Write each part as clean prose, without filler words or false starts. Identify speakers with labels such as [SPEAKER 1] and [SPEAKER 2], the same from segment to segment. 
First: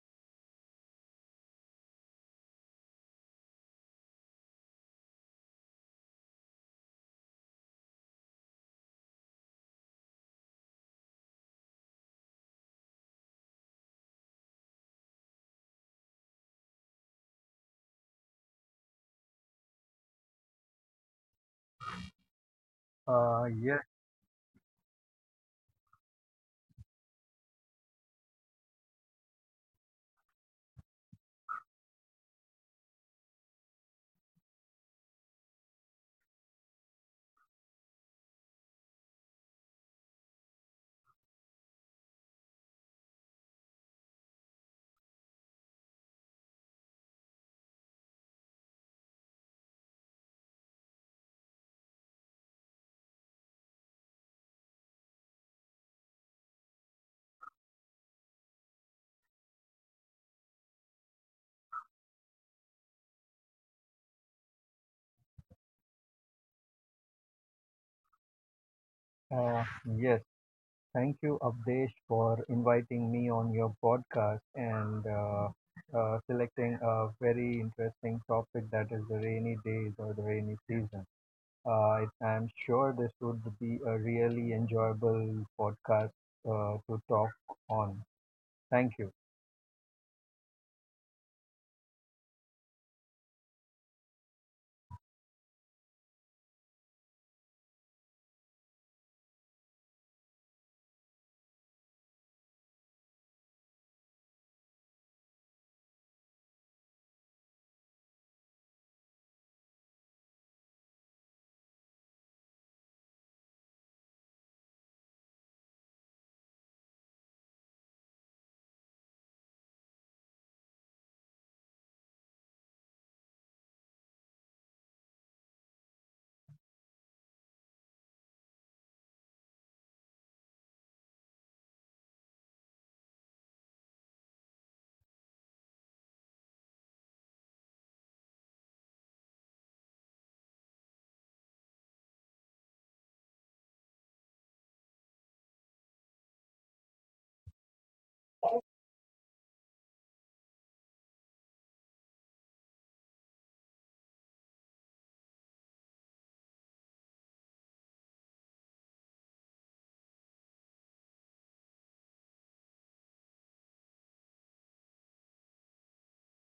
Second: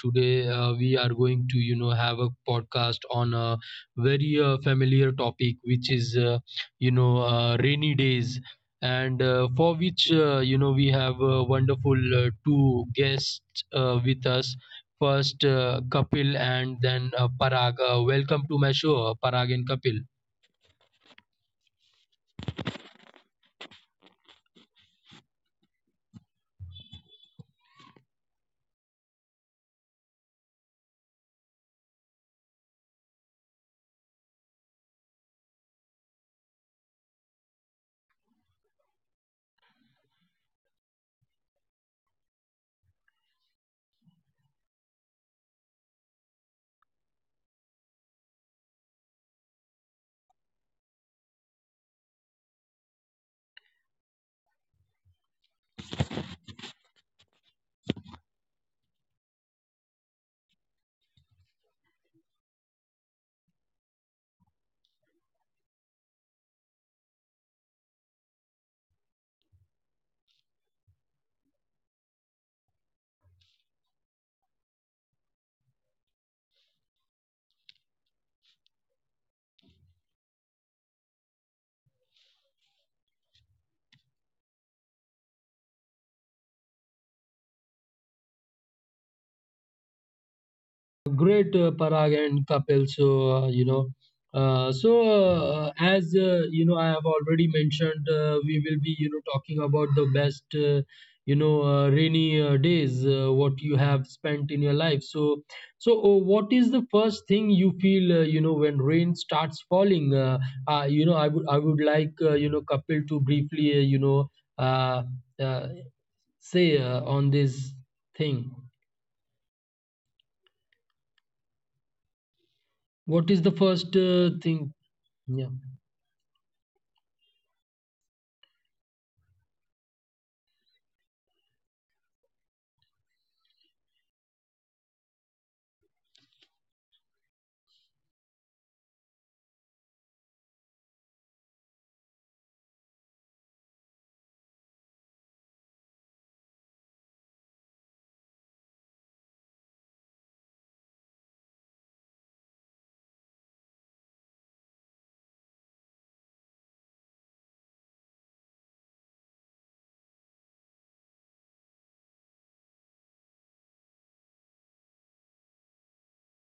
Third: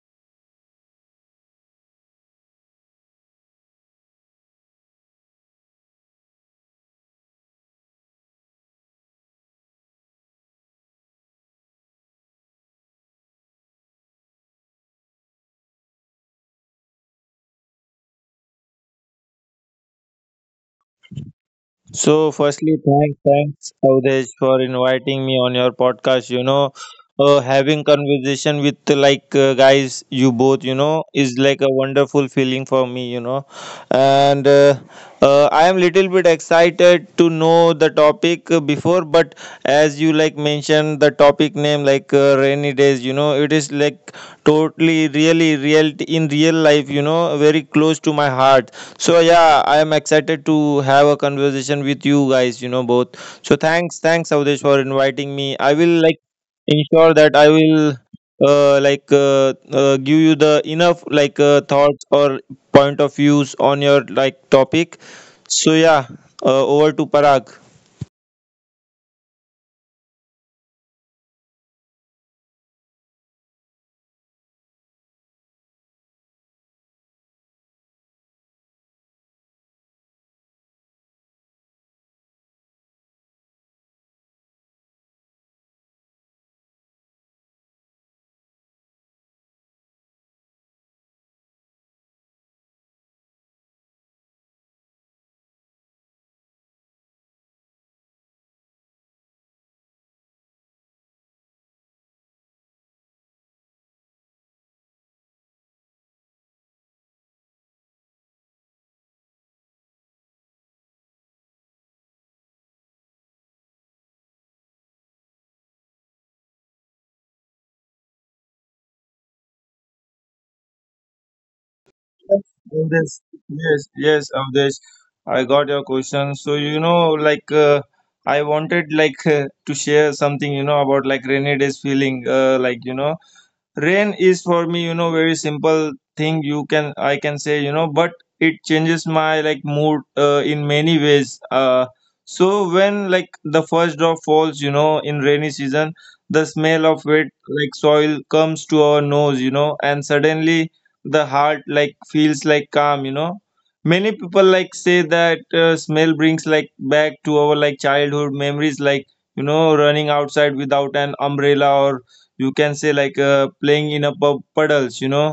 [SPEAKER 1] today we are going to, have a podcast on a very familiar topic, which is, rainy days, and for which, we have wonderful two guests with us. First, Kapil, and then Parag. Welcome to my show, Parag and Kapil.
[SPEAKER 2] So, firstly, thanks,
[SPEAKER 3] Uh,
[SPEAKER 2] thanks,
[SPEAKER 3] yes,
[SPEAKER 2] Avdesh, for inviting me on your podcast. Having conversation with like guys, you both, is like a wonderful feeling for me. And I am little bit excited to know the topic before, but as you like mentioned the topic name like rainy days, it is like totally, really, real in real life. Very close to my heart, so yeah, I am excited to have a conversation with you guys, both. So thanks, Avdesh, for inviting me. I will like ensure that I will like give you the enough like thoughts or point of views on your like topic. So yeah, over to Parag.
[SPEAKER 3] uh, yes. Thank you, Abdesh, for inviting me on your podcast and selecting a very interesting topic, that is the rainy days or the rainy season. I'm sure this would be a really enjoyable podcast to talk on. Thank you.
[SPEAKER 1] Great, Parag and Kapil. So, you know, so as you know, I have already mentioned, we will be, talking about the best, rainy days, what you have spent in your life. So, what is the first thing you feel, when rain starts falling? I would like, Kapil to briefly, uh, uh, say on this thing. What is the
[SPEAKER 2] Yes,
[SPEAKER 1] first
[SPEAKER 2] Avdesh.
[SPEAKER 1] thing?
[SPEAKER 2] Yes, yes,
[SPEAKER 1] Yeah.
[SPEAKER 2] Avdesh. I got your question. So, like, I wanted like to share something, about like rainy days feeling, like. Rain is for me, very simple thing, you can I can say, but it changes my like mood in many ways. So when like the first drop falls, in rainy season, the smell of wet like soil comes to our nose, and suddenly the heart like feels like calm. Many people like say that, smell brings like back to our like childhood memories, like running outside without an umbrella, or you can say like playing in a pub puddles.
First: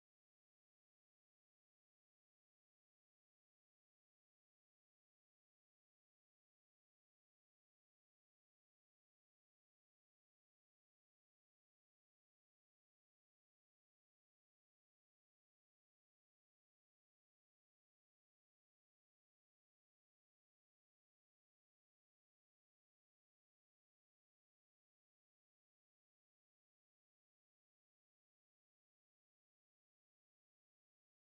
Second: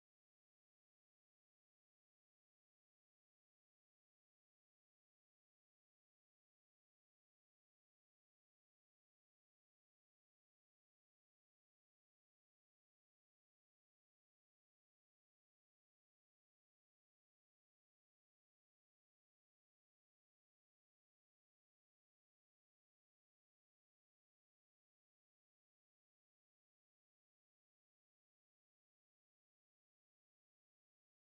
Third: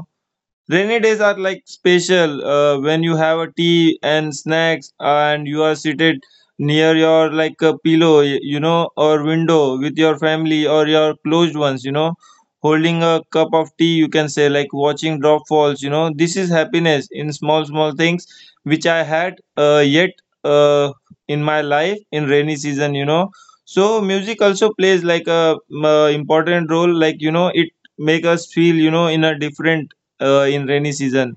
[SPEAKER 2] Rainy days are like special when you have a tea and snacks, and you are seated near your like a pillow, or window with your family or your closed ones, holding a cup of tea, you can say, like watching drop falls. This is happiness in small, small things which I had yet uh, in my life in rainy season. So music also plays like a important role, like, it make us feel, in a different in rainy season,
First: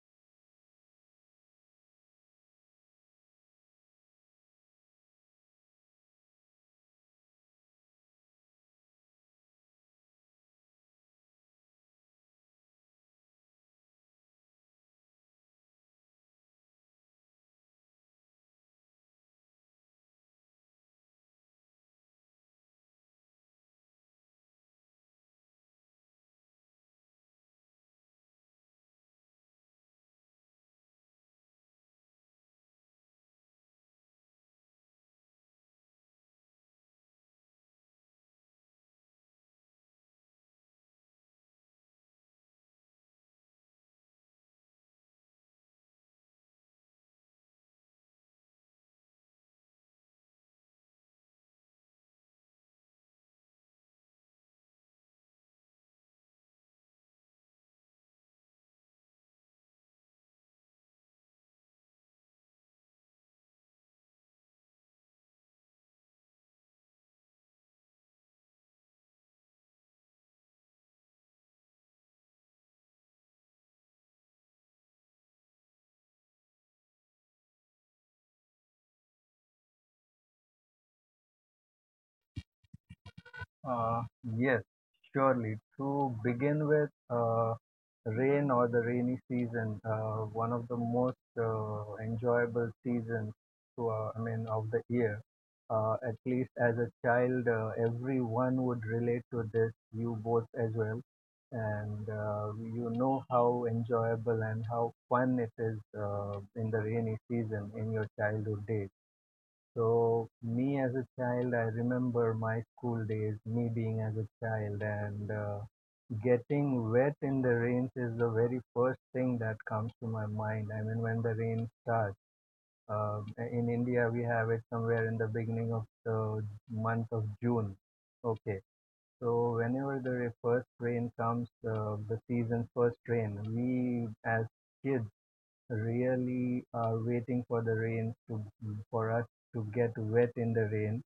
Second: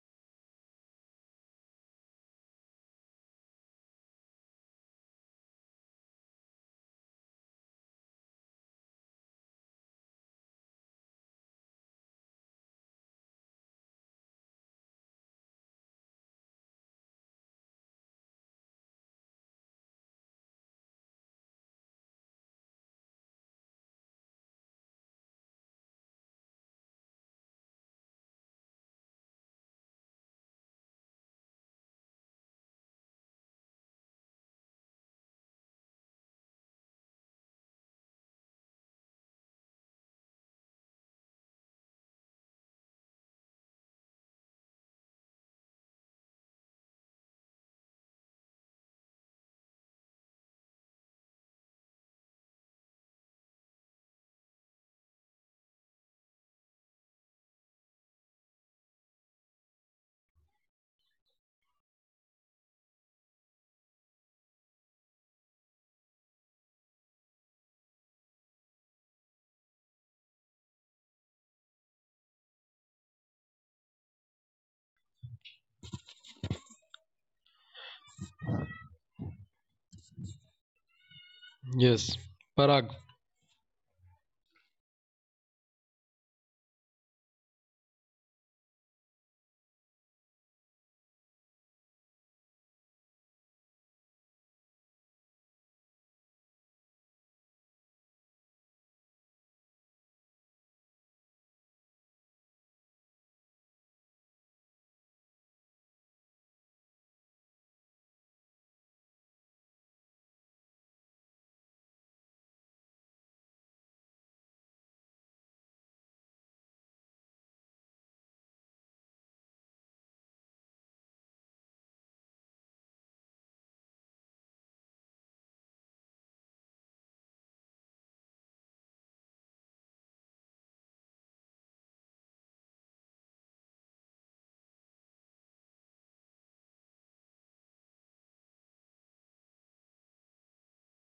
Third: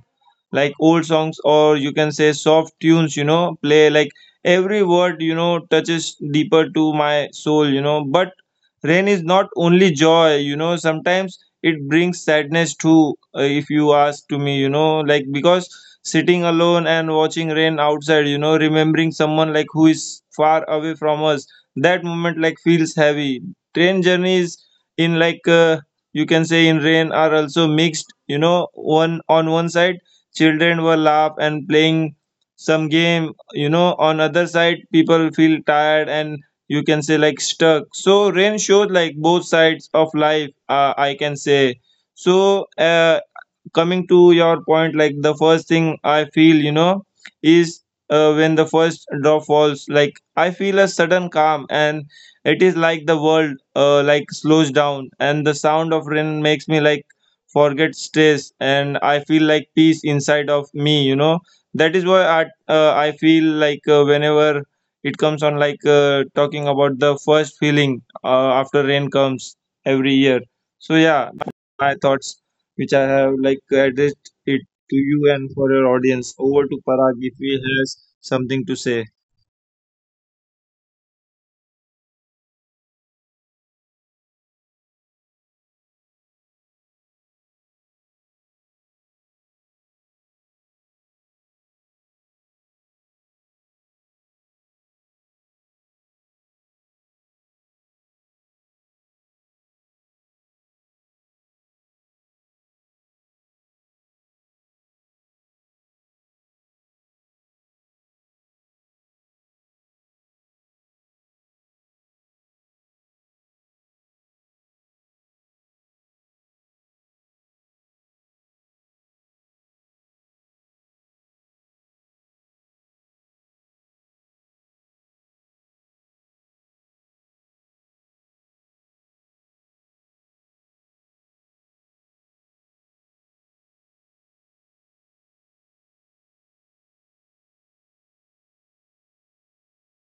[SPEAKER 2] like old songs, or you can say soft tunes, play like every word, touches deeper to my soul, but rain is not only joy, sometimes it brings sadness too. If you ask to me, like because sitting alone and watching rain outside, remembering someone like who is far away from us, that moment like feels heavy. Train journeys in like, you can say, in rain are also mixed. One on one side, children were laugh and playing some game. On other side, people feel tired and you can say like stuck. So rain shows like both sides of life. I can say so. Coming to your point, like the first thing I feel, is when the first drop falls, like I feel a sudden calm, and it is like the world like slows down, and the sound of rain makes me like forget stress, and I feel like peace inside of me. That is why I feel like whenever it comes on, like talking about the first feeling after rain comes every year. So yeah, my thoughts which I have like addressed it to you and for your audience. Over to Parag if he has something to say.
[SPEAKER 1] Yes, Parag.
[SPEAKER 3] Uh, yes, surely. To begin with, rain or the rainy season, one of the most enjoyable seasons to, I mean, of the year. At least as a child, everyone would relate to this, you both as well. And you know how enjoyable and how fun it is in the rainy season in your childhood days. So me as a child, I remember my school days, me being as a child, and getting wet in the rains is the very first thing that comes to my mind. I mean, when the rain starts. Uh, in India, we have it somewhere in the beginning of the month of June. Okay, so whenever the first rain comes, the season's first rain, we as kids really are waiting for the rain to for us to get wet in the rain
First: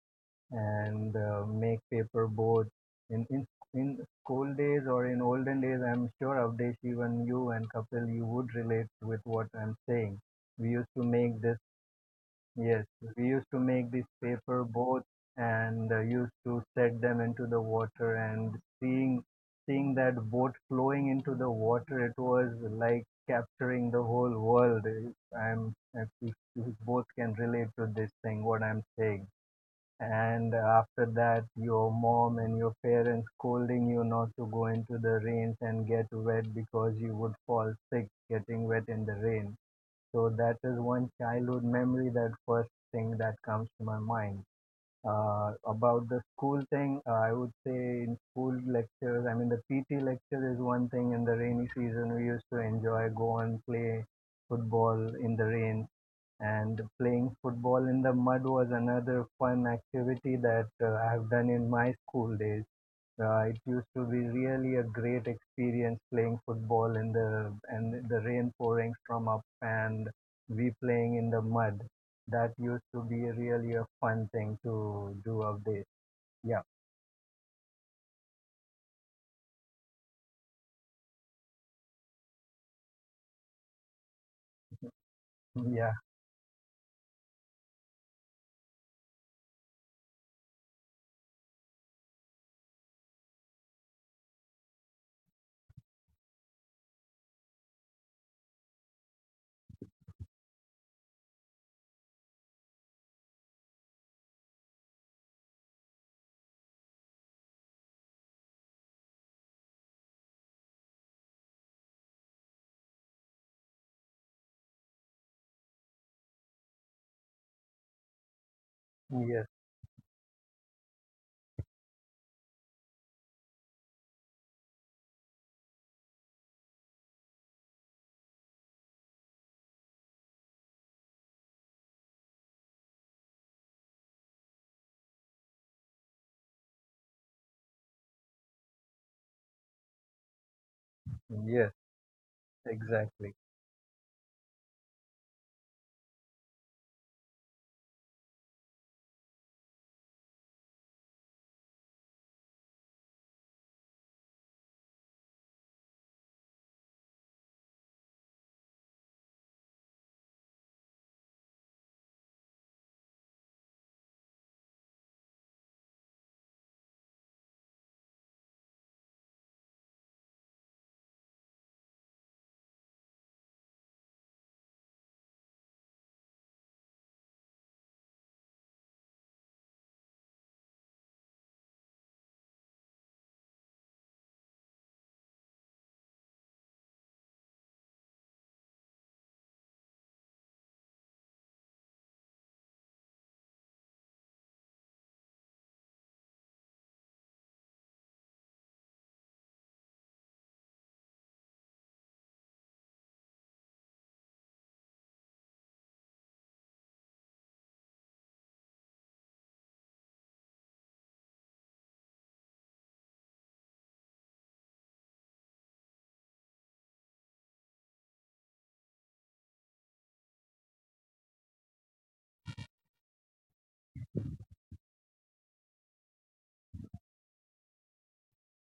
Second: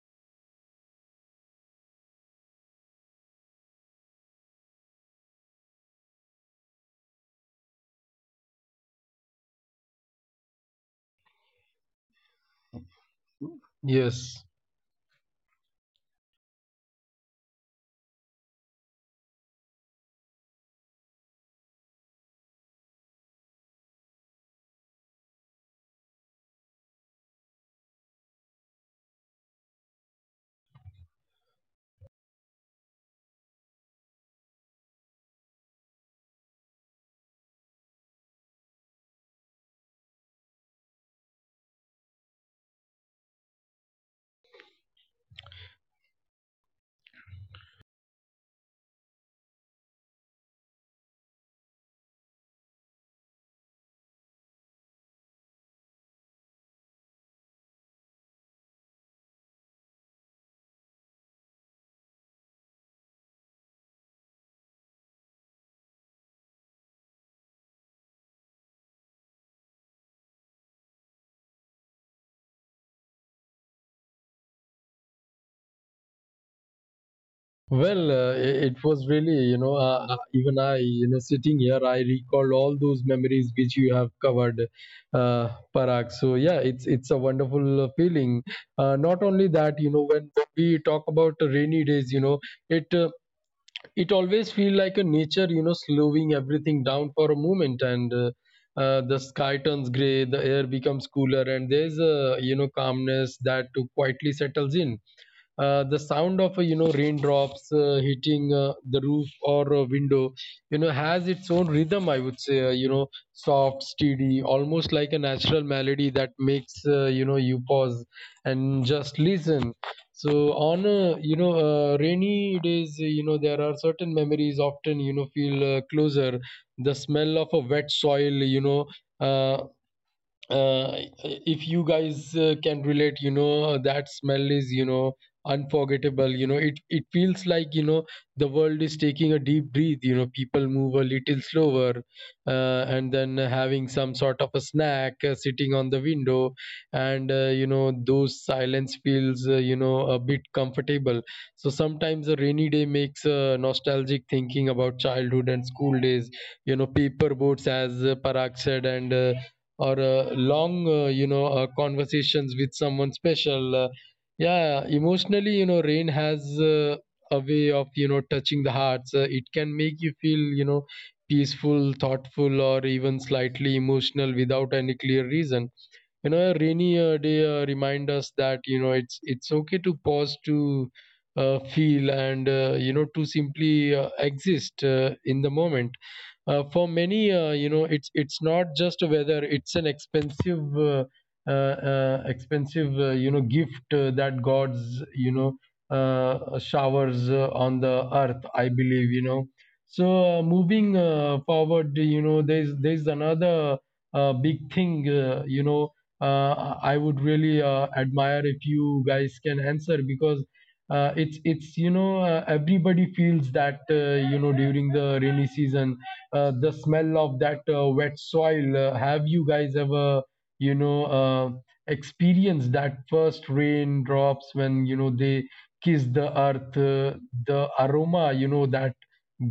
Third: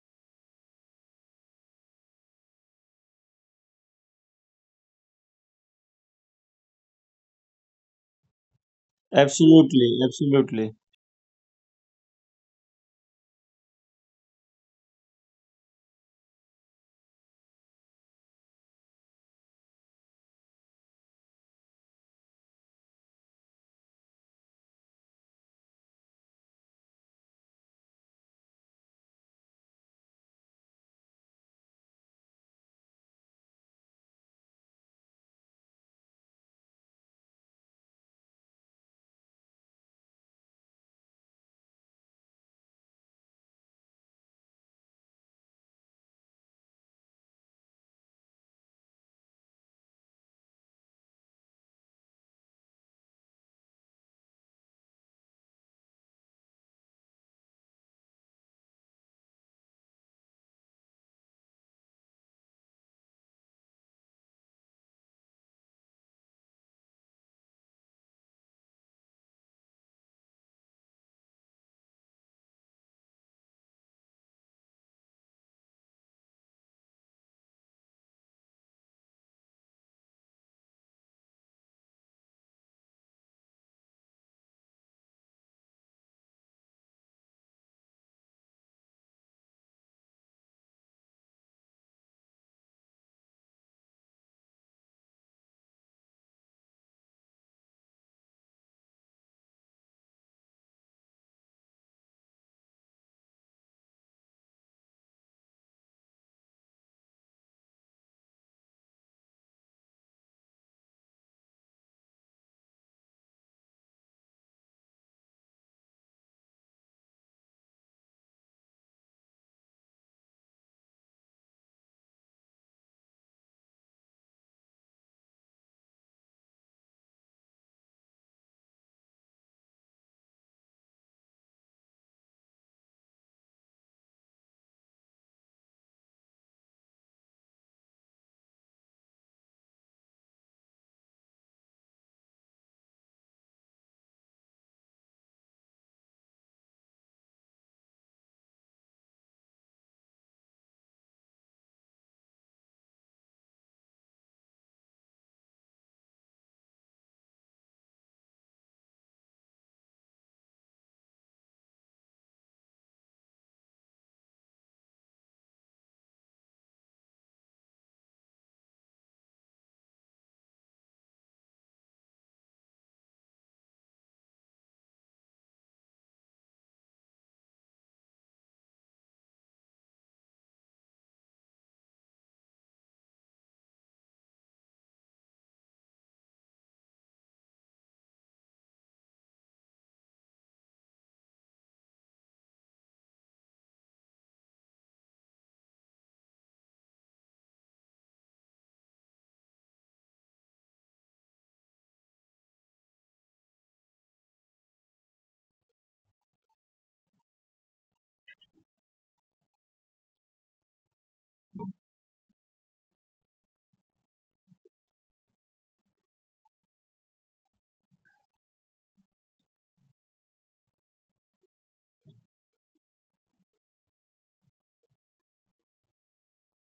[SPEAKER 3] and make paper boats. In, in in school days or in olden days, I'm sure Avdesh, even you and Kapil, you would relate with what I'm
[SPEAKER 2] Absolutely,
[SPEAKER 3] saying. We
[SPEAKER 2] absolutely.
[SPEAKER 3] used to make this, yes, we used to make these
[SPEAKER 1] Yes.
[SPEAKER 3] paper boats and used to set them into the water and seeing that boat flowing into the water, it was like capturing the whole world, if I'm if you both can relate to this thing, what I'm saying. And after that, your mom and your parents scolding you not to go into the rains and get wet because you would fall sick getting wet in the rain. So that is one childhood memory, that first thing that comes to my mind. About the school thing, I would say in school lectures, I mean, the PT lecture is one thing. In the rainy season, we used to enjoy, go and play football in the rain. And playing football in the mud was another fun activity that I have done in my school days. It used to be really a great experience, playing football in the and the rain pouring from up and we playing in the mud. That used to be really a fun thing to do update. Yeah,
[SPEAKER 1] Well, it was really, even I, sitting here, I recall all those memories which you have covered, uh, Parag. So
[SPEAKER 3] yeah,
[SPEAKER 1] yeah, it's a wonderful feeling. Not only that, you know, when we talk about rainy days, it. Uh, it always feels like a nature, you know, slowing everything down for a moment, and the sky turns gray, the air becomes cooler, and there's a, you know, calmness that too quietly settles in. The sound of raindrops hitting the roof or a window, you know, has its own rhythm, I would say, soft, steady, almost like a natural melody that makes, you pause and just listen.
[SPEAKER 3] yes,
[SPEAKER 1] So on rainy days, there are certain memories often, you know, feel closer. The smell of a wet soil, uh, uh, if you guys can relate, you know, that smell is, you know, unforgettable. You know, it feels like, you know, the world is taking a deep breath. You know, people move a little slower,
[SPEAKER 3] yes,
[SPEAKER 1] and then having
[SPEAKER 3] exactly.
[SPEAKER 1] some sort of a snack, sitting on the window, and those silence feels a bit comfortable. So sometimes a rainy day makes nostalgic thinking about childhood and school days, you know, paper boats as Parag said, and or long, conversations with someone special. Yeah, emotionally, you know, rain has a way of, you know, touching the hearts. It can make you feel, you know, peaceful, thoughtful, or even slightly emotional without any clear reason. You know, a rainy day remind us that, you know, it's okay to pause, to feel, and, you know, to simply exist in the moment. For many, it's not just a weather, it's an expensive you know, gift that god's, you know, showers on the earth, I believe, you know. So moving forward, you know, there's another big thing, I would really admire if you guys can answer, because it's you know, everybody feels that, you know, during the rainy season the smell of that wet soil. Have you guys ever, you know uh, experienced that first raindrops when, you know, they kiss the earth? The aroma, you know, that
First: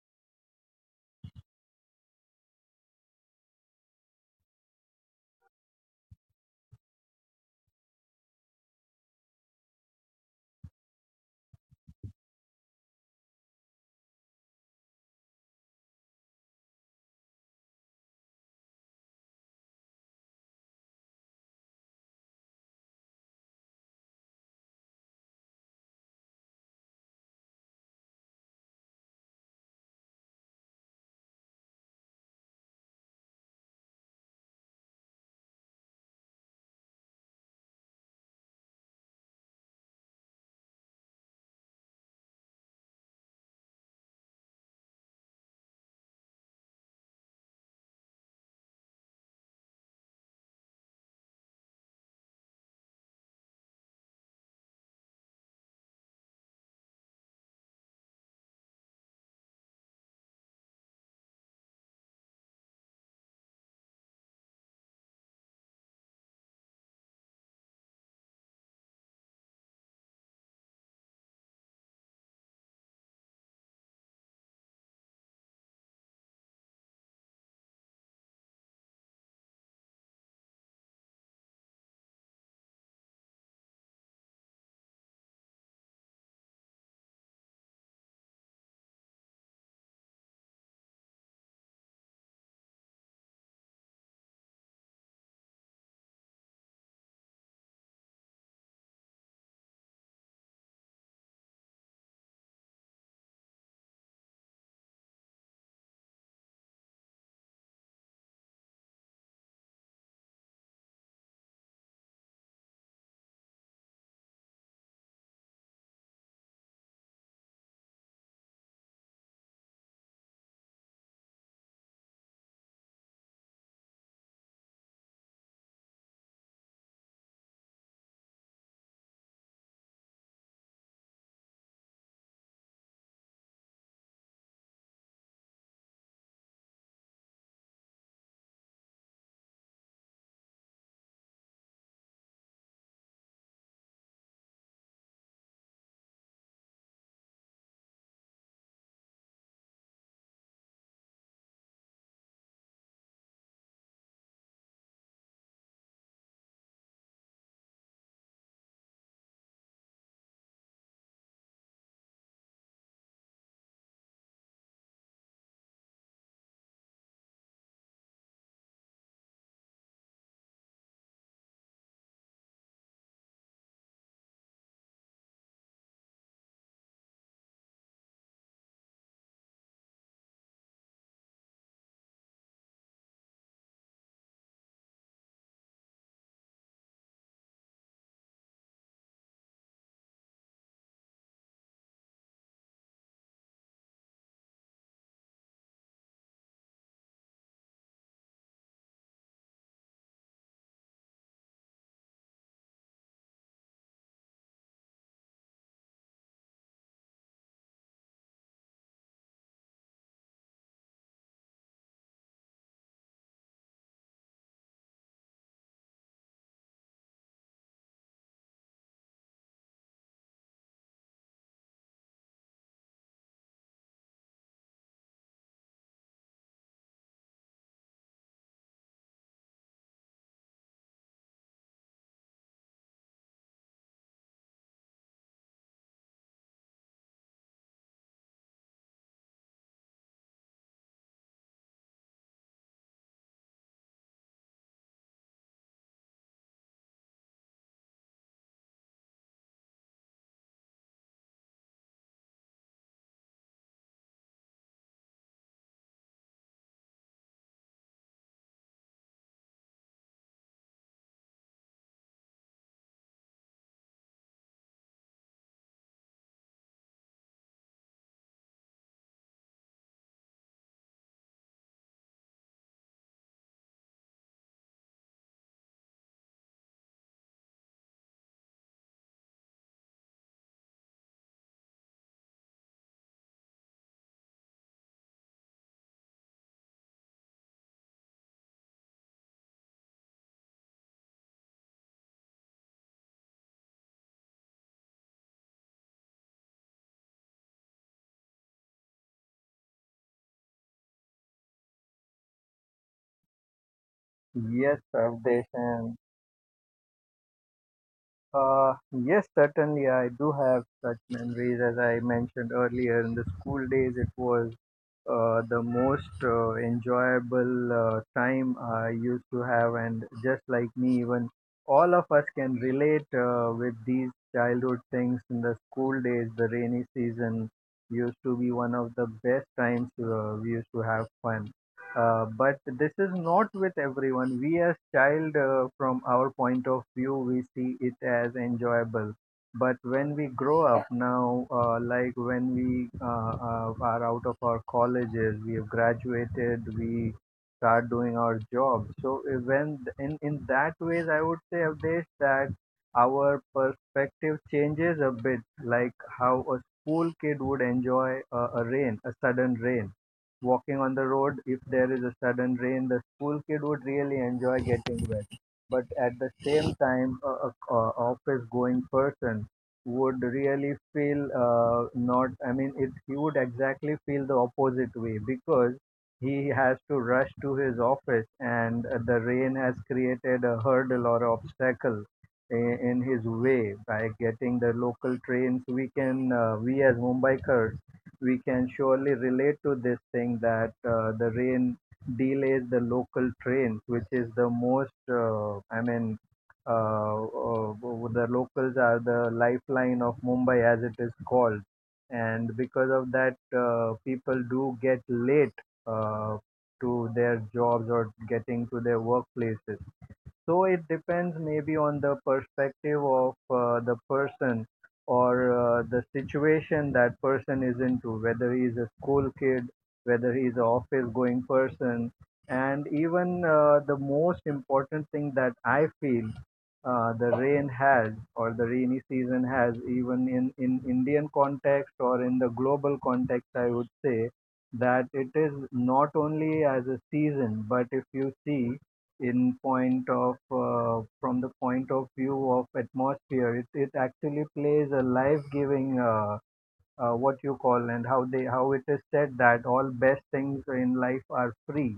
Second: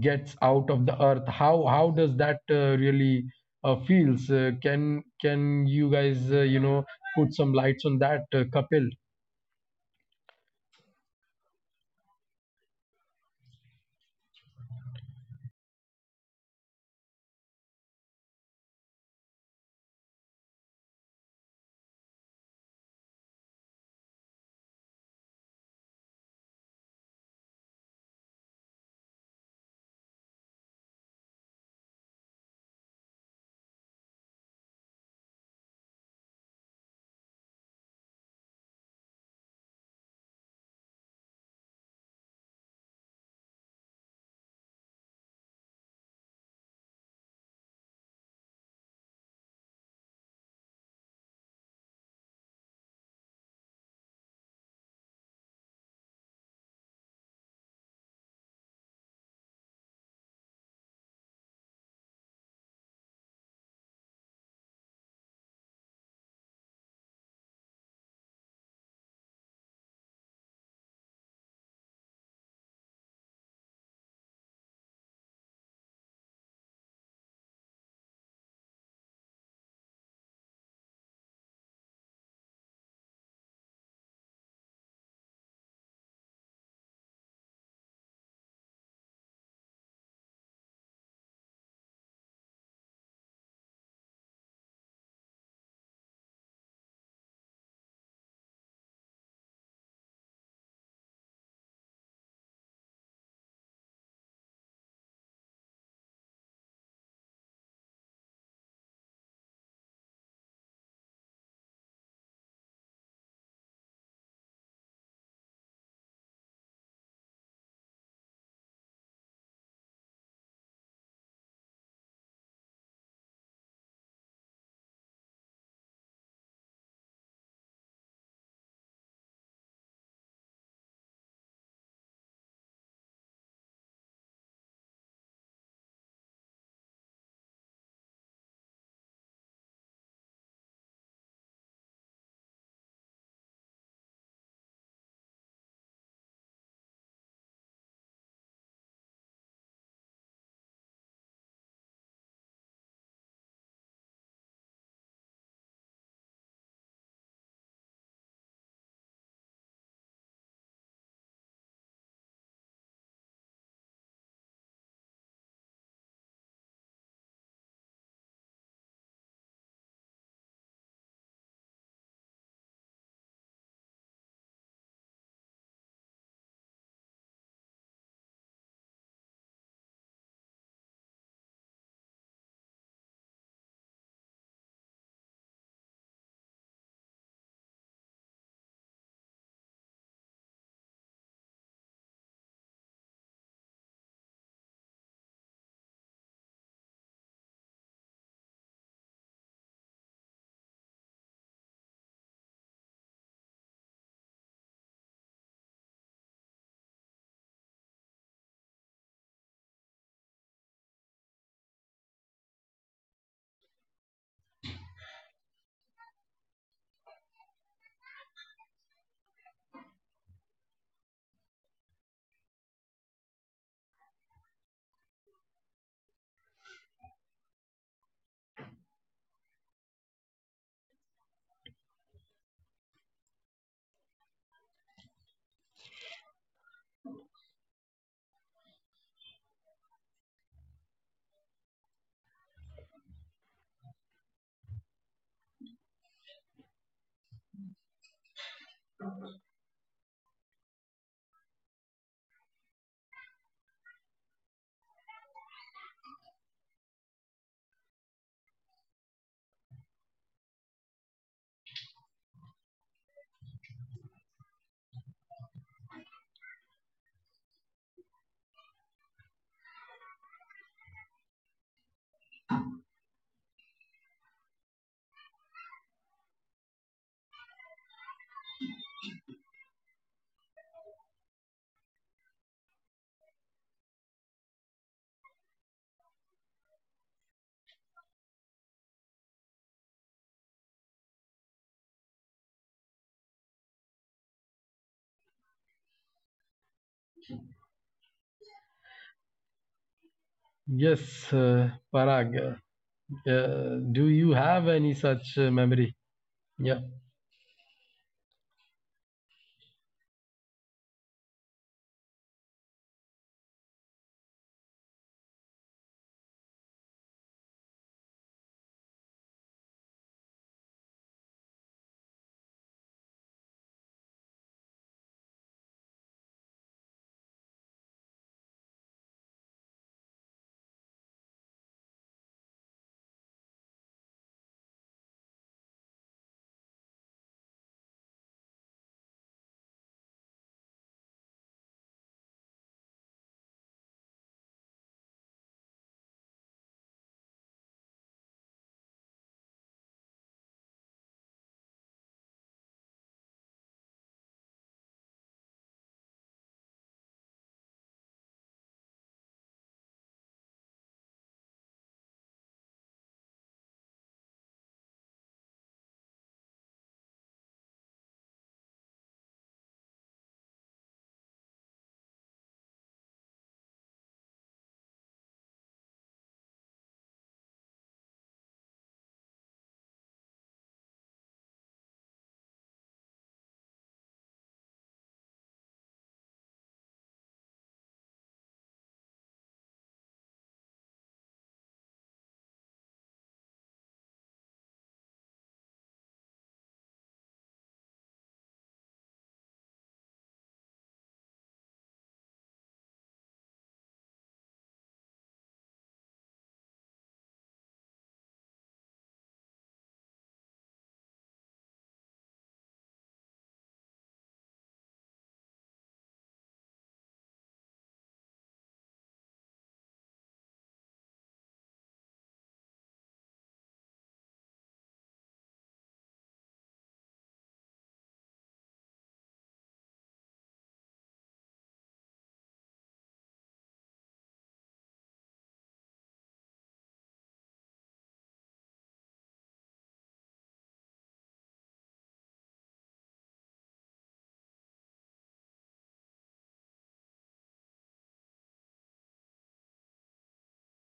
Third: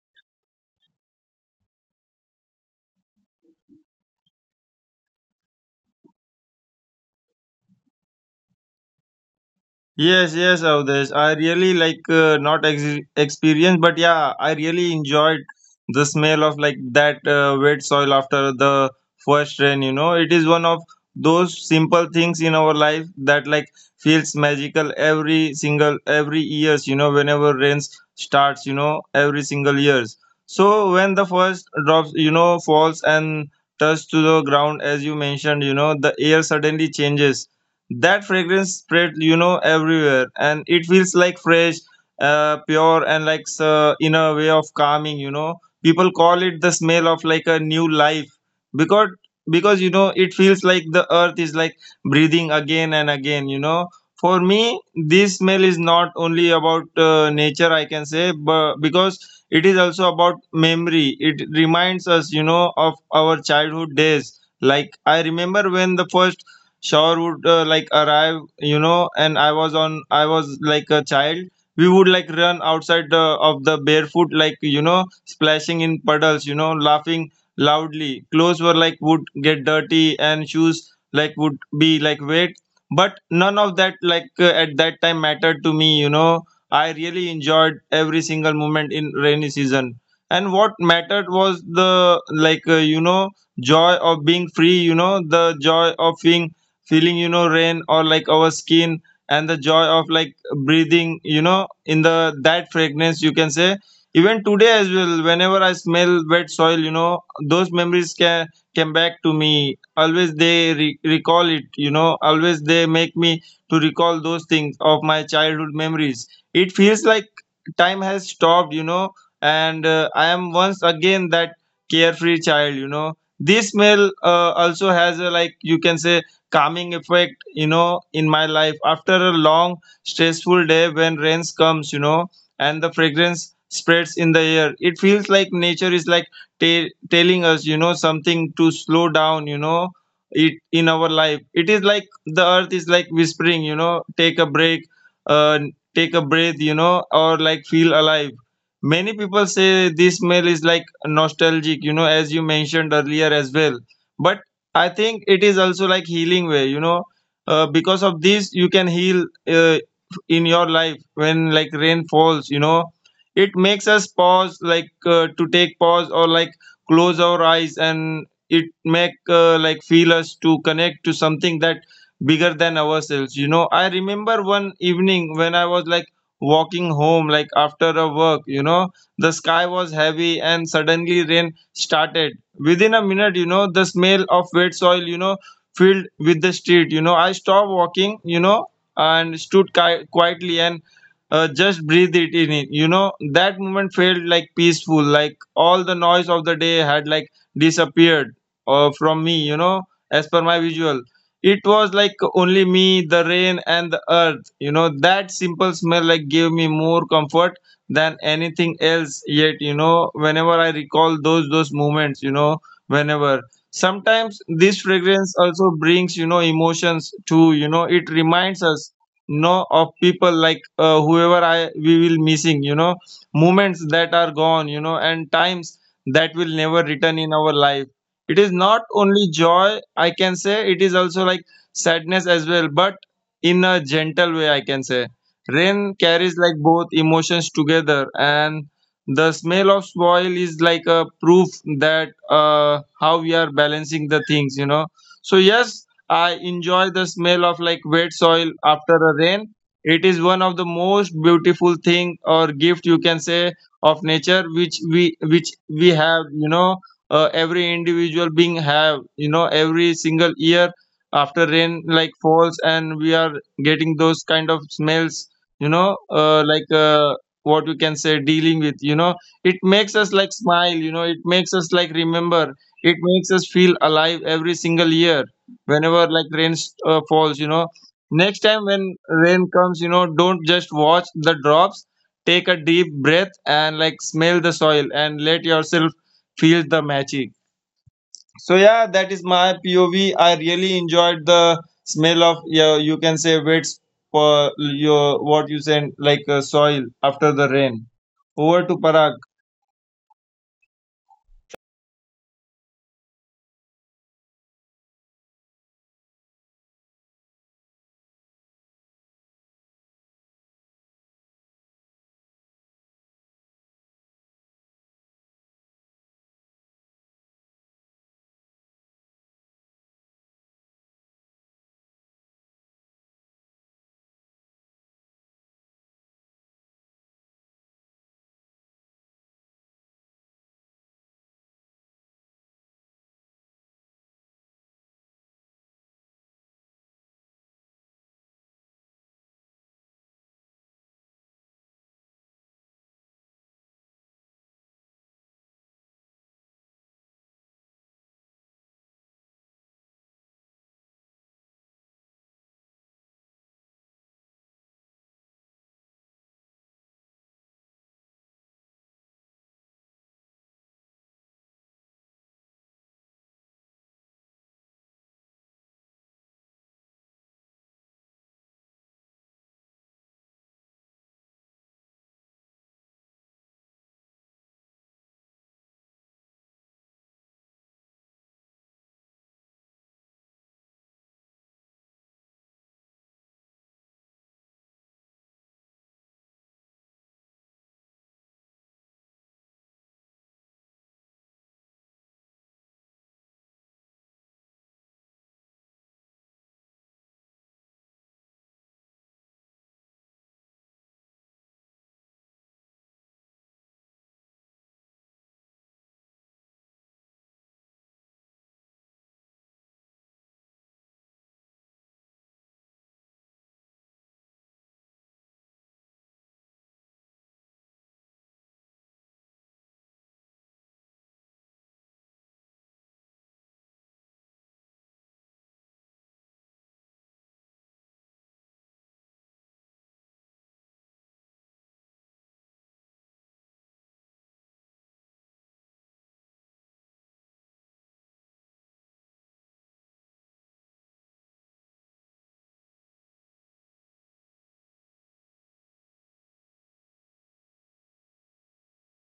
[SPEAKER 1] gets out of the earth, how does that really feels. Can you guys, put some lights on that, Kapil?
[SPEAKER 2] Yes, yes, Avdesh. I really like not experience, but yeah, I really enjoyed the smell of like that wet soil after the first rain. It is one of those simple things in our life that like feels magical every single every years. Whenever rains starts, every single years. So when the first drops, falls and touch to the ground, as you mentioned, the air suddenly changes, that fragrance spread, everywhere, and it feels like fresh, pure, and like in a way of calming. People call it the smell of like a new life, because because it feels like the earth is like breathing again and again. For me, this smell is not only about nature, I can say, but because it is also about memory. It reminds us, of our childhood days, like I remember when the first shower would like arrive, and I was like a child. We would like run outside of the barefoot, like splashing in puddles, laughing loudly, clothes were like would get dirty, and shoes like would be like wet. But none of that, like at that time, mattered to me. I really enjoyed every single moment in rainy season. And what mattered was the, like joy of being free, the joy of being, feeling, rain or like our skin. And the joy of like breathing, in the that fragrance, you can say. Even today as well, whenever I smell wet soil, those memories can come back to me. Always they recall it, always they make me to recall those things of my childhood memories. It feels like time has stopped, and I am once again that carefree child. This smell also has a, like you can say, calming effect, in my life, after a long stressful day when rains comes. And the fragrance spreads in the air, it feels like nature is like telling us, something to slow down. It in our life, it is like the earth is like whispering, take a break, uh, take a breath, or like feel alive. Many people say this smell is like nostalgic, as you mentioned earlier as well, but I think it is also like healing way. Because of this, you can heal in your life when like rain falls. It makes us pause, like to take pause, or like close our eyes, and it make like feel us to connect to something that bigger than ourselves. I remember one evening when I was like walking home, like after a work. The sky was heavy, and suddenly rain started within a minute. The smell of wet soil, filled with the street, I stopped walking, and stood quietly, and just breathed it in it. That moment felt like peaceful, like all the noise of the day had like disappeared from me. As per my visual, it was like only me, the rain, and the earth. That simple smell like gave me more comfort than anything else yet, whenever I recall those moments, whenever sometimes this fragrance also brings, emotions to, it reminds us, of people like whoever I we will missing. Moments that are gone, and times that will never return in our life. It is not only joy, I can say, it is also like sadness as well, but in a gentle way, I can say. Rain carries like both emotions together, and the smell of soil is like a proof that, how we are balancing the things. So yes, I enjoy the smell of like wet soil after a rain. It is one of the most beautiful thing or gift you can say of nature, which we have, every individual being have, every single year after rain like falls and we are getting those kind of smells, like, what we can say, dealing with, it makes us like smile. It makes us like remember, it makes us feel alive every single year whenever like rain falls. Next time when rain comes, don't just watch the drops. Take a deep breath and like smell the soil and let yourself feel the magic. So yeah, that is my POV. I really enjoyed the smell of, yeah, you can say wet, for your what you said like, soil after the rain. Over to Parag.
[SPEAKER 1] Yes, uh, Parag, do you have any such
[SPEAKER 3] Yes,
[SPEAKER 1] memory?
[SPEAKER 3] Avdesh, and.
[SPEAKER 1] Yeah.
[SPEAKER 3] Yes, certainly. I do have such memories as I mentioned earlier. In the school days, it was the most enjoyable time I used to have, and just like me, even all of us can relate with these childhood things in the school days. The rainy season used to be one of the best times we used to have fun. But this is not with everyone. We as child, from our point of view, we see it as enjoyable. But when we grow up now, like when we are out of our colleges, we have graduated, we start doing our job. So when in that ways, I would say, Avdesh, that our perspective changes a bit, like how a school kid would enjoy a rain, a sudden rain walking on the road. If there is a sudden rain, the school kid would really enjoy getting wet. But at the same time, a office going person would really feel not, I mean, it, he would exactly feel the opposite way because he has to rush to his office and the rain has created a hurdle or obstacle in his way by getting the local trains. We can, we as Mumbaikars we can surely relate to this thing, that the rain delays the local trains, which is the most, I mean, uh, uh, the locals are the lifeline of Mumbai, as it is called. And because of that, people do get late uh, to their jobs or getting to their workplaces. So it depends maybe on the perspective of the person or the situation that person is into, whether he is a school kid, whether he is an office going person. And even the most important thing that I feel the rain has or the rainy season has, even in Indian context or in the global context, I would say that it is not only as a season, but if you see, in point of from the point of view of atmosphere, it actually plays a life giving what you call, and how they how it is said that all best things in life are free,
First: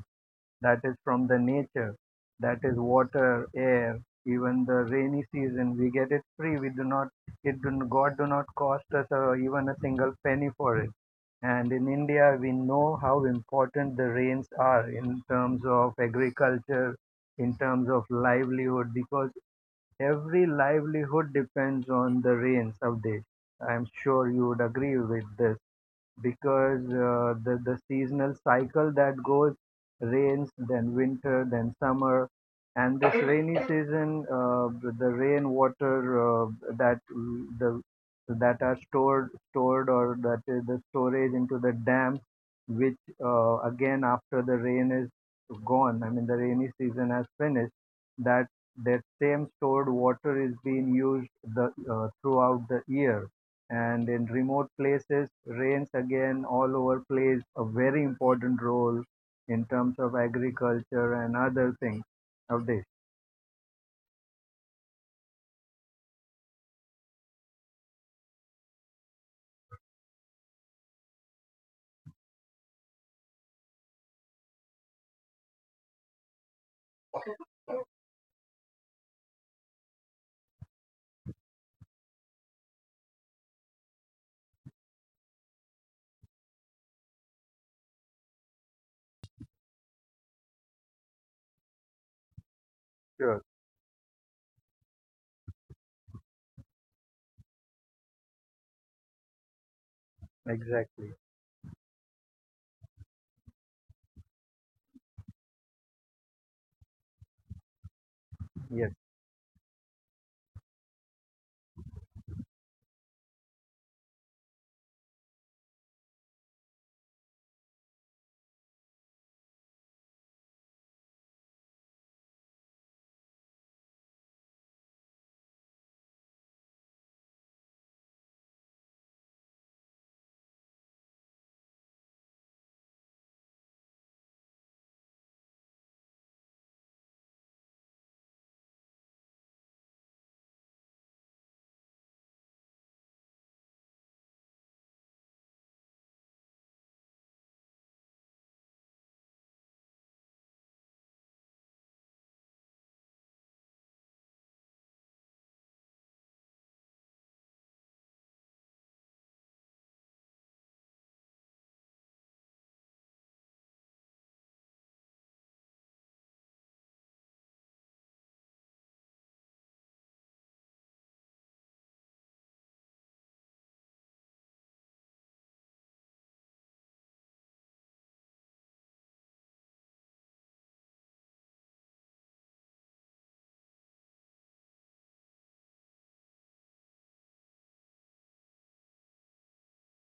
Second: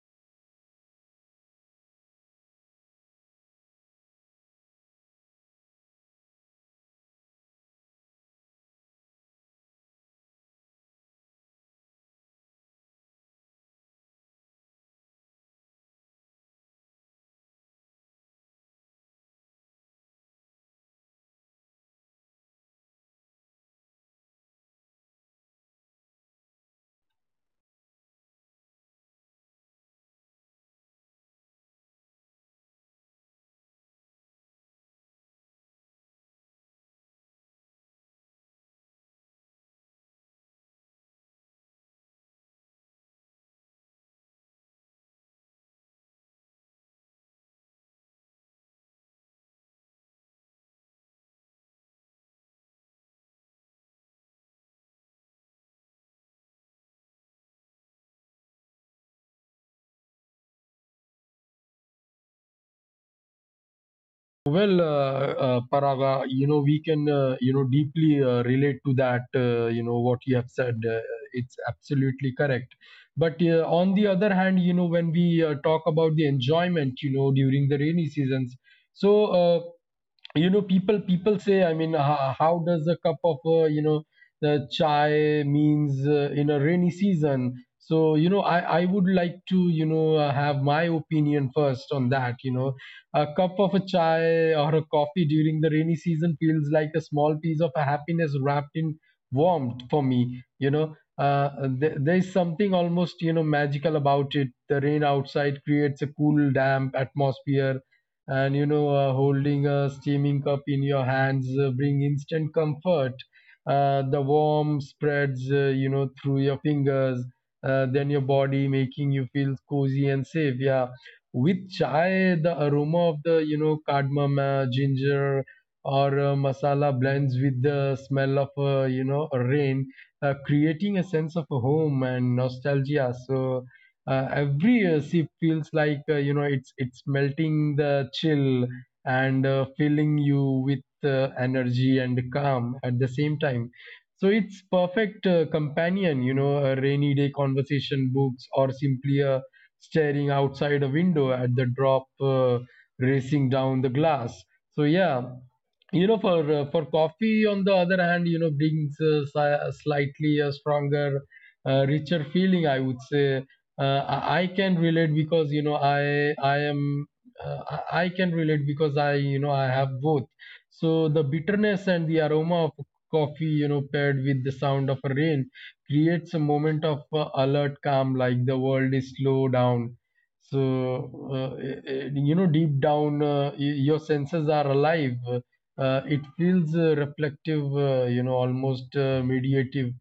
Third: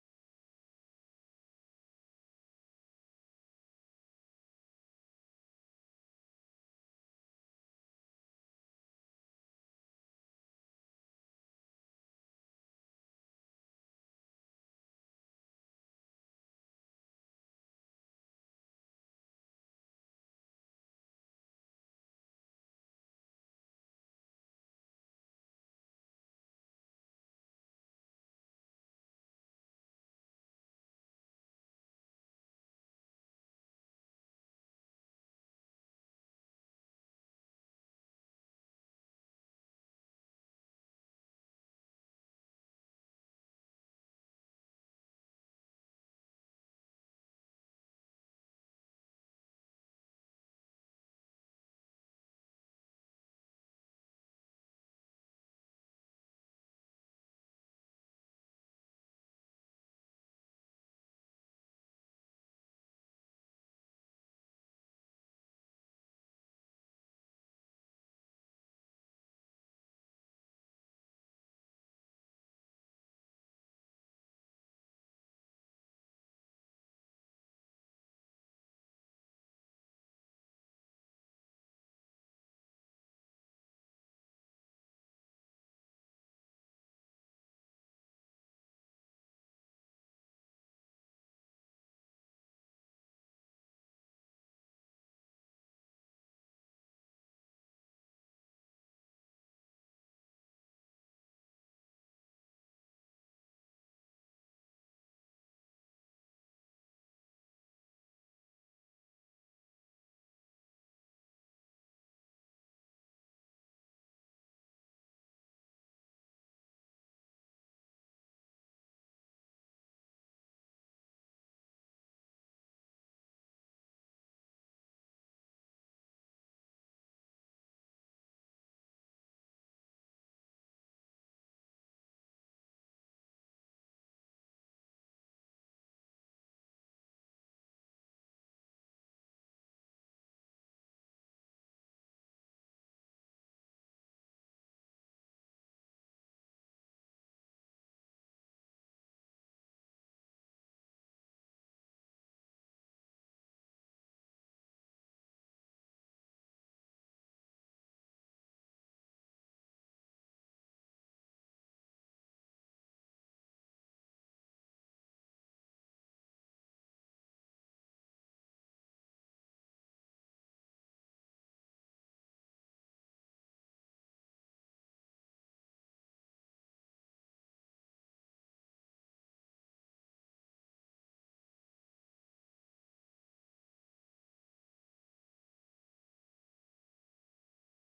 [SPEAKER 3] that is from the nature, that is water, air, even the rainy season, we get it free. We do not, it do, God do not cost us even a single penny for it. And in India, we know how important the rains are in terms of agriculture, in terms of livelihood, because every livelihood depends on the rains of this. I'm sure you would agree with this because the seasonal cycle that goes rains, then winter, then summer, and this rainy season, the rain water uh, that the that are stored or that is the storage into the dam, which again after the rain is gone, I mean the rainy season has finished, that that same stored water is being used the throughout the year. And in remote places, rains again all over plays a very important role in terms of agriculture and other things nowadays.
[SPEAKER 1] Well, Paraga, you know, we can, deeply relate to that, you know, what you have said. It's absolutely correct. But on the other hand, you know, when we talk about the enjoyment, you know, during the rainy seasons, so uh, you know, people say, I mean, how does a cup of the chai means in a rainy season? So you know, I would like to, you know, have my opinion first on that. You know, a
[SPEAKER 3] Sure,
[SPEAKER 1] cup of a chai or a coffee during the rainy season feels like a small piece of happiness wrapped in warmth for me. You know,
[SPEAKER 3] exactly,
[SPEAKER 1] there's something almost, you know, magical about it. The rain outside creates a cool damp atmosphere, and you know,
[SPEAKER 3] yes.
[SPEAKER 1] holding a steaming cup in your hands bring instant comfort. The warmth spreads through your fingers, then your body, making you feel cozy and safe. Yeah, with chai, the aroma of the, you know, cardamom, ginger, or masala blends with the smell of rain, creating a sense of home and nostalgia. So every year she feels like, it's melting the chill and filling you with energy and calm at the same time. So it's perfect companion, you know, a rainy day conversation, books, or simply a staring outside a window at the drop racing down the glass. So yeah, you know, for coffee on the other hand, you know, brings slightly a stronger richer feeling, I would say. I can relate because, you know, I am I can relate because I, you know, I have both. So the bitterness and the aroma of coffee, you know, paired with the sound of rain, creates a moment of alert calm, like the world is slow down. So you know, deep down, your senses are alive. It feels reflective, you know, almost mediative,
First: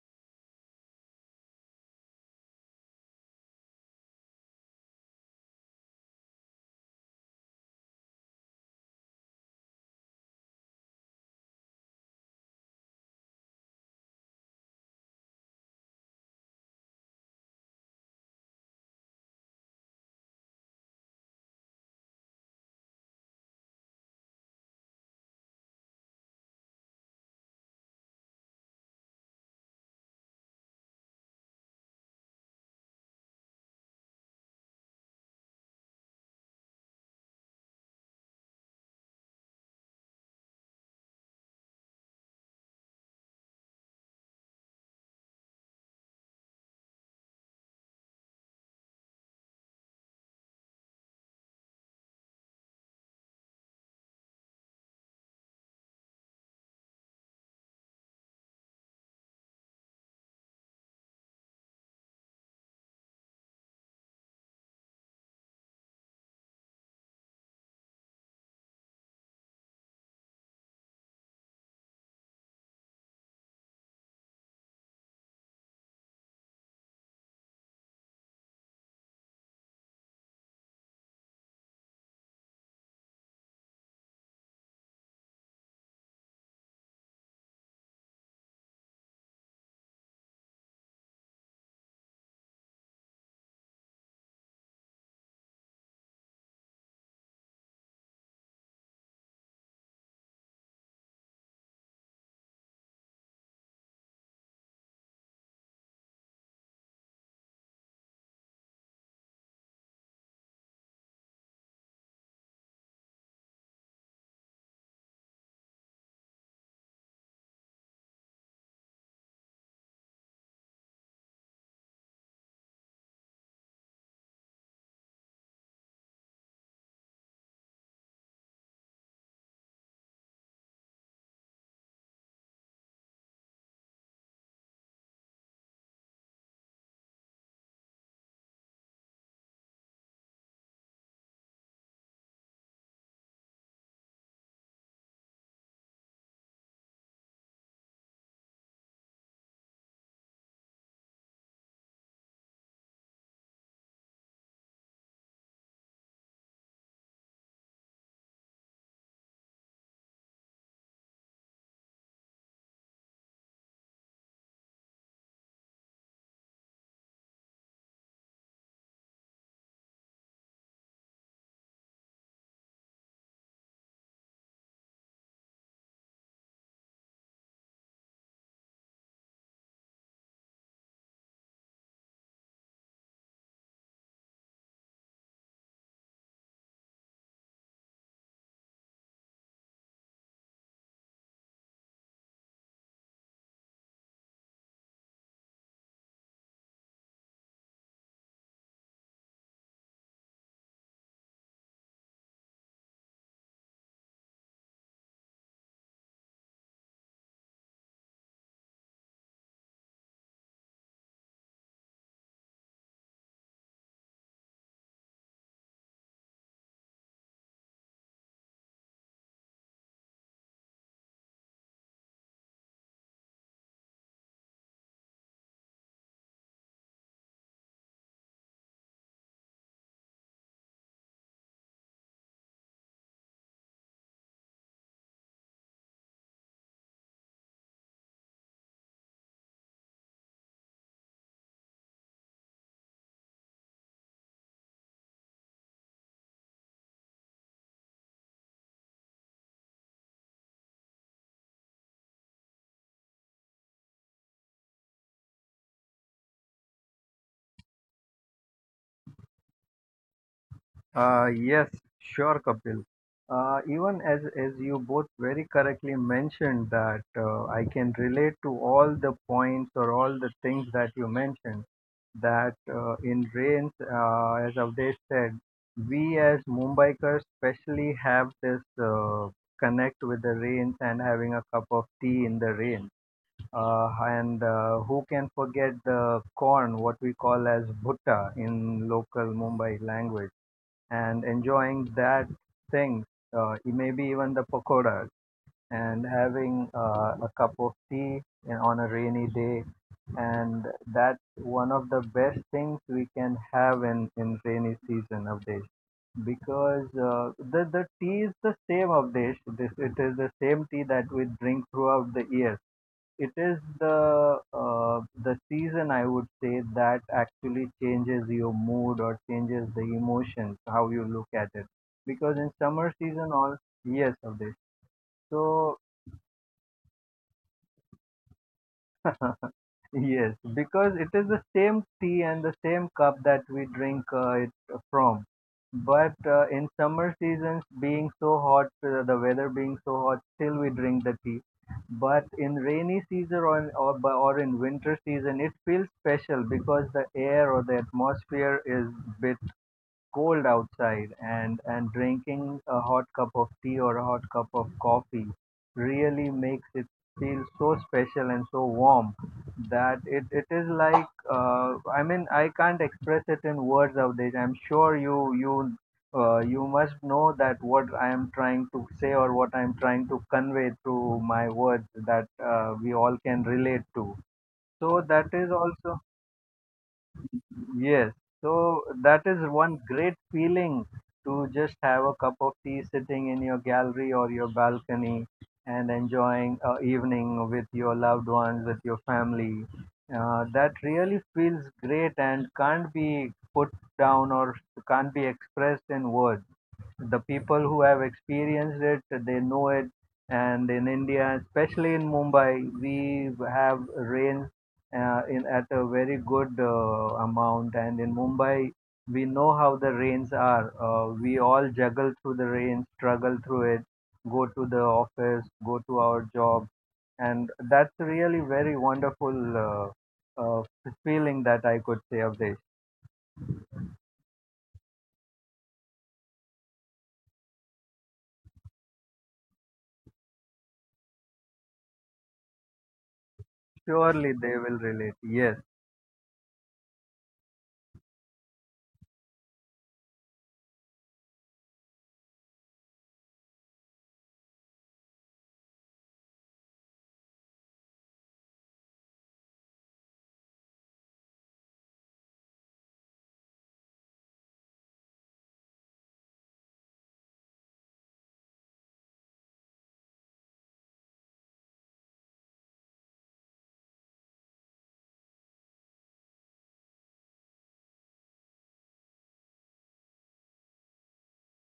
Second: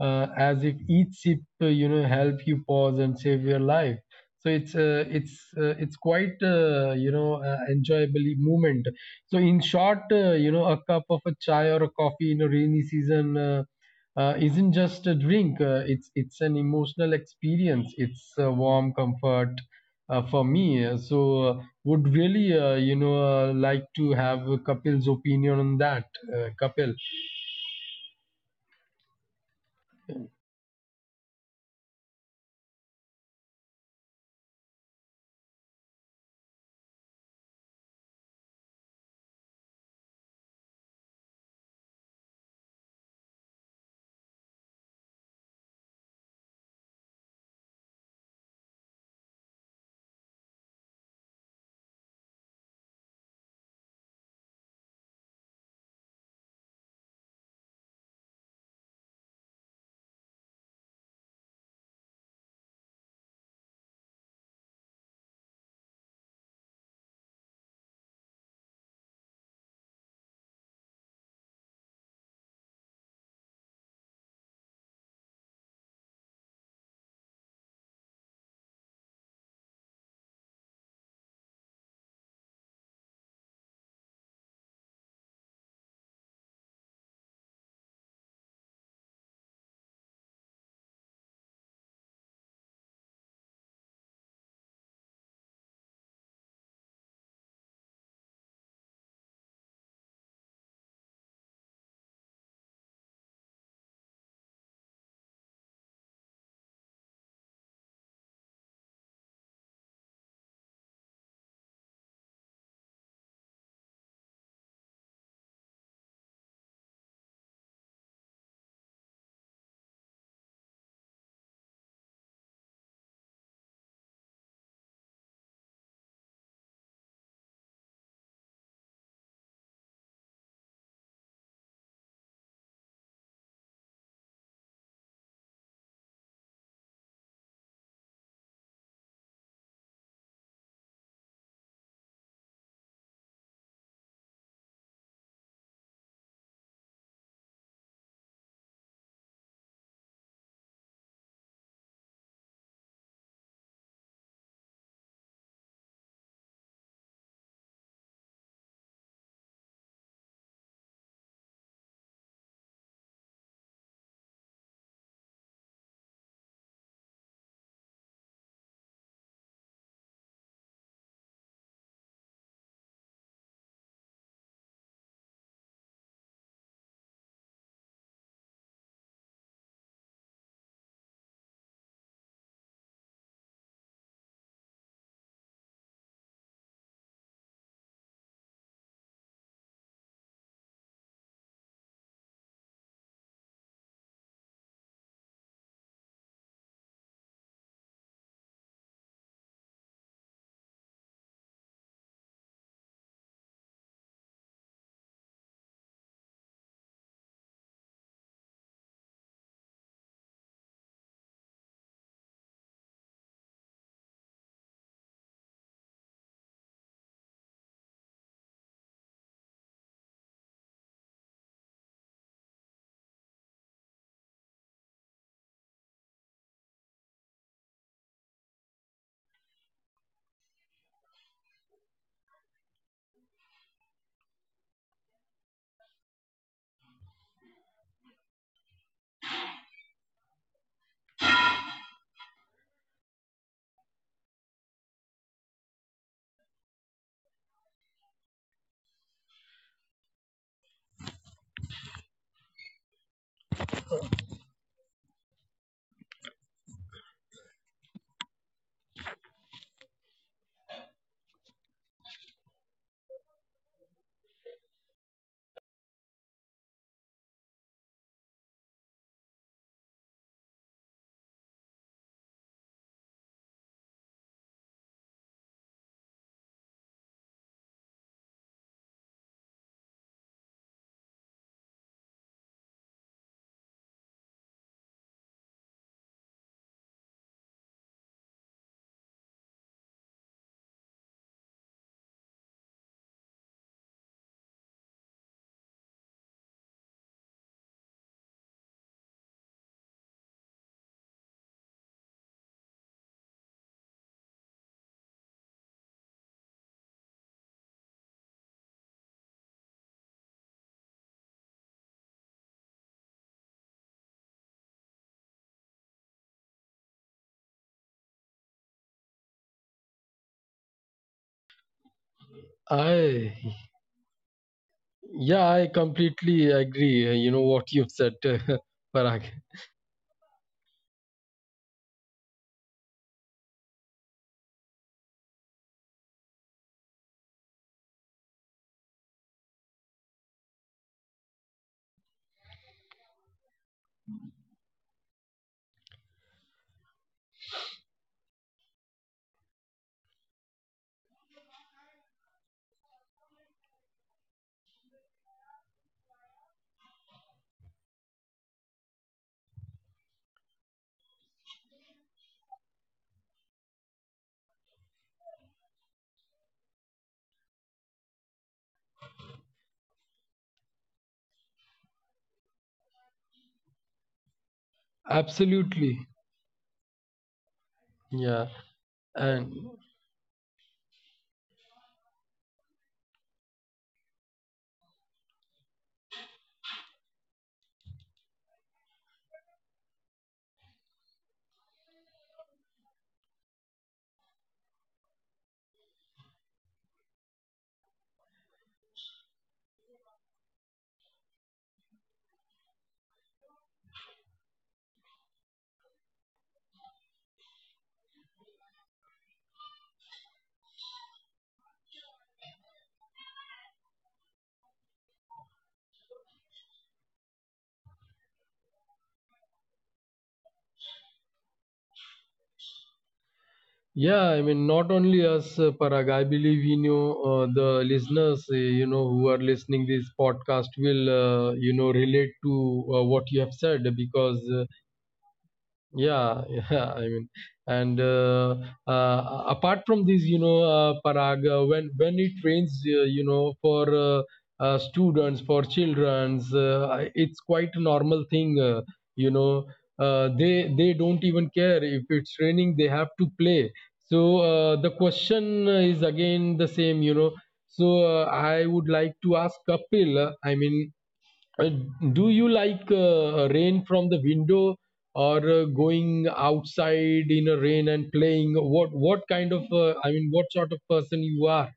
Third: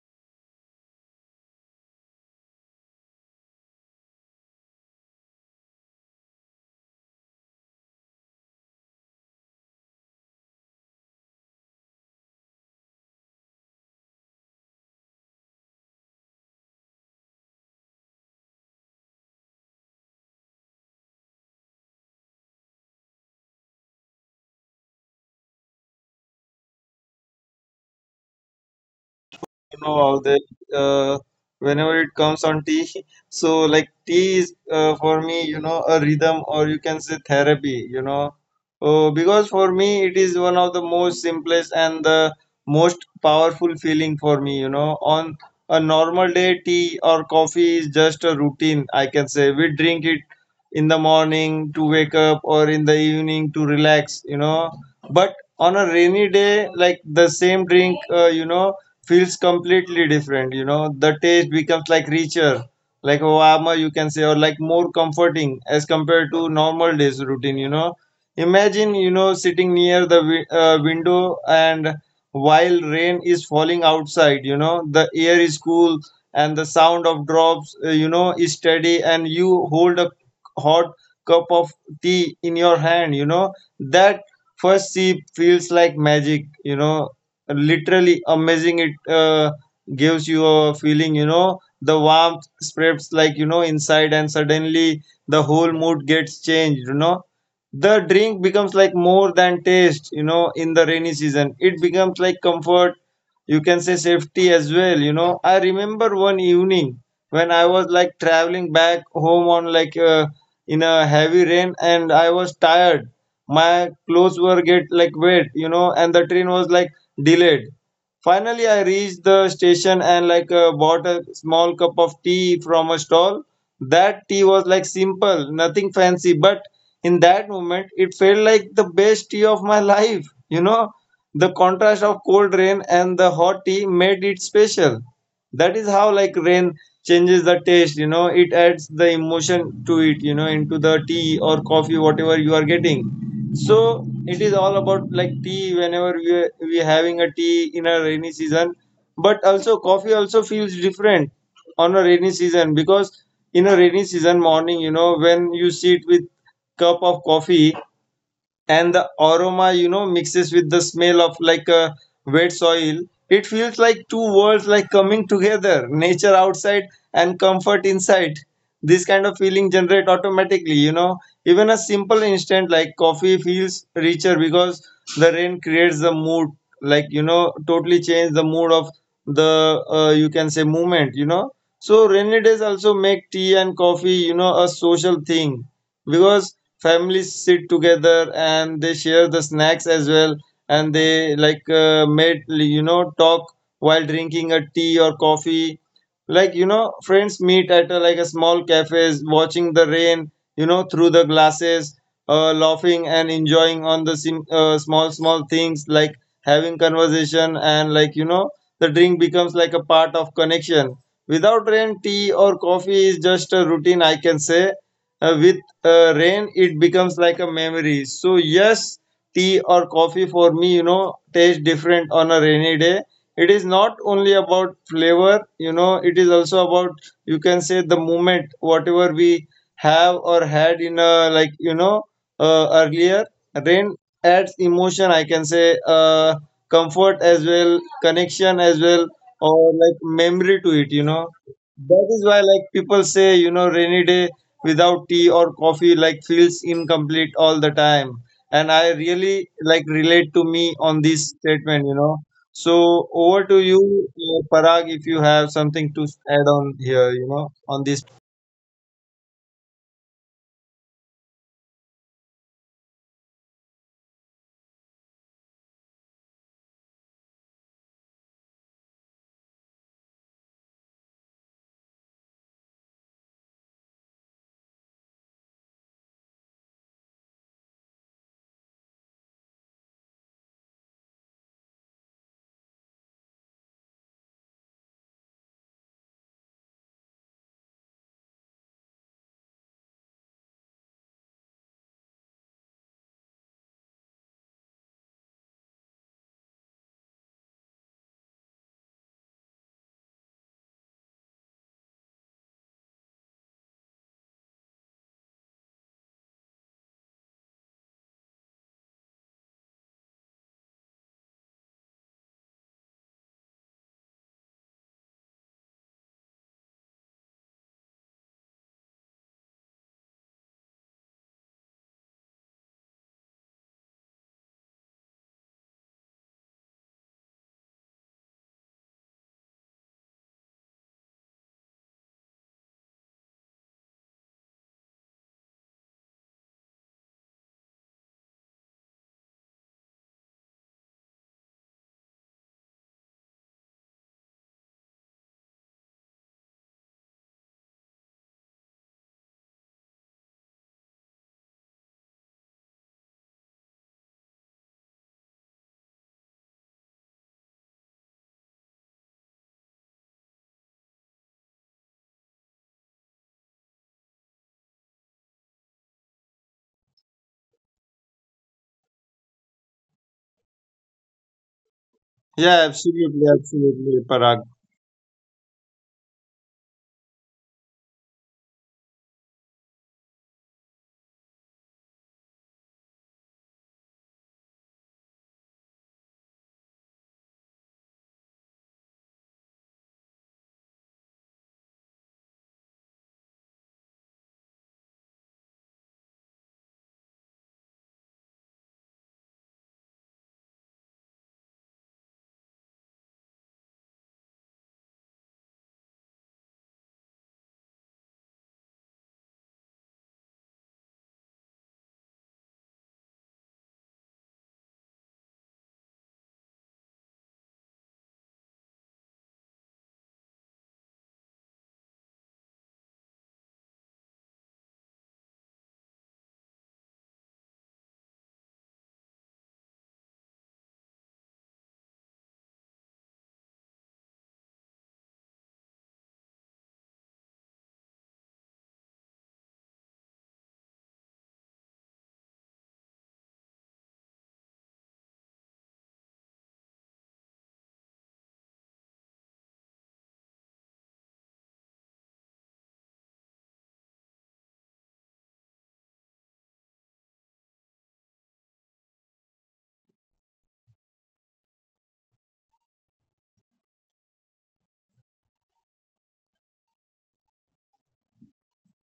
[SPEAKER 1] as if each sip, you know, help you pause and save your life. So it's quite, enjoyable movement. So in short, you know, a cup of a chai or a coffee in a rainy season isn't just a drink. It's an emotional experience, it's a warm comfort for me. So, would really like to have Kapil's opinion on that, Kapil.
[SPEAKER 2] You know all the uh, Whenever it comes on tea. So like tea is, for me, a rhythm, or you can say therapy. Oh, because for me it is one of the most simplest and the most powerful feeling for me. On a normal day, tea or coffee is just a routine, I can say. We drink it in the morning to wake up or in the evening to relax, but on a rainy day, like, the same drink feels completely different. The taste becomes like richer, like warmer, you can say, or like more comforting as compared to normal days routine. Imagine, sitting near the window, and while rain is falling outside, the air is cool and the sound of drops is steady, and you hold a hot cup of tea in your hand. That first sip feels like magic, literally amazing. It gives you a feeling. The warmth spreads, like, inside, and suddenly the whole mood gets changed. The drink becomes like more than taste. In the rainy season, it becomes like comfort, you can say, safety as well. I remember one evening when I was like traveling back home on in a heavy rain, and I was tired. My clothes were get like wet, and the train was like delayed. Finally, I reached the station and, bought a small cup of tea from a stall. That tea was like simple, nothing fancy, but in that moment, it felt like the best tea of my life. The contrast of cold rain and the hot tea made it special. That is how like rain changes the taste. It adds the emotion to it, into the tea or coffee, whatever you are getting. So it is all about like tea, whenever we having a tea in a rainy season. But also coffee also feels different on a rainy season, because in a rainy season morning, when you sit with cup of coffee, and the aroma, mixes with the smell of like a wet soil. It feels like two worlds like coming together, nature outside and comfort inside. This kind of feeling generate automatically. Even a simple instant like coffee feels richer, because the rain creates the mood, like, totally change the mood of the, you can say, movement. So rainy days also make tea and coffee, a social thing, because families sit together and they share the snacks as well, and they like, made, talk while drinking a tea or coffee. Like, friends meet at a, like, a small cafes, watching the rain, through the glasses, laughing and enjoying on the small small things, like having conversation, and, the drink becomes like a part of connection. Without rain, tea or coffee is just a routine, I can say, with, rain, it becomes like a memory. So yes, tea or coffee for me, taste different on a rainy day. It is not only about flavor, it is also about, you can say, the moment, whatever we have or had in a like, earlier. Rain adds emotion, I can say, comfort as well, connection as well, or like memory to it. That is why like people say, rainy day without tea or coffee like feels incomplete all the time, and I really like relate to me on this statement. So over to you, Parag, if you have something to add on here, on this.
[SPEAKER 3] Yes, sure, Kapil. Even as you both very correctly mentioned, that I can relate to all the points or all the things that you mentioned. That in rains, as Avdesh said, we as Mumbaikars especially have this connect with the rains and having a cup of tea in the rain. And who can forget the corn, what we call as bhutta in local Mumbai language, and enjoying that thing, maybe even the pakoras, and having a cup of tea on a rainy day. And that's one of the best things we can have in rainy season of days, because the tea is the same of Desh. This, it is the same tea that we drink throughout the year. It is the season, I would say, that actually changes your mood or changes the emotions how you look at it, because in summer
[SPEAKER 1] I.
[SPEAKER 3] season all yes of this
[SPEAKER 1] Yeah, I
[SPEAKER 3] so.
[SPEAKER 1] completely agree. You know what you've said, Parag.
[SPEAKER 3] Yes, because it is the same tea and the same cup that we drink it from. But in summer seasons, being so hot, the weather being so hot, still we drink the tea. But in rainy season or in winter season, it feels special because the air or the atmosphere is bit cold outside, and drinking a hot cup of tea or a hot cup of coffee really makes it feel so special and so warm, that it is like I mean I can't express it in words nowadays. I'm sure you you must know that what I am trying to say or what I'm trying to convey through my words, that we all can relate to. So
[SPEAKER 2] Yeah,
[SPEAKER 3] that is
[SPEAKER 2] absolutely,
[SPEAKER 3] also.
[SPEAKER 1] Absolutely.
[SPEAKER 2] absolutely, Parag.
[SPEAKER 3] Yes,
[SPEAKER 1] Yeah.
[SPEAKER 3] so that is
[SPEAKER 1] And
[SPEAKER 3] one great feeling, to just have a cup of tea sitting in your gallery or your balcony and enjoying a evening with your loved ones, with your family. That really feels great and can't be put down or can't be expressed in words. The people who have experienced it, they know it. And in India, especially in Mumbai, we have rains in at a very good amount. And in Mumbai, we know how the rains are. We all juggle through the rain, struggle through it, go to the office, go to our job, and that's really very wonderful uh, feeling that I could say of this.
[SPEAKER 1] yeah, I mean, not only us, Parag, I believe, you know, the listeners, you know, who are listening this podcast will, you know, relate to what you have said, because
[SPEAKER 3] Surely they will relate. Yes,
[SPEAKER 1] yeah, yeah, I mean, and apart from this, you know, Parag, when it rains, for students, for childrens, it's quite a normal thing. You know, they don't even care if it's raining; they have to play. So the question is again the same, you know. So I would like to ask Kapil. I mean, uh, do you like rain from the window, or going outside in a rain and playing? What kind of, I mean, what sort of person you are,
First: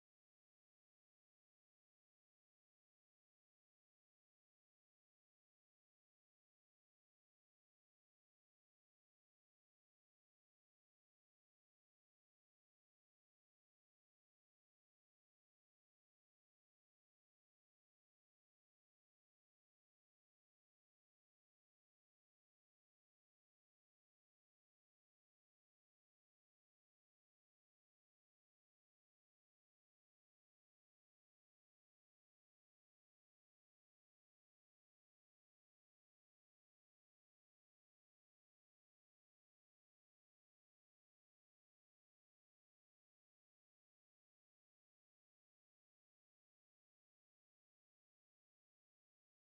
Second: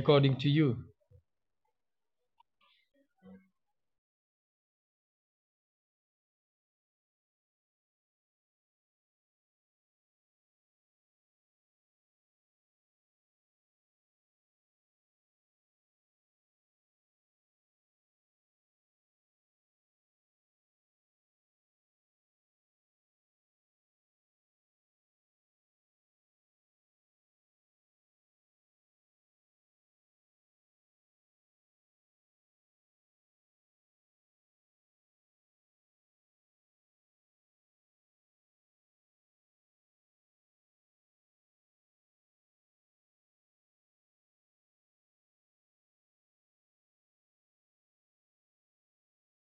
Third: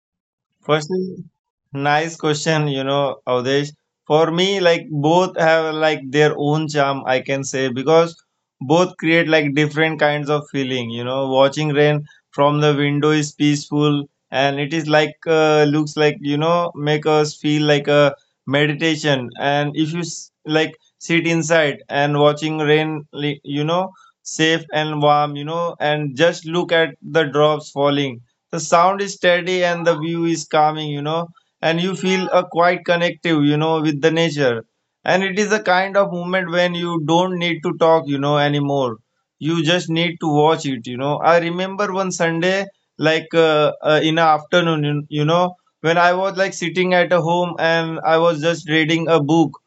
[SPEAKER 1] according to you?
[SPEAKER 2] Firstly, nice question, Avdesh. For me, like, both have like their own charm, I can say, because both create like different kinds of feeling. You know, watching rain from the window is peaceful, and it is like, looks like, make us feel like a meditation. And if you like sit inside and watching rain, you know, safe and warm, and just look at the drops falling. The sound is steady and the view is calming, and you feel a quite connective, with the nature. And it is a kind of moment when you don't need to talk, anymore. You just need to watch it. I remember one Sunday, like, in the afternoon, you know, when I was like sitting at a home and I was just reading a book.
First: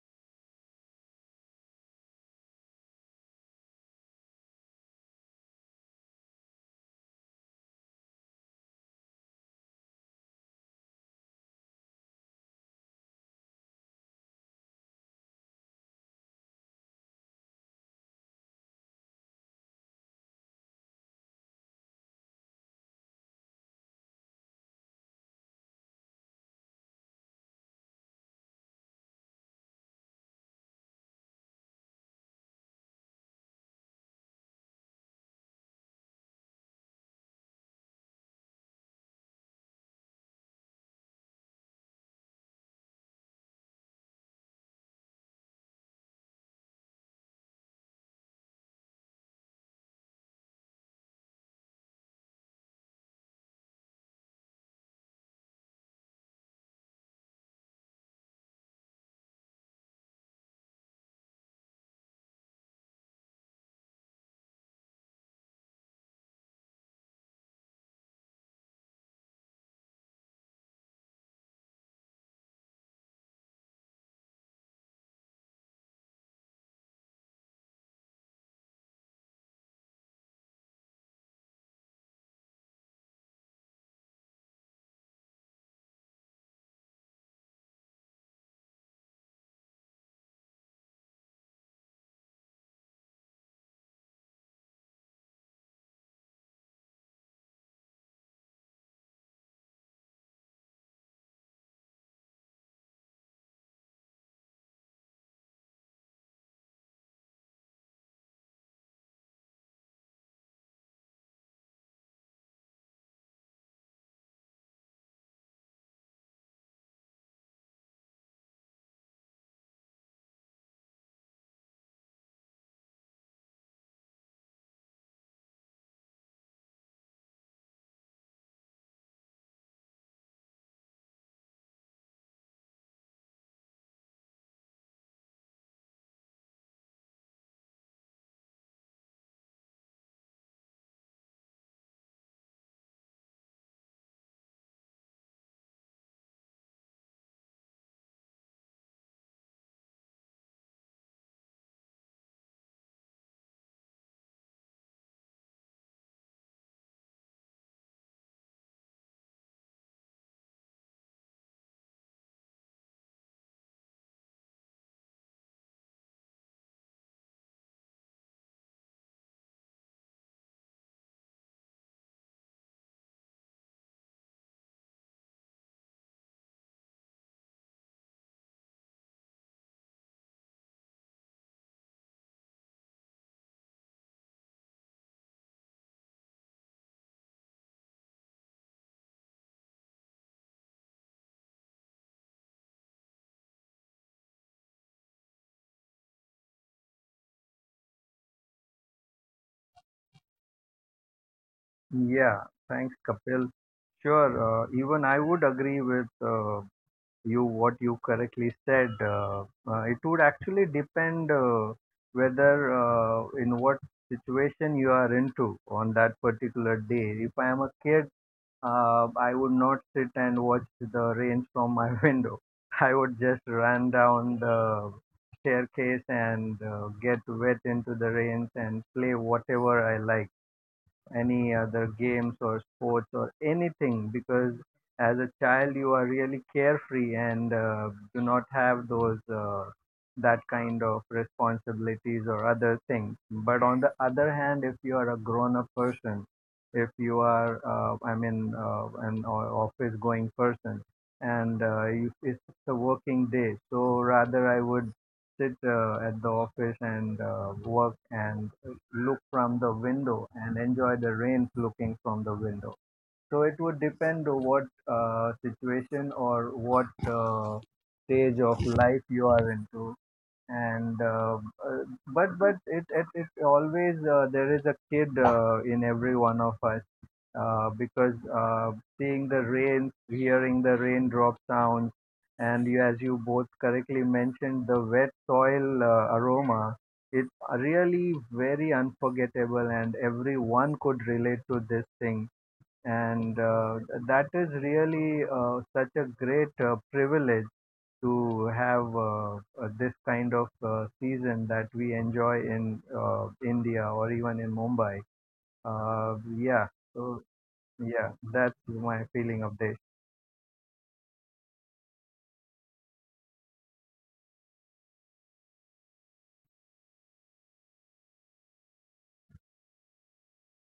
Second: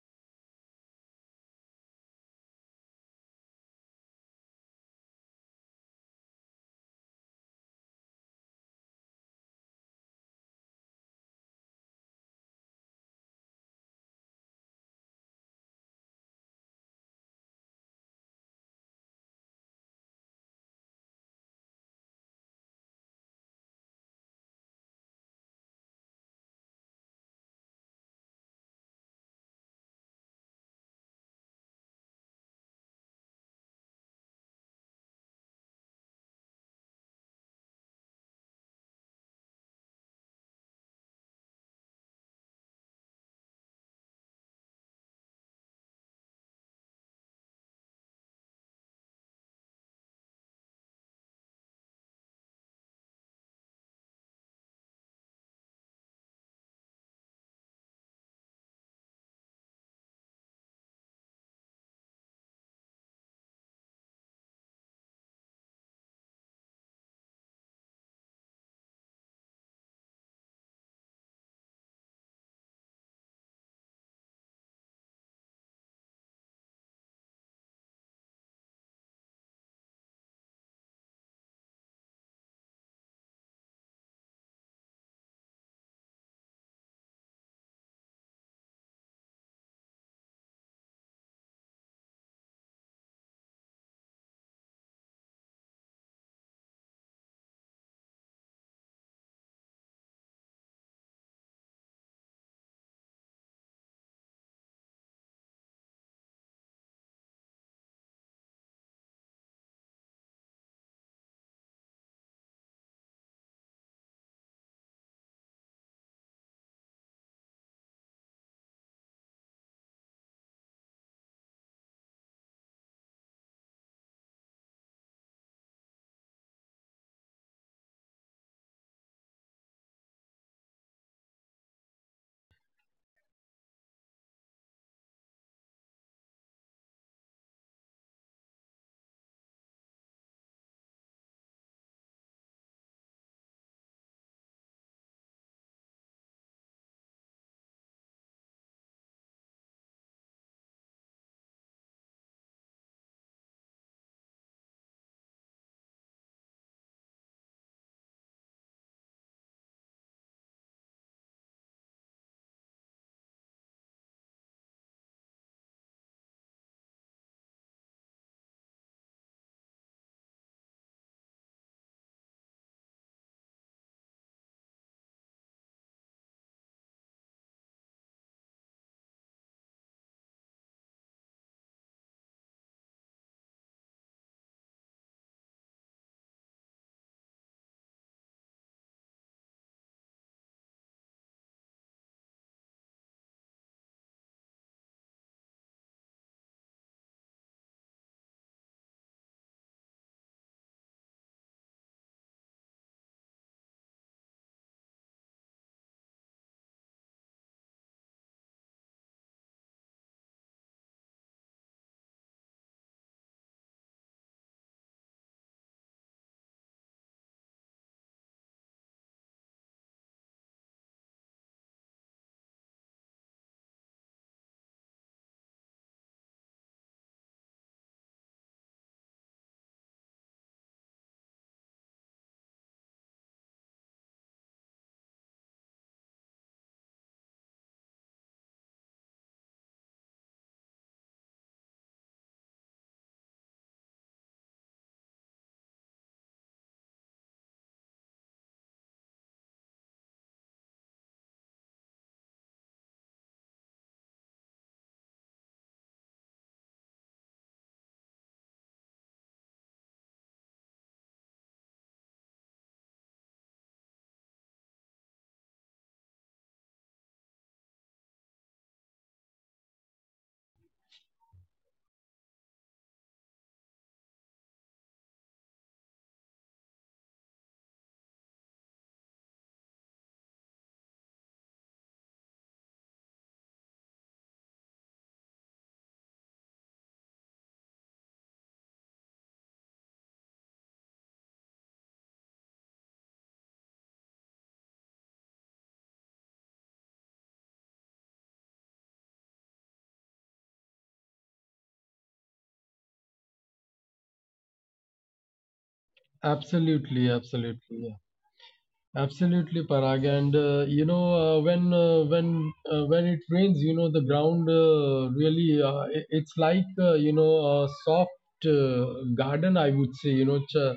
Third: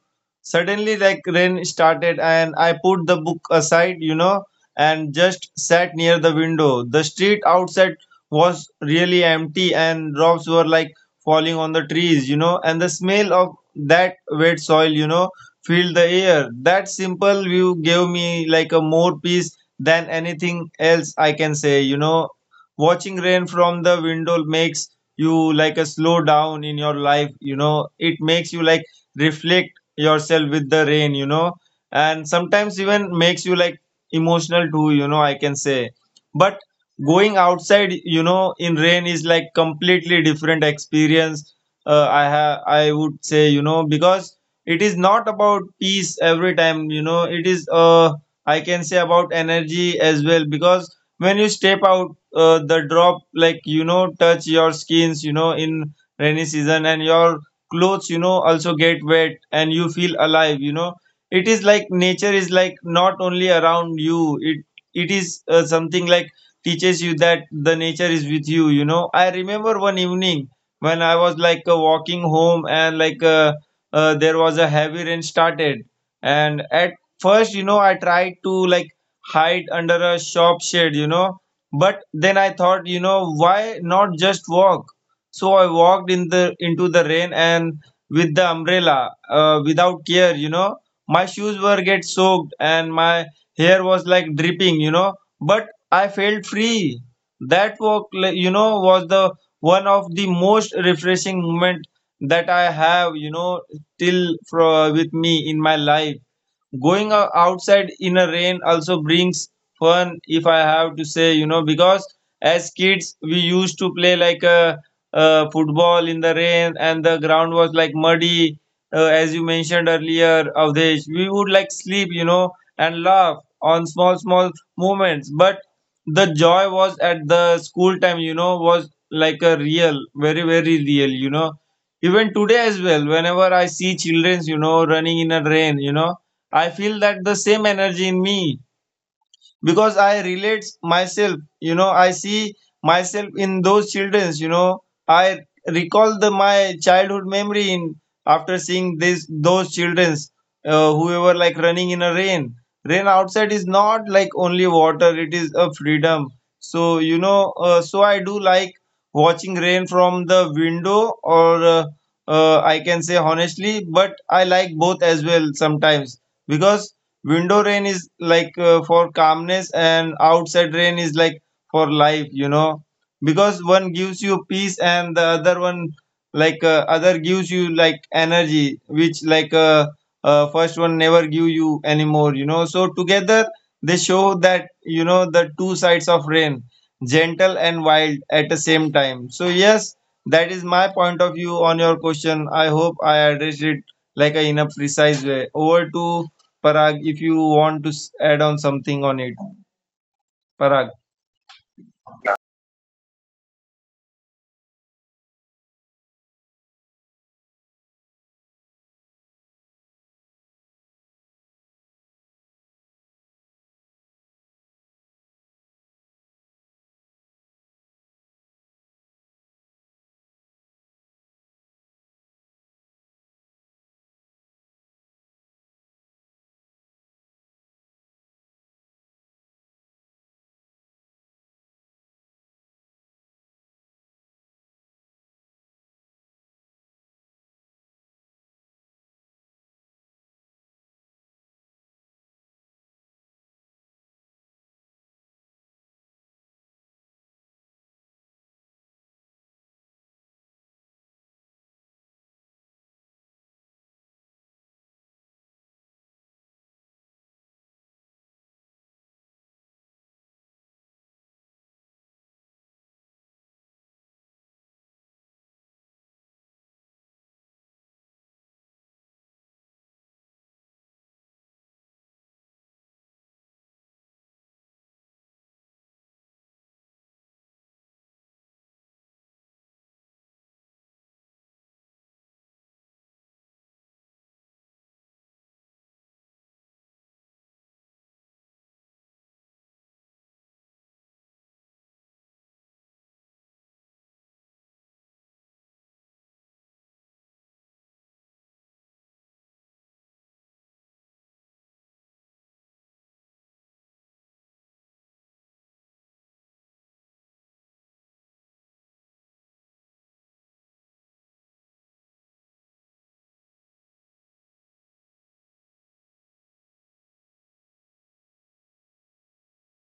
[SPEAKER 2] Suddenly like rain started, and I put the book aside, and just sat near the window. The street outside was really empty, and drops were like falling on the trees, and the smell of that wet soil, filled the air. That simple view gave me like a more peace than anything else I can say, Watching rain from the window makes you like a slow down in your life, it makes you like reflect yourself with the rain, and sometimes even makes you like emotional too, I can say. But going outside, in rain is like completely different experience, I would say, because it is not about peace every time. It is, I can say, about energy as well, because when you step out, the drop, like, touch your skins, in rainy season, and your clothes, also get wet, and you feel alive. It is like nature is like not only around you, it is, something like, teaches you that the nature is with you. You know I remember one evening when I was like, walking home, and like, there was a heavy rain started. And at first, I tried to like hide under a shop shade, but then I thought, why not just walk? So I walked in the into the rain, and with the umbrella, without care. My shoes were get soaked and my hair was like dripping, but I felt free. That walk, like, you know, was the one of the most refreshing moment that I have, you know, till for, with me in my life. Going outside in a rain also brings fun, if I have to say, because as kids we used to play like a, football in the rain, and the ground was like muddy. As you mentioned earlier, Avdesh, we would like sleep, and laugh on small small moments. But the joy was at the school time, was like a real, very very real. Even today as well, whenever I see children, running in a rain, I feel that the same energy in me, because I relate myself. You know, I see myself in those children. You know, I recall the my childhood memory in after seeing this those childrens, who were like running in a rain. Rain outside is not like only water; it is a freedom. So, so I do like watching rain from the window, or, I can say honestly, but I like both as well sometimes, because window rain is like, for calmness, and outside rain is like for life. Because one gives you peace, and the other one, like, other gives you like energy, which like, first one never give you anymore. So together they show that, the two sides of rain: gentle and wild at the same time. So yes, that is my point of view on your question. I hope I addressed it like a in a precise way. Over to Parag, if you want to add on something on it, Parag.
[SPEAKER 3] yeah. Thanks, Kapil. Sure. Even I would agree with. You what you correctly said, it would actually depend, whether, in what situation you are into on that particular day. If I am a kid, I would not sit and watch the rain from my window. I would just run down the staircase and get wet into the rains and play whatever I like, any other games or sports or anything, because as a child you are really carefree and do not have those that kind of responsibilities or other things. But on the other hand, if you are a grown up person, if you are, I mean, an office going person, and it's a working day, so rather I would sit, at the office and work and look from the window and enjoy the rain looking from the window. So it would depend on what, situation or what, stage of life you are into, and uh, but it always, there is a kid, in every one of us, because seeing the rain, hearing the raindrop sounds, and as you both correctly mentioned, the wet soil, aroma. It's really very unforgettable, and everyone could relate to this thing. And that is really, such a great, privilege to have, this kind of, season that we enjoy in, India or even in Mumbai. Yeah,
[SPEAKER 1] Absolutely,
[SPEAKER 3] so
[SPEAKER 1] absolutely, yeah.
[SPEAKER 3] yeah, that's my feeling
[SPEAKER 1] Absolutely,
[SPEAKER 3] of this.
[SPEAKER 1] Parag. And you know, when it rains, you know, the ground really it's like, you know, a soft garden, I would say, you know, ch- uh,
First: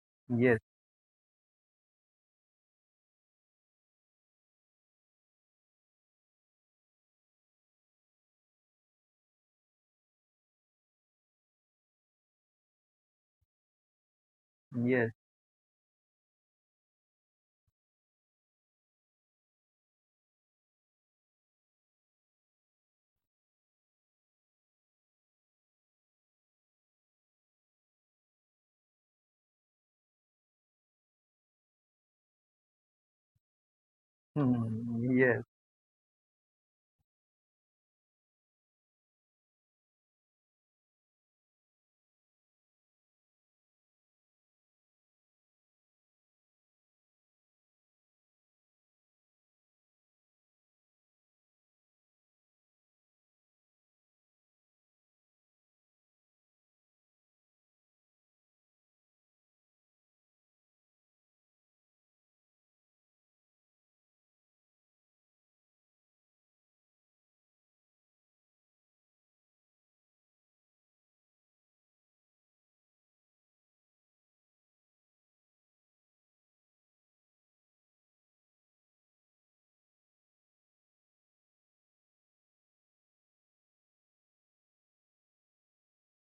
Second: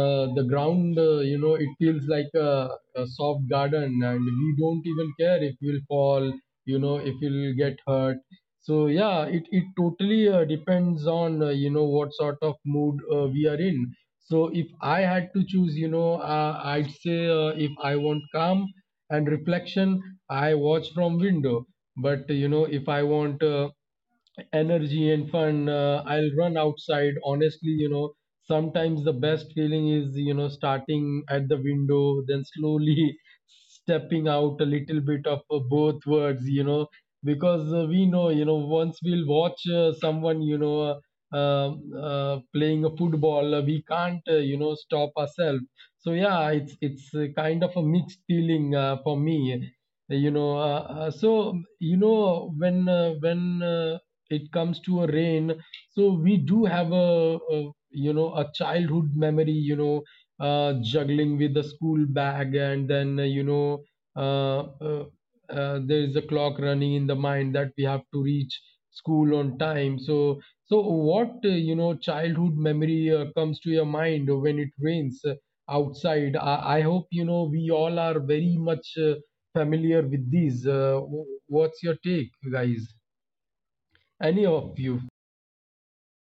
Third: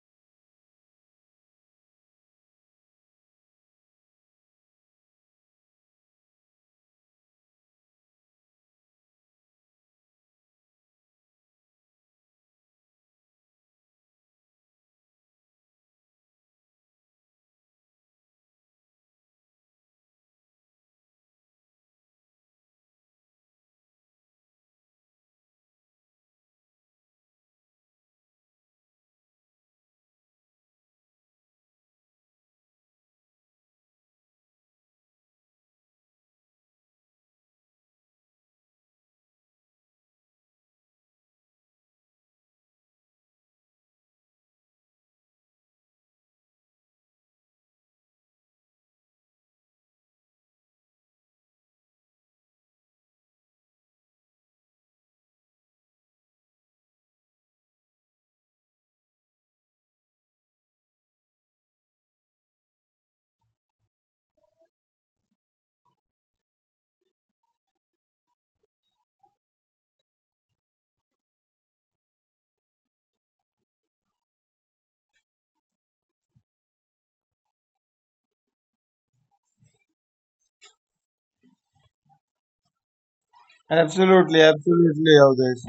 [SPEAKER 1] uh, the
[SPEAKER 3] Yes,
[SPEAKER 1] ground, you know, it feels like a soft garden, and we don't even care if we'll fall, you know, if we'll get hurt. So yeah, it totally depends on, you know, what sort of mood we are in. So if I
[SPEAKER 3] yes,
[SPEAKER 1] had to choose, you know, I'd say if I want calm and reflection, I watch from window. But you know, if I want energy and fun. I'll run outside. Honestly, you know, sometimes the best feeling is, you know, starting at the window, then slowly stepping out, a little bit of
[SPEAKER 3] yes,
[SPEAKER 1] both words, you know, because we know, you know, once we'll watch someone, you know, playing a football, we can't, you know, stop ourselves. So yeah, it's kind of a mixed feeling for me. So when it comes to a rain, we do have a a childhood memory, juggling with the school bag. And then uh, uh, there is a clock running in the mind that we have to reach school on time. So what childhood memory comes to your mind when it rains outside? I hope we all are very much familiar with these. What's your take, guys? Any of
[SPEAKER 2] Absolutely,
[SPEAKER 1] you?
[SPEAKER 2] absolutely, Avdesh.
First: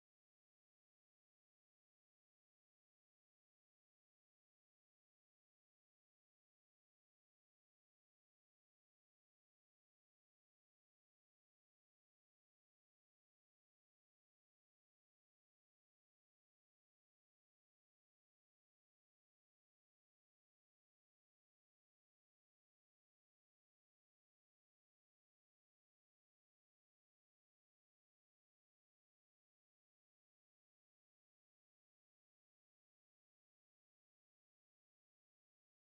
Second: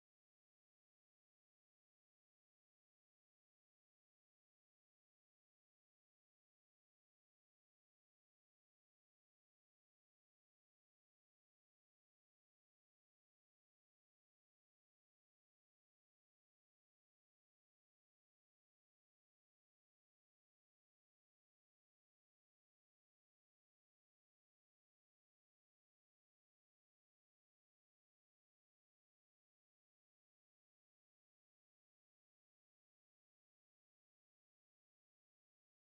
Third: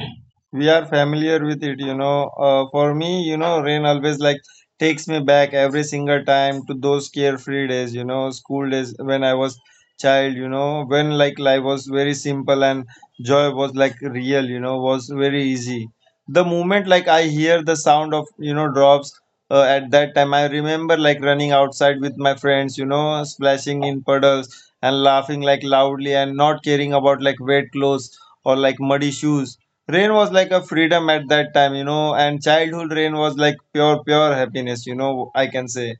[SPEAKER 2] We are familiar with it. For me, rain always like takes me back every single time to those carefree days, school days when I was child, when like life was very simple and joy was like real, was very easy. The moment like I hear the sound of, drops at that time, I remember like running outside with my friends, splashing in puddles and laughing like loudly and not caring about like wet clothes or like muddy shoes. Rain was like a freedom at that time, and childhood rain was like pure, pure happiness, I can say.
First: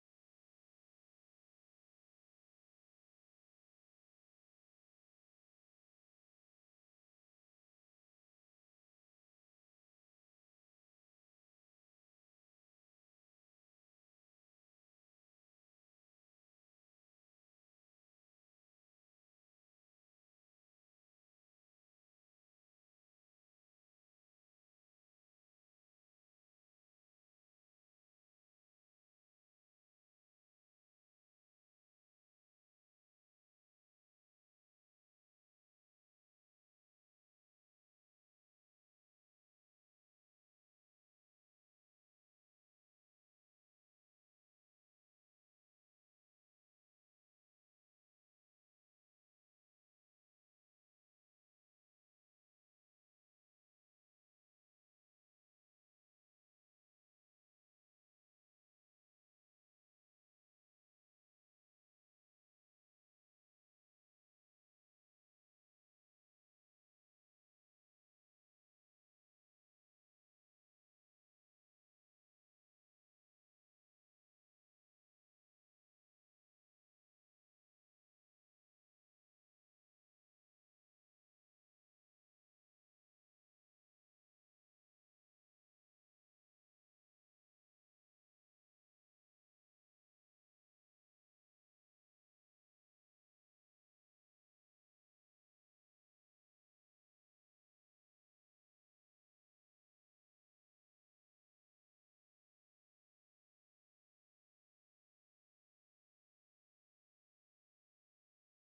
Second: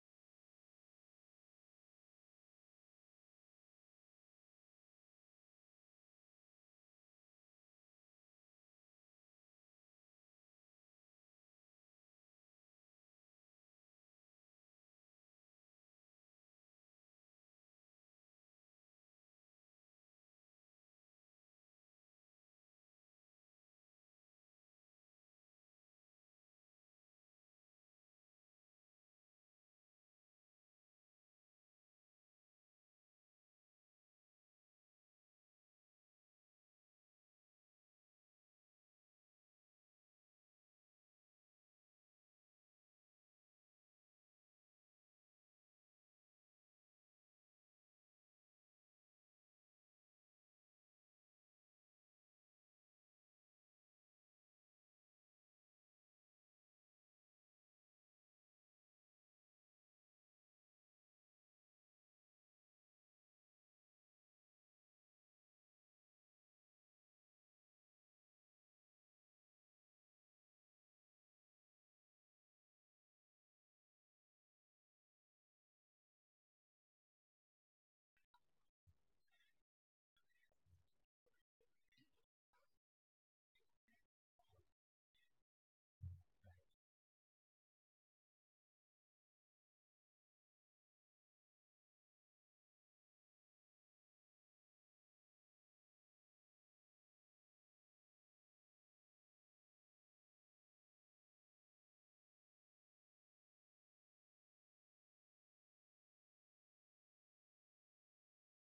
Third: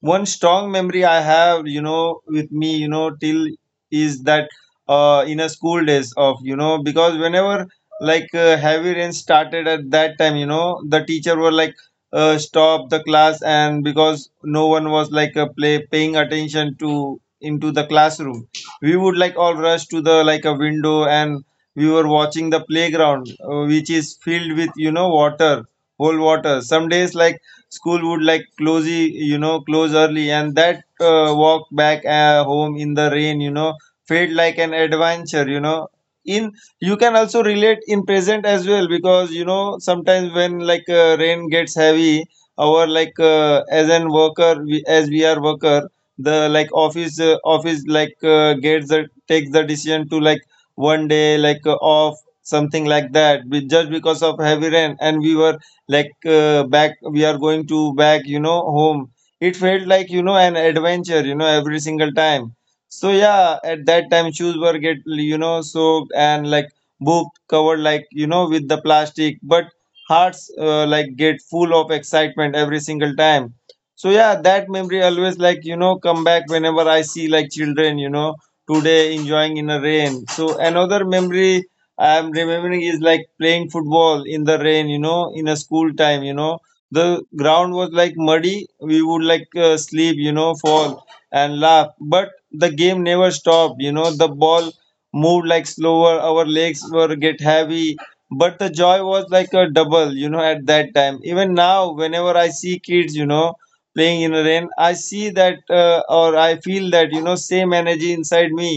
[SPEAKER 2] One strong memory I have, with me, till is that in a school days because whenever heavy rain started at that time, you know, the teacher were like, stop the class and because no one was play paying attention to into the classroom. We would like all rush to the like a window, and we were watching the playground which is filled with, you know, water, whole water. Some days like school would like close you know, close early, and that walk back home in the rain, you know, felt like an adventure, you know. In You can also relate in present as well, because, you know, sometimes when rain gets heavy, our as an worker, as we are worker, the like office gets the takes the decision to like one day off, something like just because of heavy rain, and we were back, we are going to back, you know, home. It felt like, you know, an adventure, you know, every single time. So yeah, at that time shoes were get, you know, soaked, and like booked covered, like, you know, with the plastic, but hearts like get full of excitement every single time. So yeah, that memory always like, you know, come back whenever I see like children, you know, today enjoying in a rain. So another memory I'm remembering is like playing football in the rain, you know, in a school time, you know. The ground was like muddy. We would sleep, you know, fall and laugh, but the game never stopped. You know, the ball moved like slower. Our legs were get heavy. But the joy was like a double, you know, at that time. Even now, whenever I see kids, you know, playing in rain, I see that or I feel that, you know, same energy inside me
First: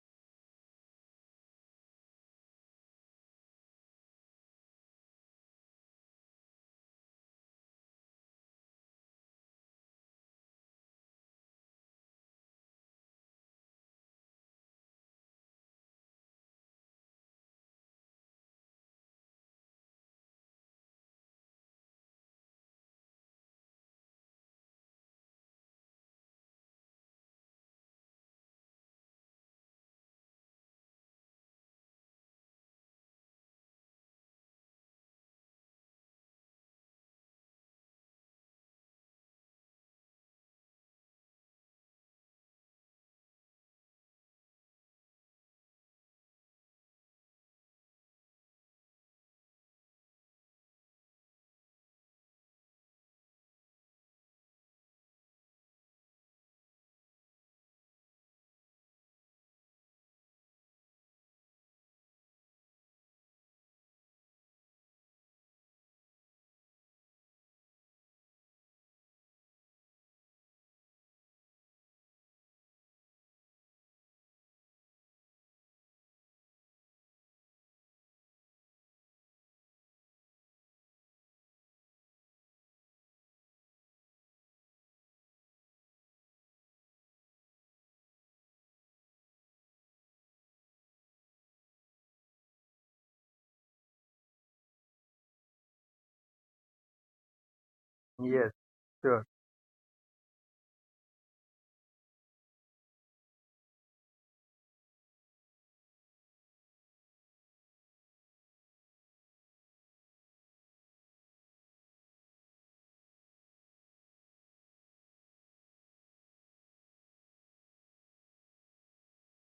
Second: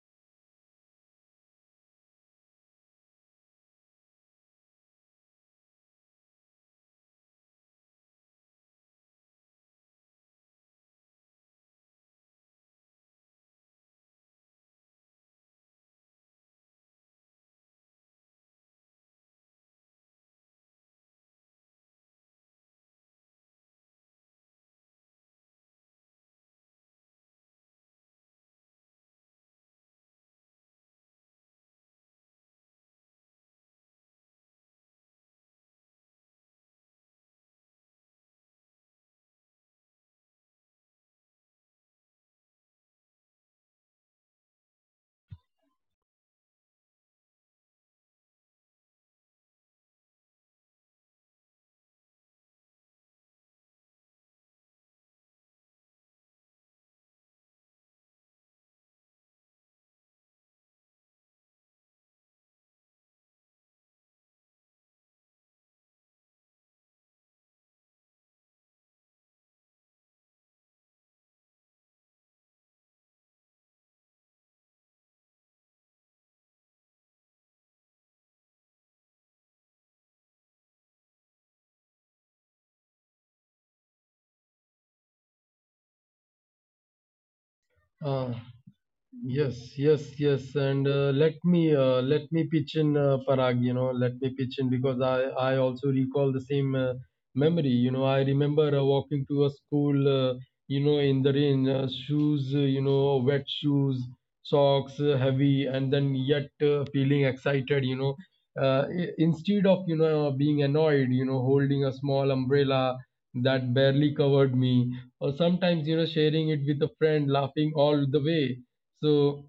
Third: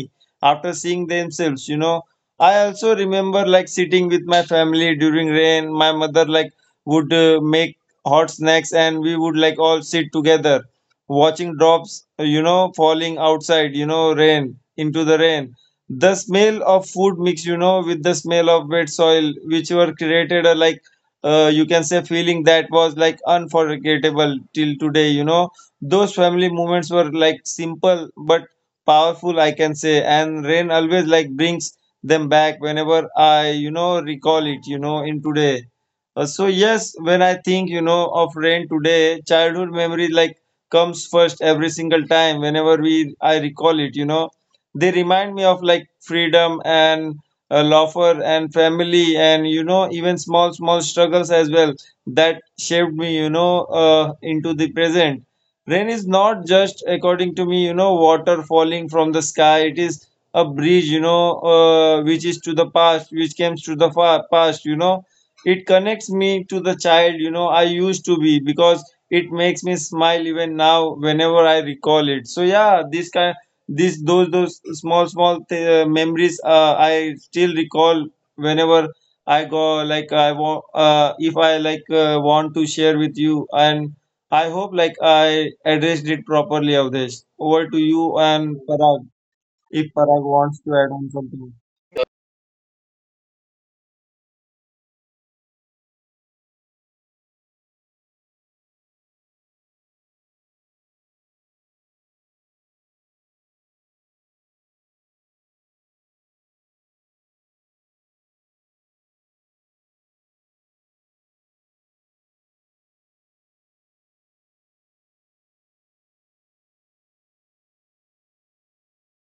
[SPEAKER 2] after seeing themselves, you know. I also remember like sitting with my family during rain. My mother like would make hot snacks, and we would like all sit together watching drops you know, falling outside, you know, rain into the rain. The smell of food mix, you know, with the smell of wet soil, which were created a like you can say, feeling that was like unforgettable till today, you know. Those family moments were like simple but powerful, I can say, and rain always like brings them back whenever I, you know, recall it, you know, in today. So yes, when I think, you know, of rain today, childhood memory like comes first every single time whenever we I recall it, you know. They remind me of like freedom and loafer and family and, you know, even small small struggles as well that shaped me, you know, into the present. Rain is not, just according to me, you know, water falling from the sky. It is a bridge, you know, which is to the past, which comes to the far past, you know. It connects me to the child, you know, I used to be, because it makes me smile even now whenever I recall it. So yeah, this kind, these those small small memories I still recall whenever I want, if I want to share with you. And I hope like I addressed it properly, Avdesh. Over to you
[SPEAKER 1] Uh,
[SPEAKER 2] and Parag,
[SPEAKER 1] yes,
[SPEAKER 2] if
[SPEAKER 1] yes,
[SPEAKER 2] Parag
[SPEAKER 1] yes.
[SPEAKER 2] wants to
[SPEAKER 1] And
[SPEAKER 2] add on
[SPEAKER 1] uh, let
[SPEAKER 2] something.
[SPEAKER 1] me uh, let me pitch in, Parag. Let me pitch in because I also recall the same memory. I
[SPEAKER 3] yes,
[SPEAKER 1] remember
[SPEAKER 3] sure,
[SPEAKER 1] walking to a school. In the rain, shoes. Wet shoes, socks, heavy, and then yet feeling excited. Instead of being annoyed. Holding a small umbrella that barely covered me, or sometimes sharing it with a friend, laughing all the way. So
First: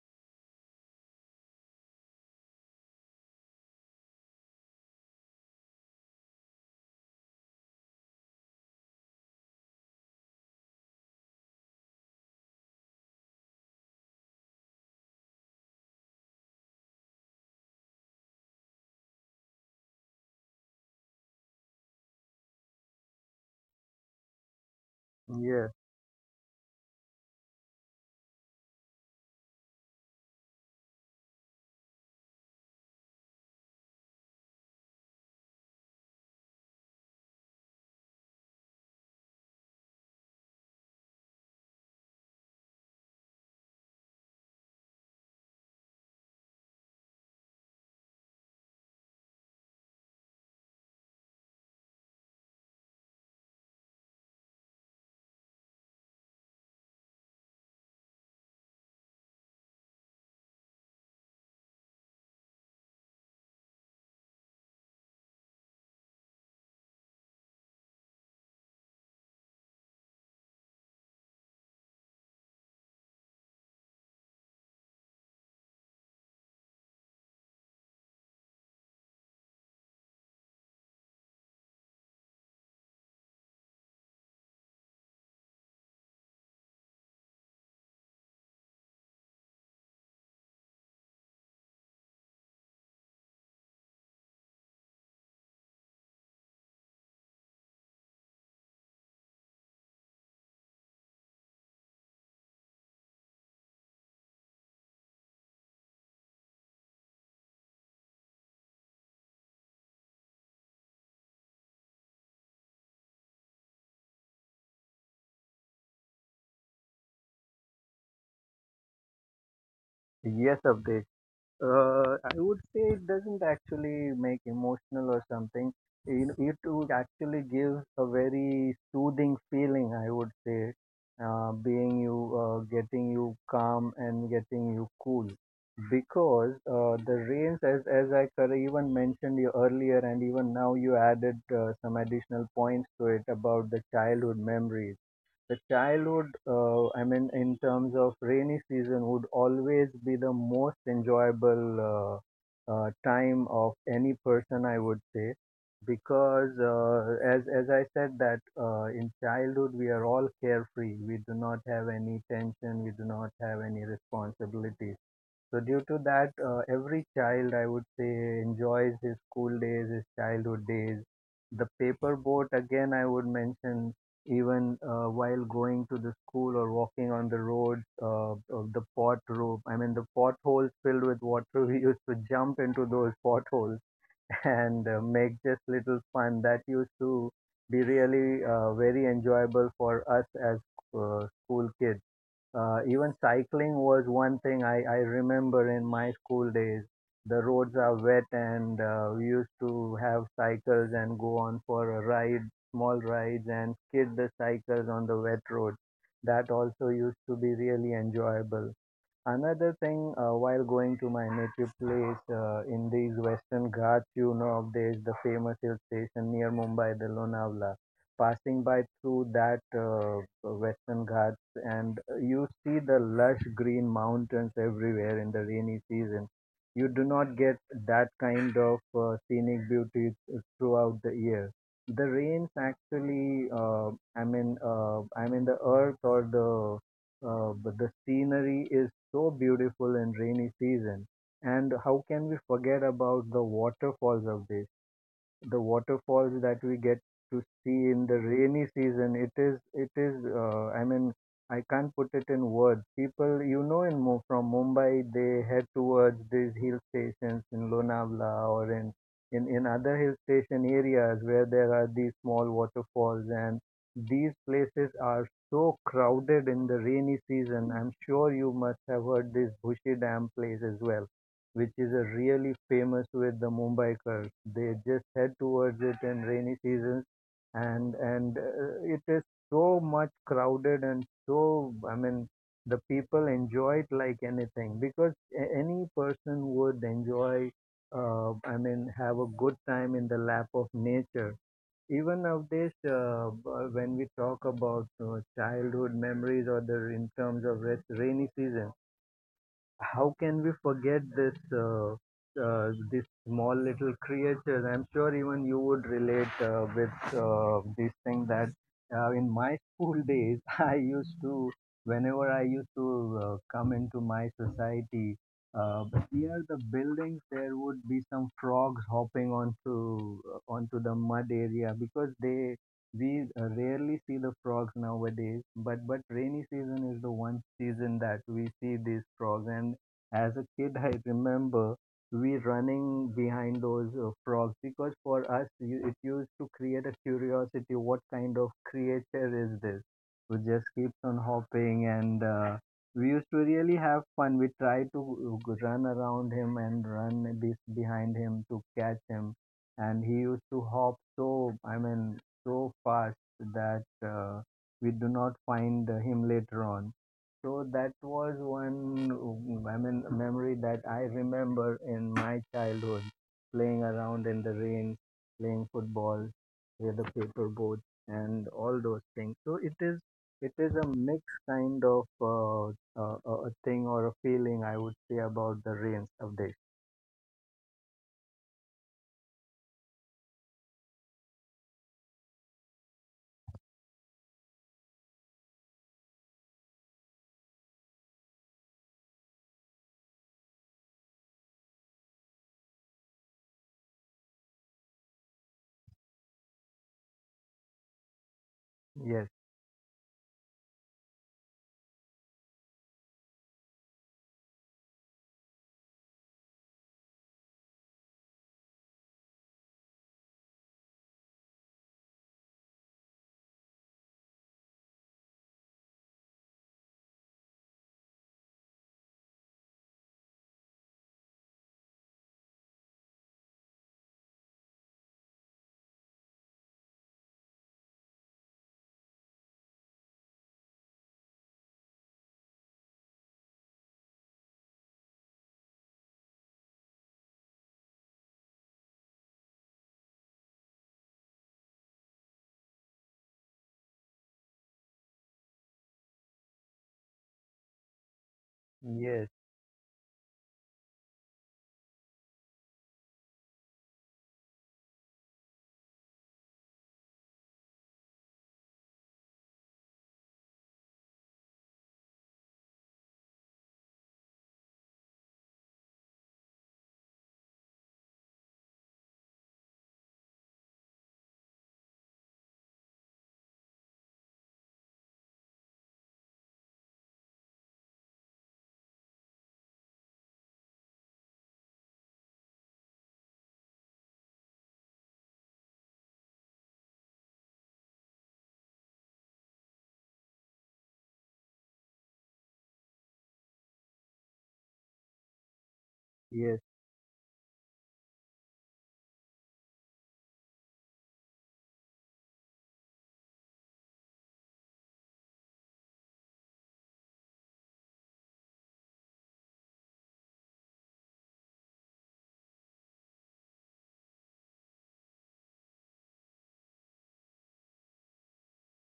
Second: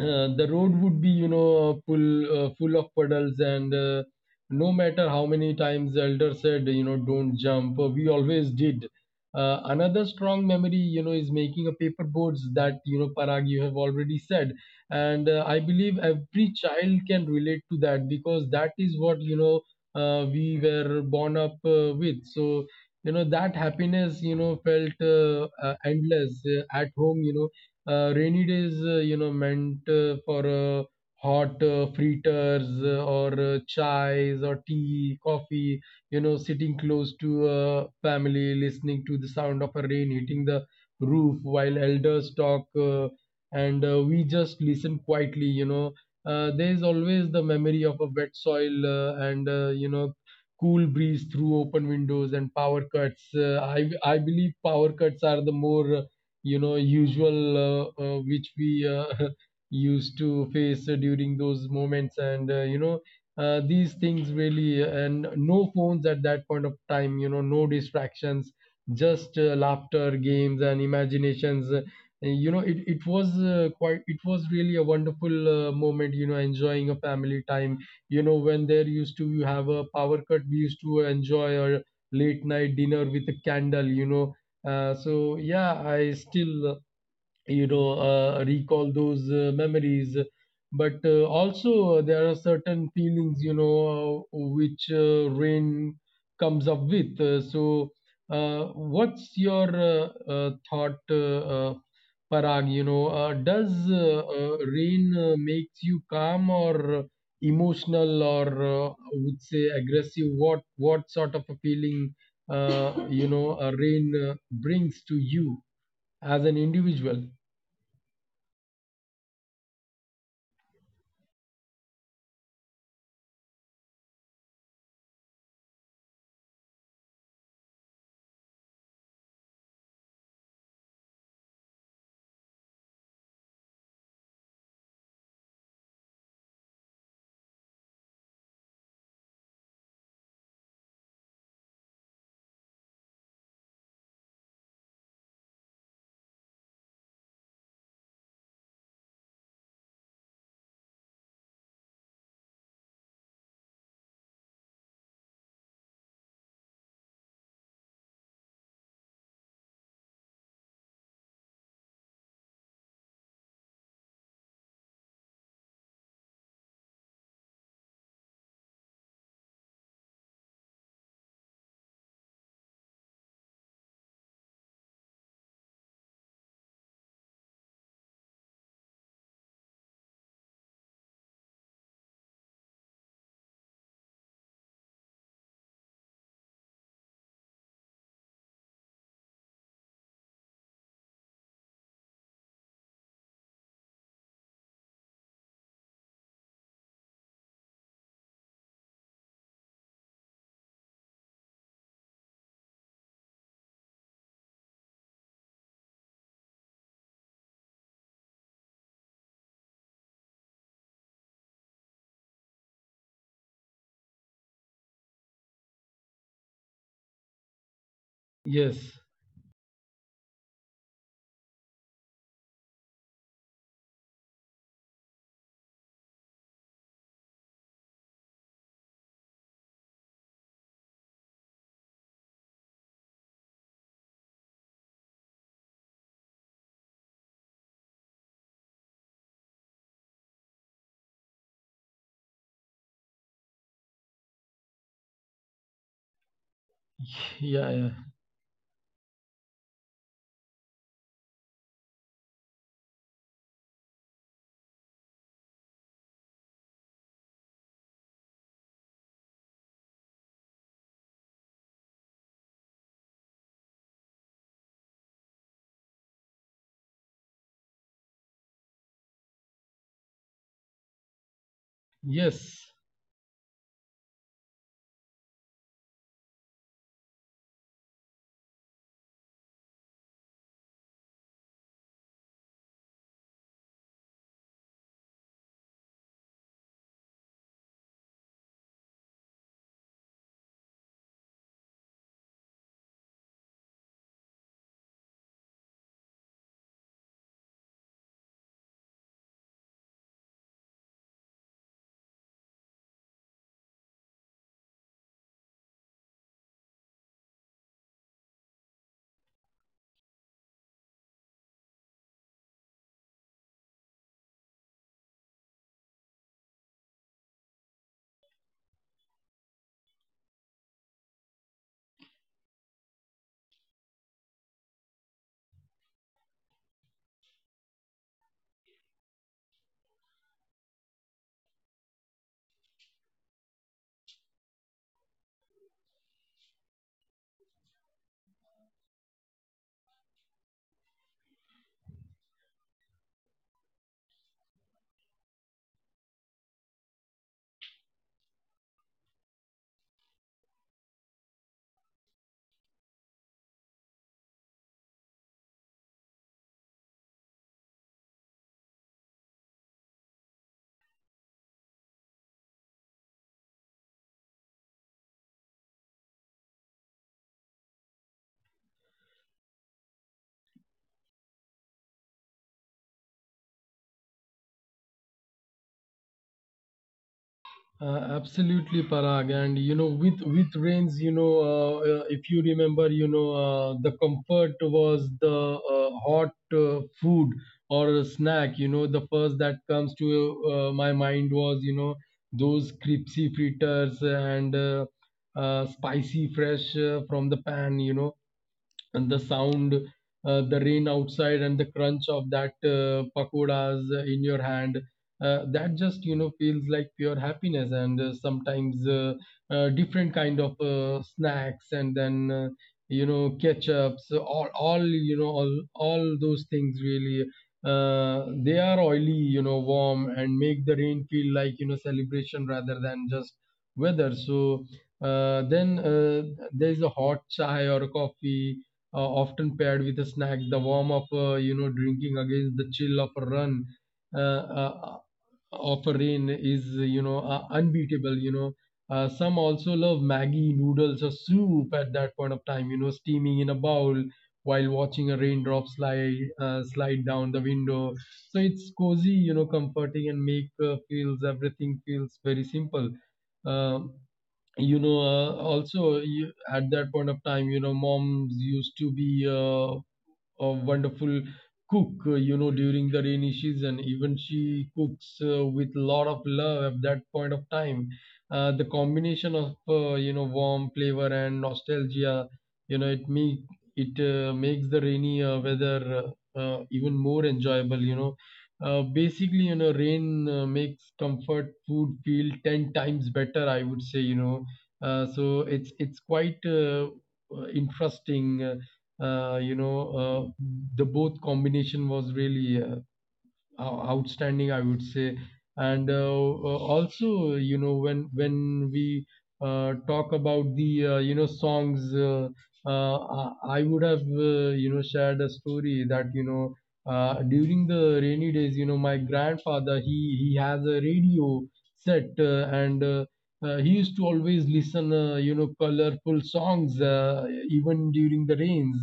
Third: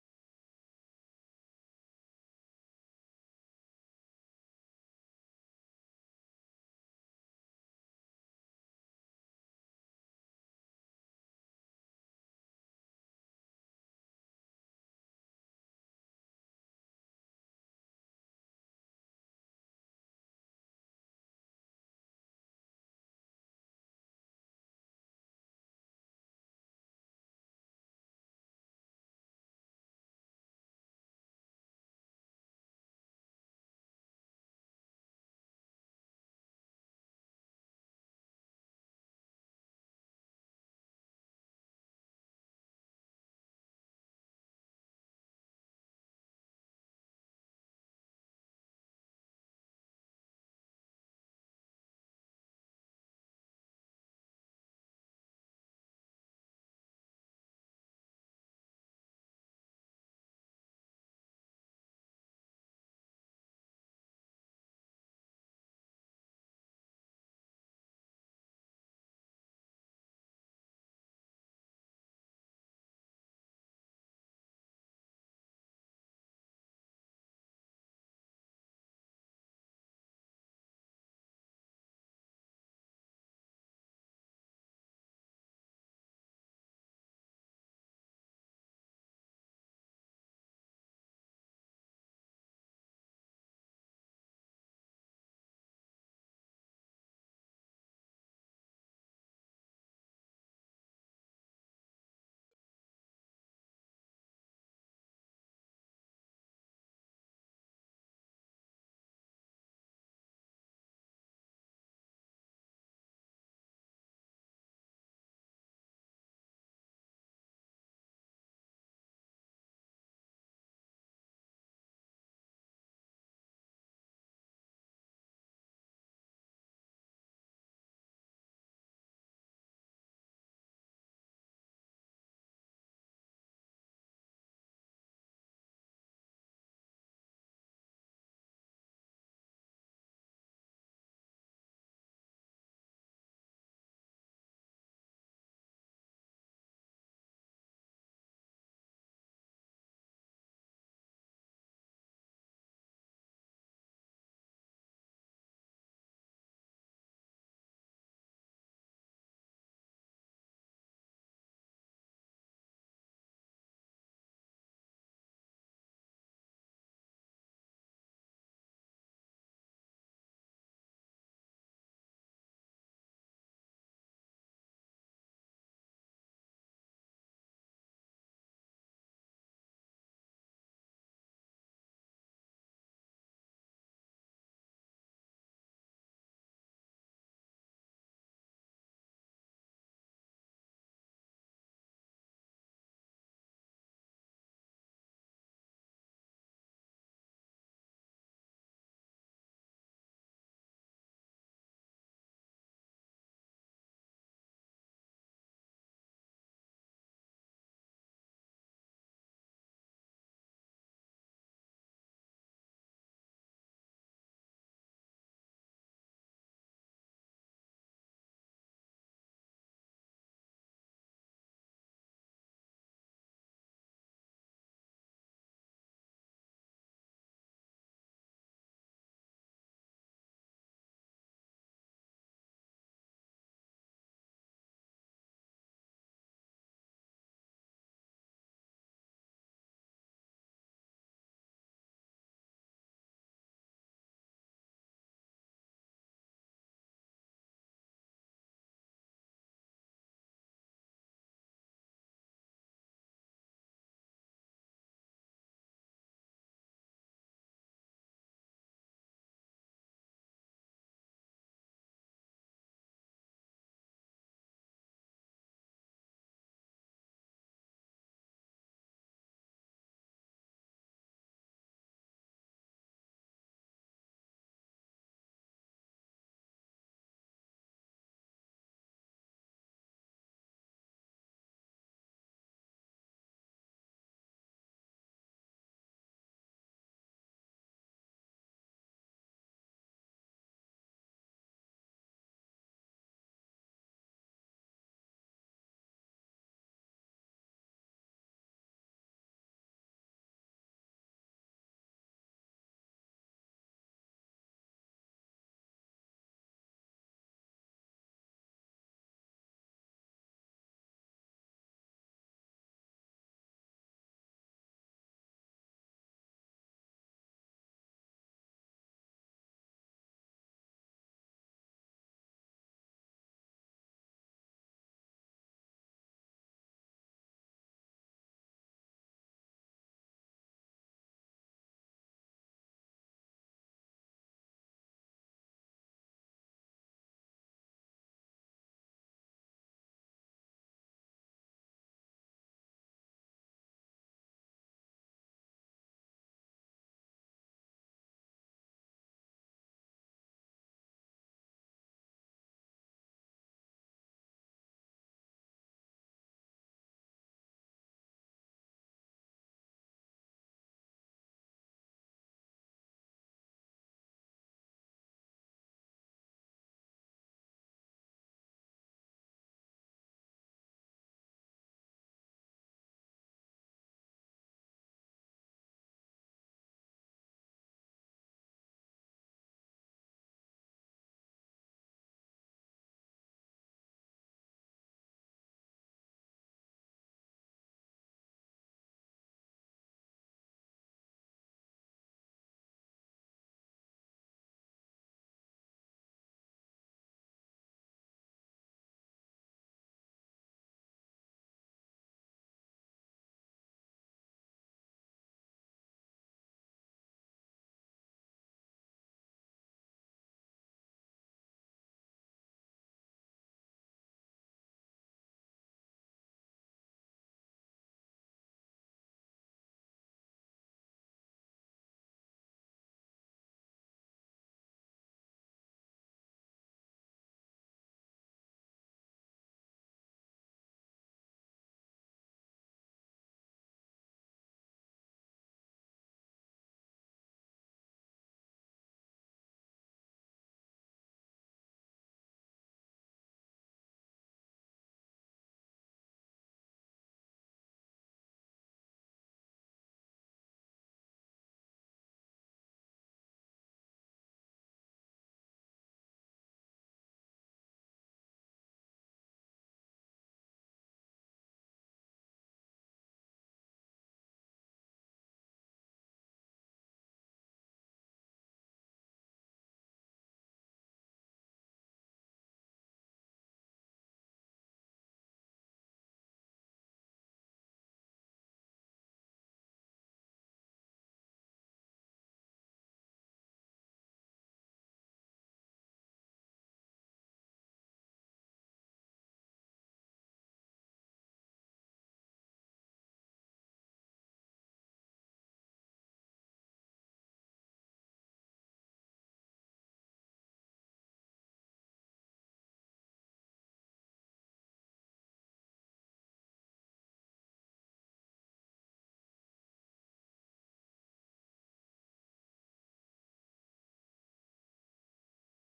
[SPEAKER 1] the road would be, full of puddles. And no matter how many times the elder said, don't jump, we always did. Another strong memory, is making a paper boards that, Parag, you have already said. And I believe every child can relate to that because that is what we were born up with. So that happiness, felt
[SPEAKER 3] yes,
[SPEAKER 1] endless at home. Rainy days, meant for hot fritters or chais, or tea, coffee, sitting close to family, listening to the sound of a rain hitting the roof while elders talk, and we just listen quietly, There is always the memory of a wet soil, and, cool breeze through open windows, and power cuts. I believe power cuts are the more usual, which we used to face during those moments. And these things, really, and no phones at that point of time, no distractions, just laughter, games, and imaginations. It was quite it was really a wonderful moment, enjoying a family time when there used to you have a power cut. We used to enjoy a late night dinner with a candle. So yeah, I still, recall those memories. But also, there are certain feelings, which rain comes up with. So what's your thought, Parag? Does rain makes you calm, or emotional, or I would say aggressive? What sort of a feeling rain brings to you as an individual?
[SPEAKER 3] yes, Abdesh. I would say it doesn't actually make emotional or something. It would actually gives a very soothing feeling, I would say, getting you calm and getting you cool. Because the rains, as I cor- even mentioned you earlier, and even now you added some additional points to it about the childhood memories, the childhood, I mean, in terms of rainy season would always be the most enjoyable, time of any person, I would say, because as I said that, in childhood we are all carefree, we do not have any tension, we do not have any responsibilities. So due to that, every child, I would say, enjoys his school days, his childhood days. The paper boat, again, I would mention, even while going to the school or walking on the roads, of the pot rope, I mean, the potholes filled with water, we used to jump into those potholes and make just little fun. That used to be really, very enjoyable for us as, school kids. Even cycling was one thing I remember in my school days. The roads are wet, and we used to have cycles and go on for a ride, small rides, and skid the cycles on the wet road. That also used to be really enjoyable. Another thing, while going to my native place in these Western Ghats, you know, there's the famous hill station near Mumbai, the Lonavala. Passing by
[SPEAKER 1] Yes,
[SPEAKER 3] through that, Western Ghats, and you see the lush green mountains everywhere in the rainy season. You do not get that kind of, scenic beauty, throughout the year. The rains actually, I mean, the earth or the, but the scenery is so beautiful in rainy season. And how can we forget about the waterfalls of this, the waterfalls that we get to
[SPEAKER 1] yeah, yeah,
[SPEAKER 3] see in the rainy season? It is, it is, I mean, I can't put it in words. People, you know, in Mu- from Mumbai, they head towards these hill stations in Lonavala, or in, in other hill station areas where there are these small waterfalls. And these places are so crowded in the rainy season. I'm sure you must have heard this Bushi Dam place as well, which is a really
[SPEAKER 1] yes.
[SPEAKER 3] famous with the Mumbai Curls. They just head towards it in rainy seasons, and it is so much crowded, and so, I mean, the people enjoy it like anything, because a- any person would enjoy. I mean, have a good time in the lap of nature. Even nowadays, b- when we talk about childhood memories or the in terms of res- rainy season, how can we forget this, this small little creatures? I'm sure even you would relate, with, this thing, that in my school days I used to, whenever I used to, come into my society. Uh, Near the buildings, there would be some frogs hopping onto, onto the mud area, because they we rarely see the frogs nowadays, but rainy season is the one season that we see these frogs. And as a kid, I remember we running behind those, frogs, because for us, you- it used to create a curiosity. What kind of creature is this? Who just keeps on hopping and. We used to really have fun. We tried to run around him and run be- behind him to catch him, and he used to hop so. I mean, so fast that, we do not find him later on. So that was one mm, I mean, memory that I remember in my childhood, playing around in the rain, playing football with the paper boat and all those things. So it is, it is a mixed kind of, a thing or a feeling I would say about the rains of this.
[SPEAKER 1] Absolutely, Parag. And, with rains, if you remember, the comfort was the hot food, or a snack. The first that comes to my mind was, those crispy fritters, and spicy, fresh, from the pan. And the
[SPEAKER 3] Yes,
[SPEAKER 1] sound, the rain outside, and the crunch of that pakoras in your hand. That just, feels like pure happiness. And sometimes different kind of snacks, and then ketchups, all you know all those things, really. They are oily, warm, and make the rain feel like, celebration rather than just weather. So then, there is a hot chai or coffee, often paired with a snack. The warm up, drinking against the chill of a run, uh, uh, of a rain is, unbeatable. Some also love Maggie noodles or soup at that point of time. Steaming in a bowl while watching a raindrop slide down the window. So it's
[SPEAKER 3] yes,
[SPEAKER 1] cozy, comforting, and make feels everything feels very simple. Um Also you, at that point of time, moms used to be a wonderful cook, during the rainy season. Even she cooks, with lot of love at that point of time. The combination of warm flavor and nostalgia, you know, it make it makes the rainy weather even more enjoyable. Basically, rain makes comfort food feel 10 times better. I would say. So it's quite interesting, uh, you know, uh, the both combination was really outstanding, I would say. And
[SPEAKER 3] yes,
[SPEAKER 1] also, when we talk about the, songs, I would have shared a story that, during the rainy days, my grandfather, he has a radio set. And he used to always listen, colorful songs, even during the rains.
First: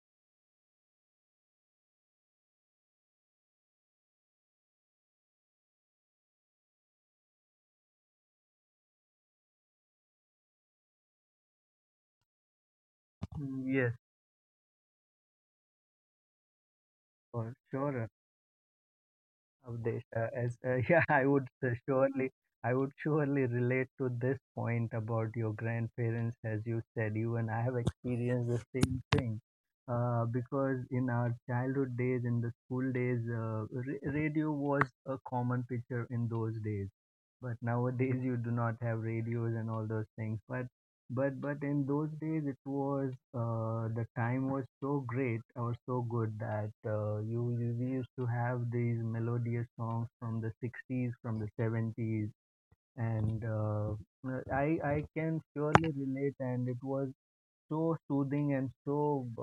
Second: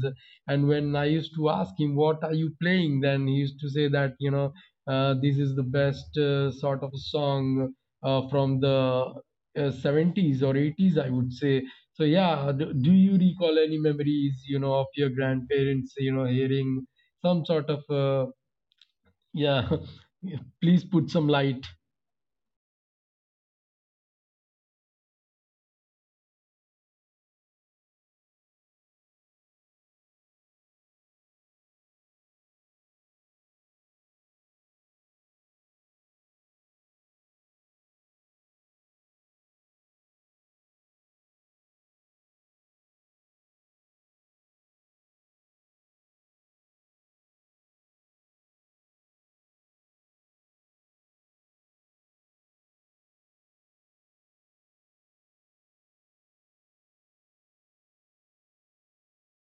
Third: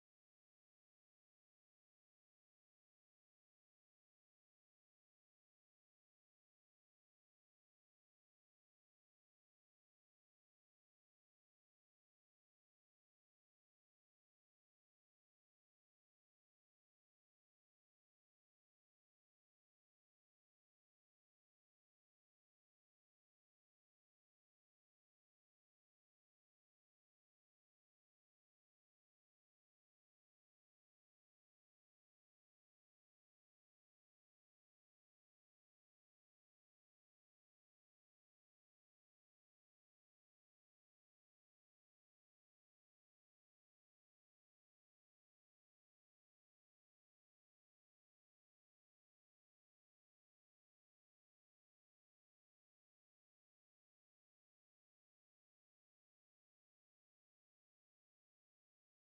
[SPEAKER 1] And when I used to ask him, what are you playing, then he used to say that, this is the best sort of song, from the 70s or 80s, I would say. So yeah, do you recall any
[SPEAKER 3] yes,
[SPEAKER 1] memories, of your grandparents, hearing some
[SPEAKER 3] for
[SPEAKER 1] sort of
[SPEAKER 3] sure.
[SPEAKER 1] yeah.
[SPEAKER 3] Avdesh, uh, as uh,
[SPEAKER 1] Please
[SPEAKER 3] yeah,
[SPEAKER 1] put
[SPEAKER 3] I
[SPEAKER 1] some
[SPEAKER 3] would
[SPEAKER 1] light.
[SPEAKER 3] I would surely relate to this point about your grandparents, as you said. Even I have experienced the same thing, because in our childhood days, in the school days, ra- radio was a common picture in those days. But nowadays you do not have radios and all those things, but but in those days it was, the time was so great or so good that you, you we used to have these melodious songs from the 60s, from the 70s. And uh, uh, i I can surely relate, and it was so soothing, and so,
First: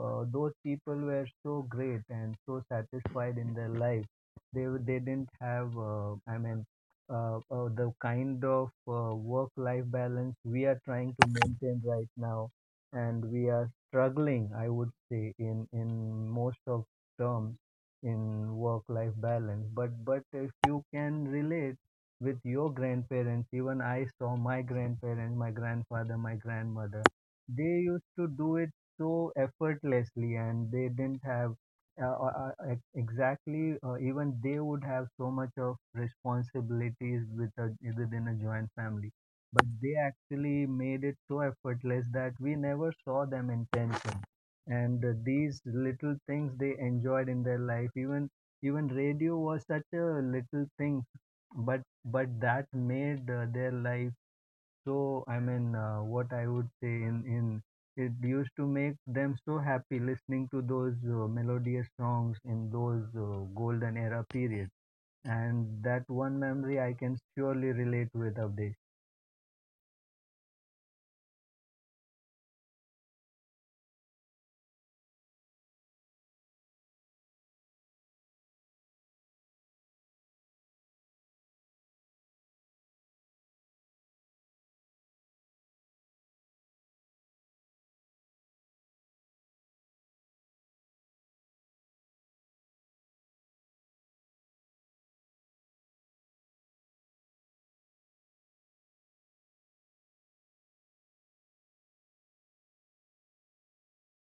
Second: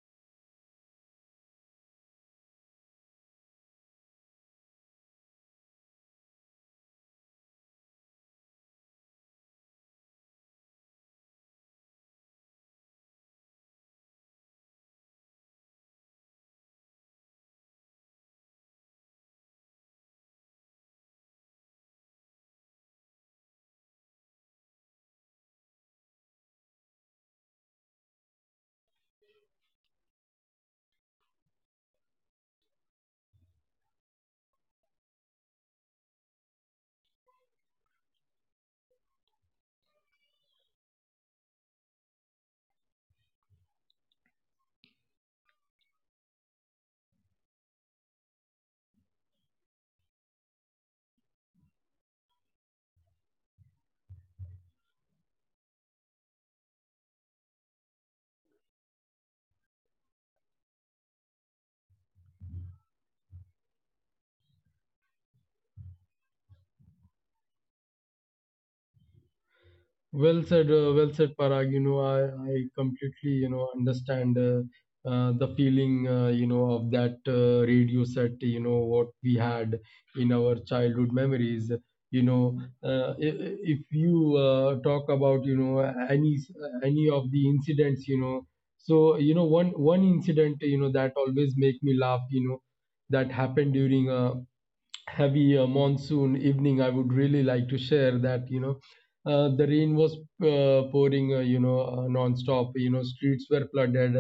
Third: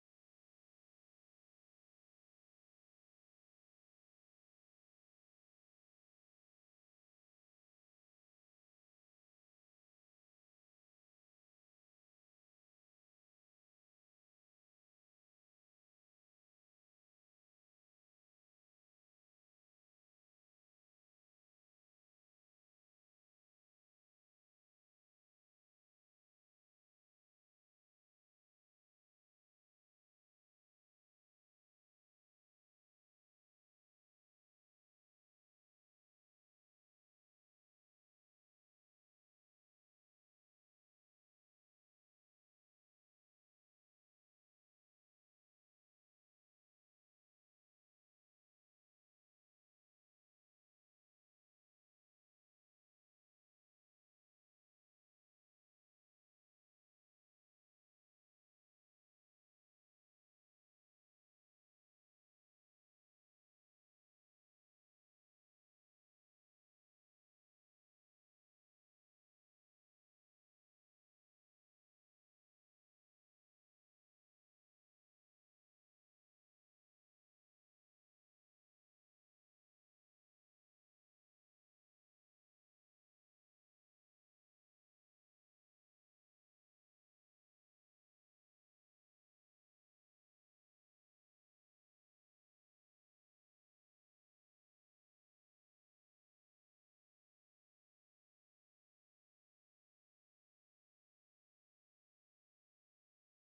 [SPEAKER 3] those people were so great and so satisfied in their life. They they didn't have, the kind of, work life balance we are trying to maintain right now, and we are struggling, I would say, in most of terms in work life balance. But if you can relate with your grandparents, even I saw my grandparents, my grandfather, my grandmother, they used to do it so effortlessly, and they didn't have, ex- exactly, even they would have so much of responsibilities with a, within a joint family, but they actually made it so effortless that we never saw them in tension. And these little things they enjoyed in their life. Even, even radio was such a little thing, but that made, their life so, I mean, what I would say in it used to make them so happy listening to those, melodious songs in those, golden era periods. And that one memory I can surely relate with Abdesh.
[SPEAKER 1] Well said, Parag. I completely, understand, the feeling, of that radio set, what we had in our childhood memories. If you talk about, any s- any of the incidents, so, one incident, that always make me laugh, that happened during a heavy monsoon evening. I would really like to share that, the rain was pouring, non-stop, streets were flooded,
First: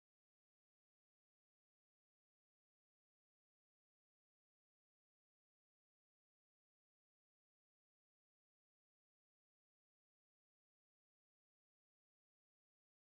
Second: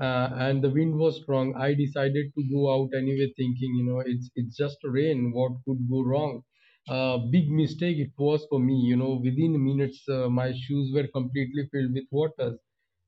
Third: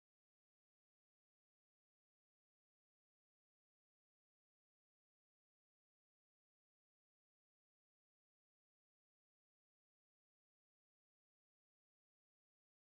[SPEAKER 1] and the wind was strong. I decided to go out anyway, thinking, it's just rain. What could go wrong? Big mistake it was for me, within minutes, my shoes were completely filled with waters,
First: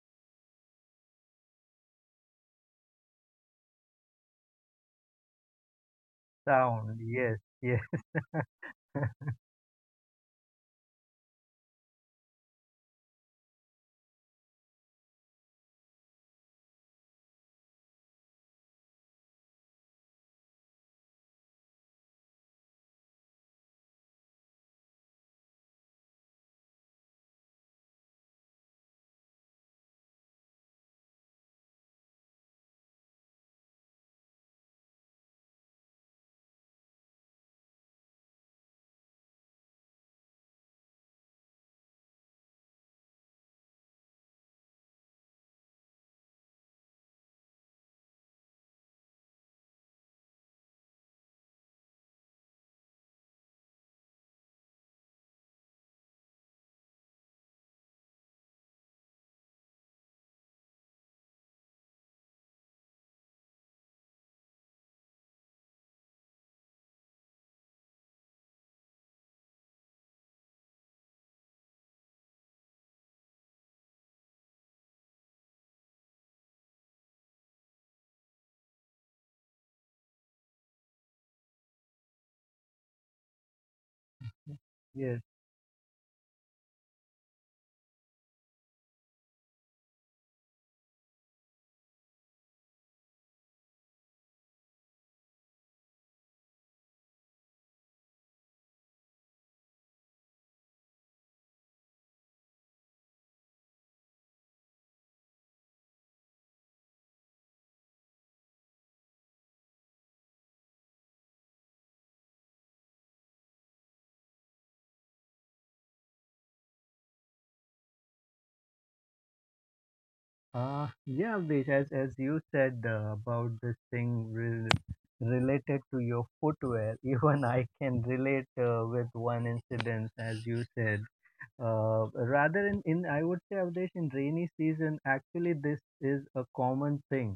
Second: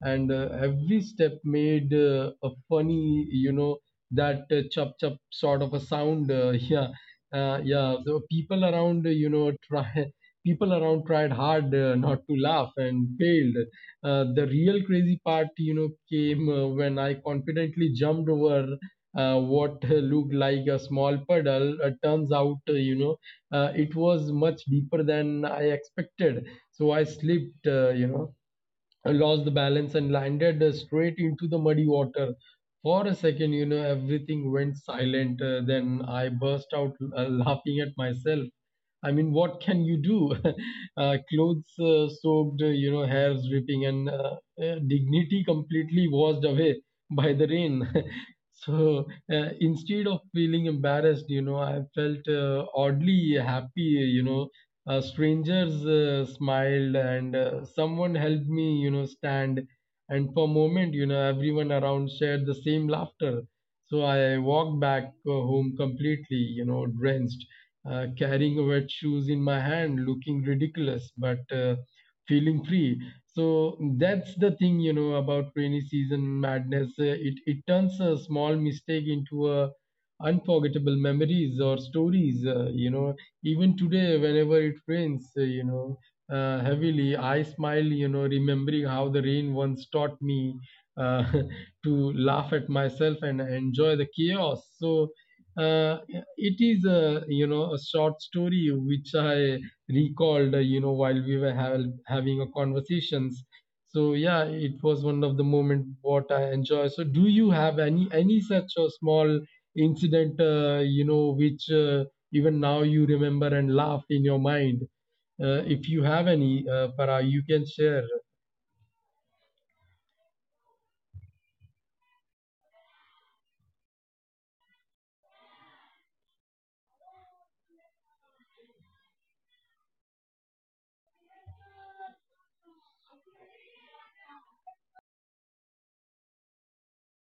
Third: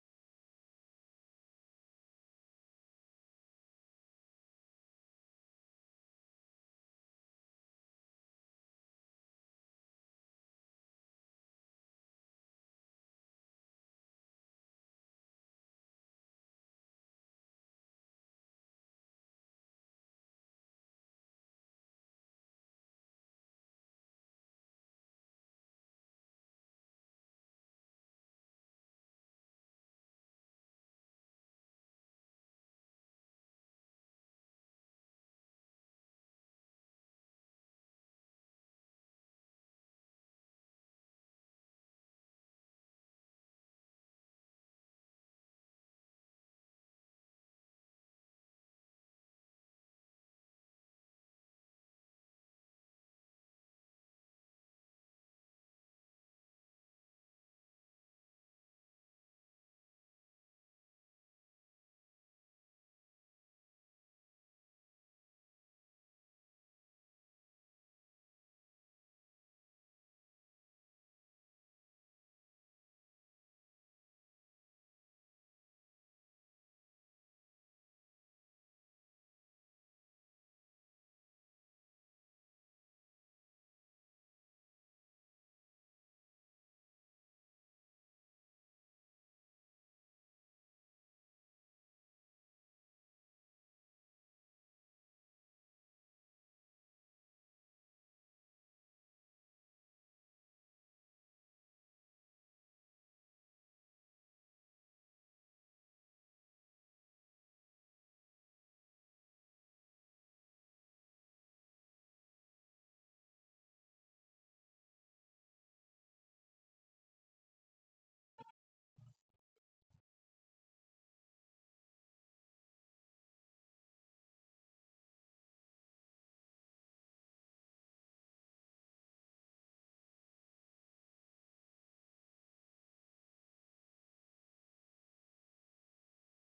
[SPEAKER 1] and every step made a funny, that chup chup sort of a sound. Yeah,
[SPEAKER 3] Sound, yes, yes,
[SPEAKER 1] yeah, so people around, try. People around tried hard, not to laugh, and failed. The real crazy part, came when I confidently jumped over what looked like a small puddle. Turns out, it was much deeper than I expected. So I slipped, lost the balance, and landed straight into the muddy water. For a second, everything went silent. Then I burst out, laughing at myself. I mean, what can you do? Clothes soaked, hairs dripping, and dignity completely washed away by the rain. So instead of feeling embarrassed, I felt oddly happy. You know, Strangers smiled, and someone helped me, stand. And for a moment, everyone around shared the same laughter. So I walked back home completely, drenched, carrying wet shoes in my hand, looking ridiculous, but feeling free. So that's the thing, about rainy season madness. It turns a small mistake into a unforgettable memories or stories. Even today, whenever it
[SPEAKER 3] yes.
[SPEAKER 1] rains, uh, you know. Heavily, I smile, remembering how the rain once taught me uh, to laugh at myself and enjoy the chaos. So, uh, it is a, a short story which I recalled, while we were having a conversations. So yeah, it was one of the moment what I enjoy. So do you have any such a small incident, which, even now you remember and laugh in your mind? If you have any, Para, you can share.
[SPEAKER 3] Yeah, Abdesh, as you said, about this thing re- related to your footwear, even I can relate, with one incident, as you said. Rather in, I would say, Avdesh, in rainy season, actually this is a common thing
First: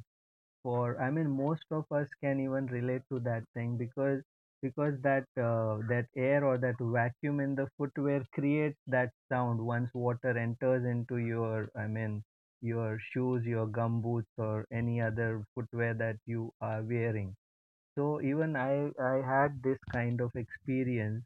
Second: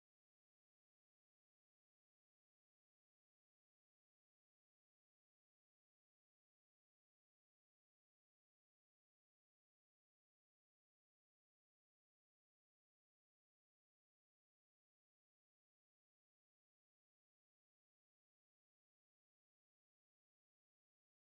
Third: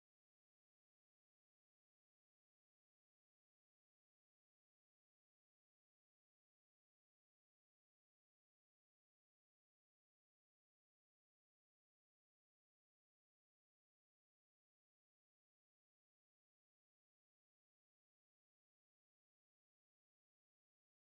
[SPEAKER 3] for, I mean, most of us can even relate to that thing, because that, that air or that vacuum in the footwear creates that sound once water enters into your, I mean, your shoes, your gum boots or any other footwear that you are wearing. So even I had this kind of experience,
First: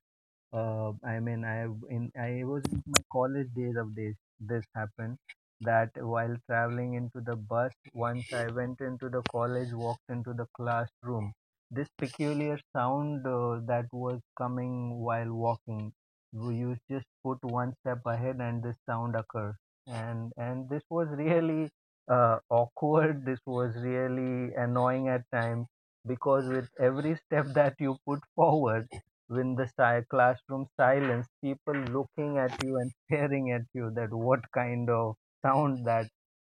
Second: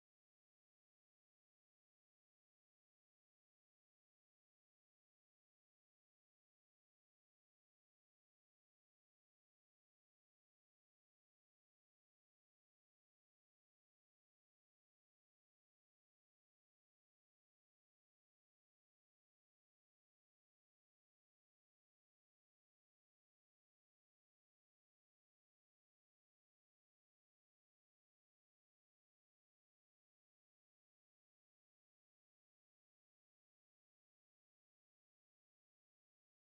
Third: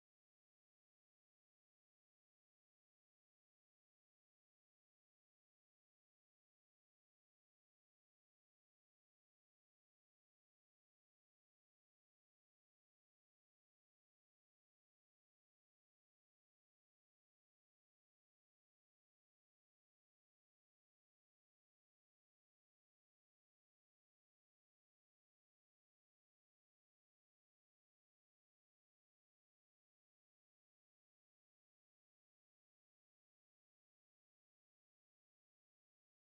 [SPEAKER 3] I mean, I in I was in my college days of this. This happened that while traveling into the bus, once I went into the college, walked into the classroom. This peculiar sound, that was coming while walking, w- you just put one step ahead and this sound occurs. And this was really, awkward. This was really annoying at times, because with every step that you put forward, when the style classroom silence, people looking at you and staring at you that what kind of sound that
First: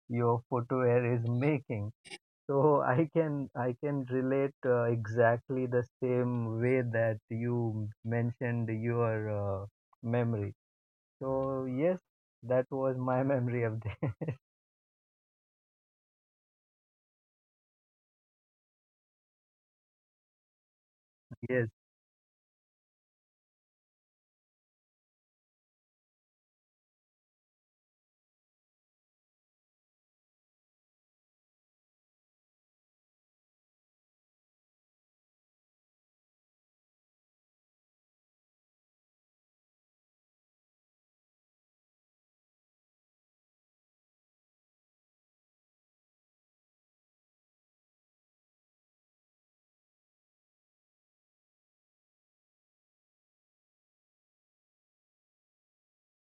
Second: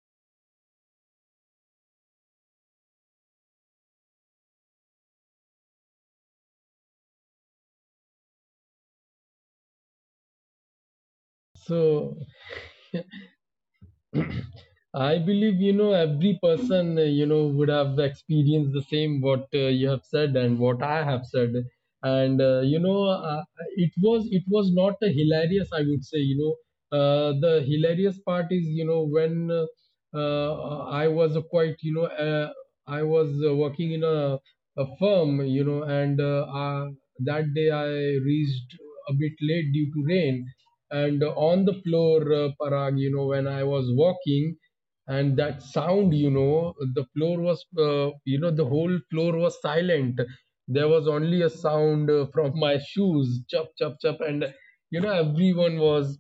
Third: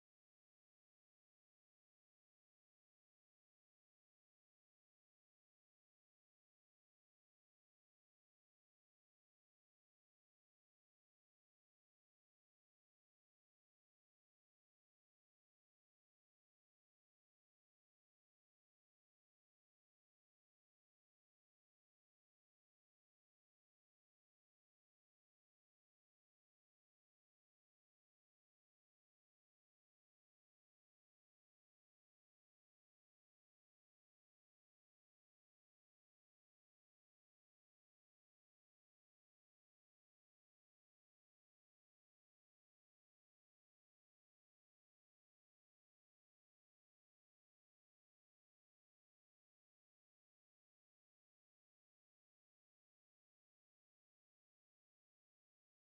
[SPEAKER 3] your footwear is making. So I can, I can relate, exactly the same way that you mentioned your, memory. So yes,
[SPEAKER 1] So
[SPEAKER 3] that was my memory of this.
[SPEAKER 1] I believe, every person, would have experienced the same what, you have said and what I have said.
[SPEAKER 3] Yes,
[SPEAKER 1] And, it was not a hilarious, I would say, the hilarious part is, when, uh, I was a quite, you know, uh, I was working in a firm, and that day I reached a bit late due to rain. And on the floor, Parag, when I was walking, and that sound, the floor was, the whole floor was silent. There was only a sound from my shoes, chop, chop, chop, and, everyone was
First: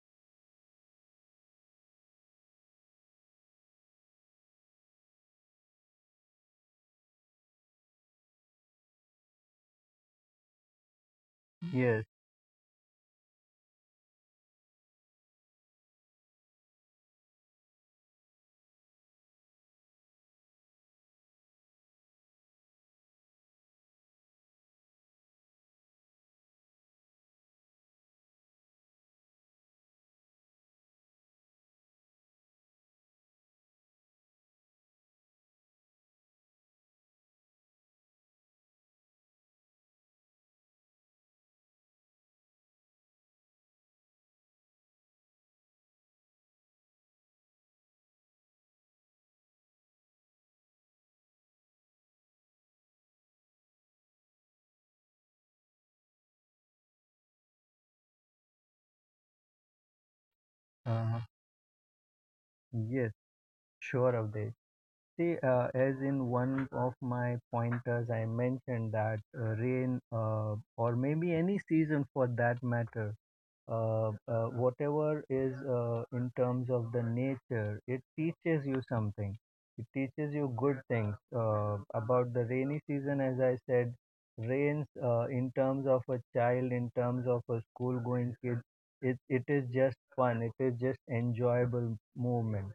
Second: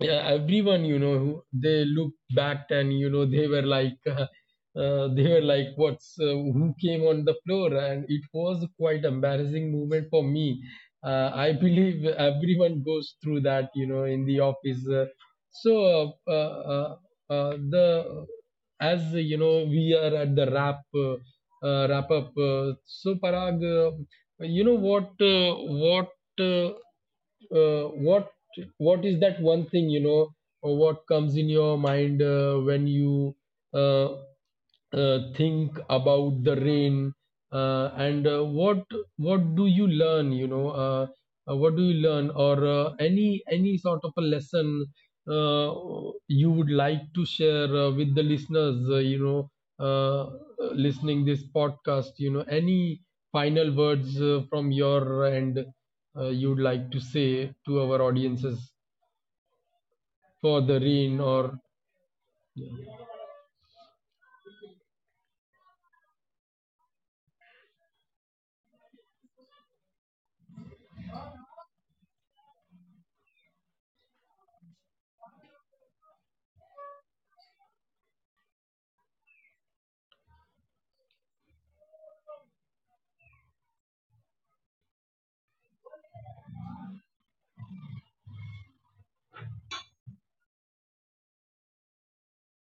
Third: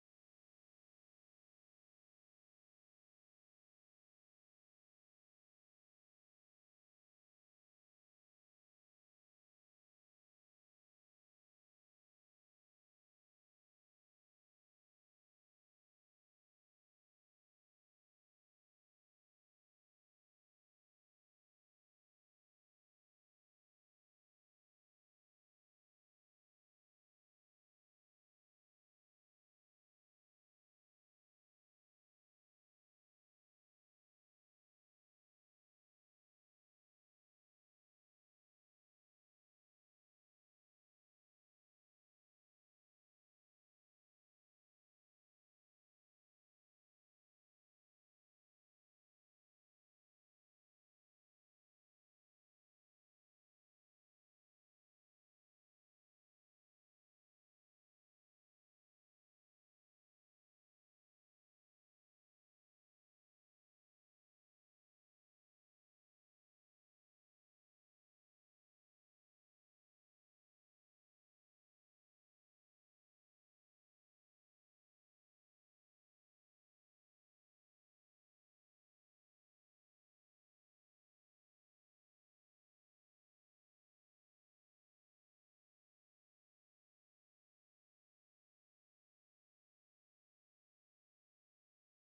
[SPEAKER 1] yeah, everyone, who they look back, and, they were like they were like what's, who came on the floor, and it was quite embarrassing moment for me. I believe
[SPEAKER 3] yes,
[SPEAKER 1] everyone goes through that, in the office. So uh, the As, we are at the wrap up, so Parag, what, what uh, uh, what what is that one thing, or what comes in your mind, when you, uh, think about the rain, and what do you learn, or, any sort of a lesson, uh, you would like to share, with the listeners, uh, listening this podcast, any final words, from your end, you would like to say to our audiences, for the
[SPEAKER 3] uh,
[SPEAKER 1] rain or
[SPEAKER 3] yes, sure of this. See, as in one of my pointers, I mentioned that, rain, or maybe any season for that matter, whatever is, in terms of the nature, it teaches you something. It teaches you good things, about the rainy season. As I said, rains, in terms of a child, in terms of a school-going kid, it is just fun. It is just enjoyable movement.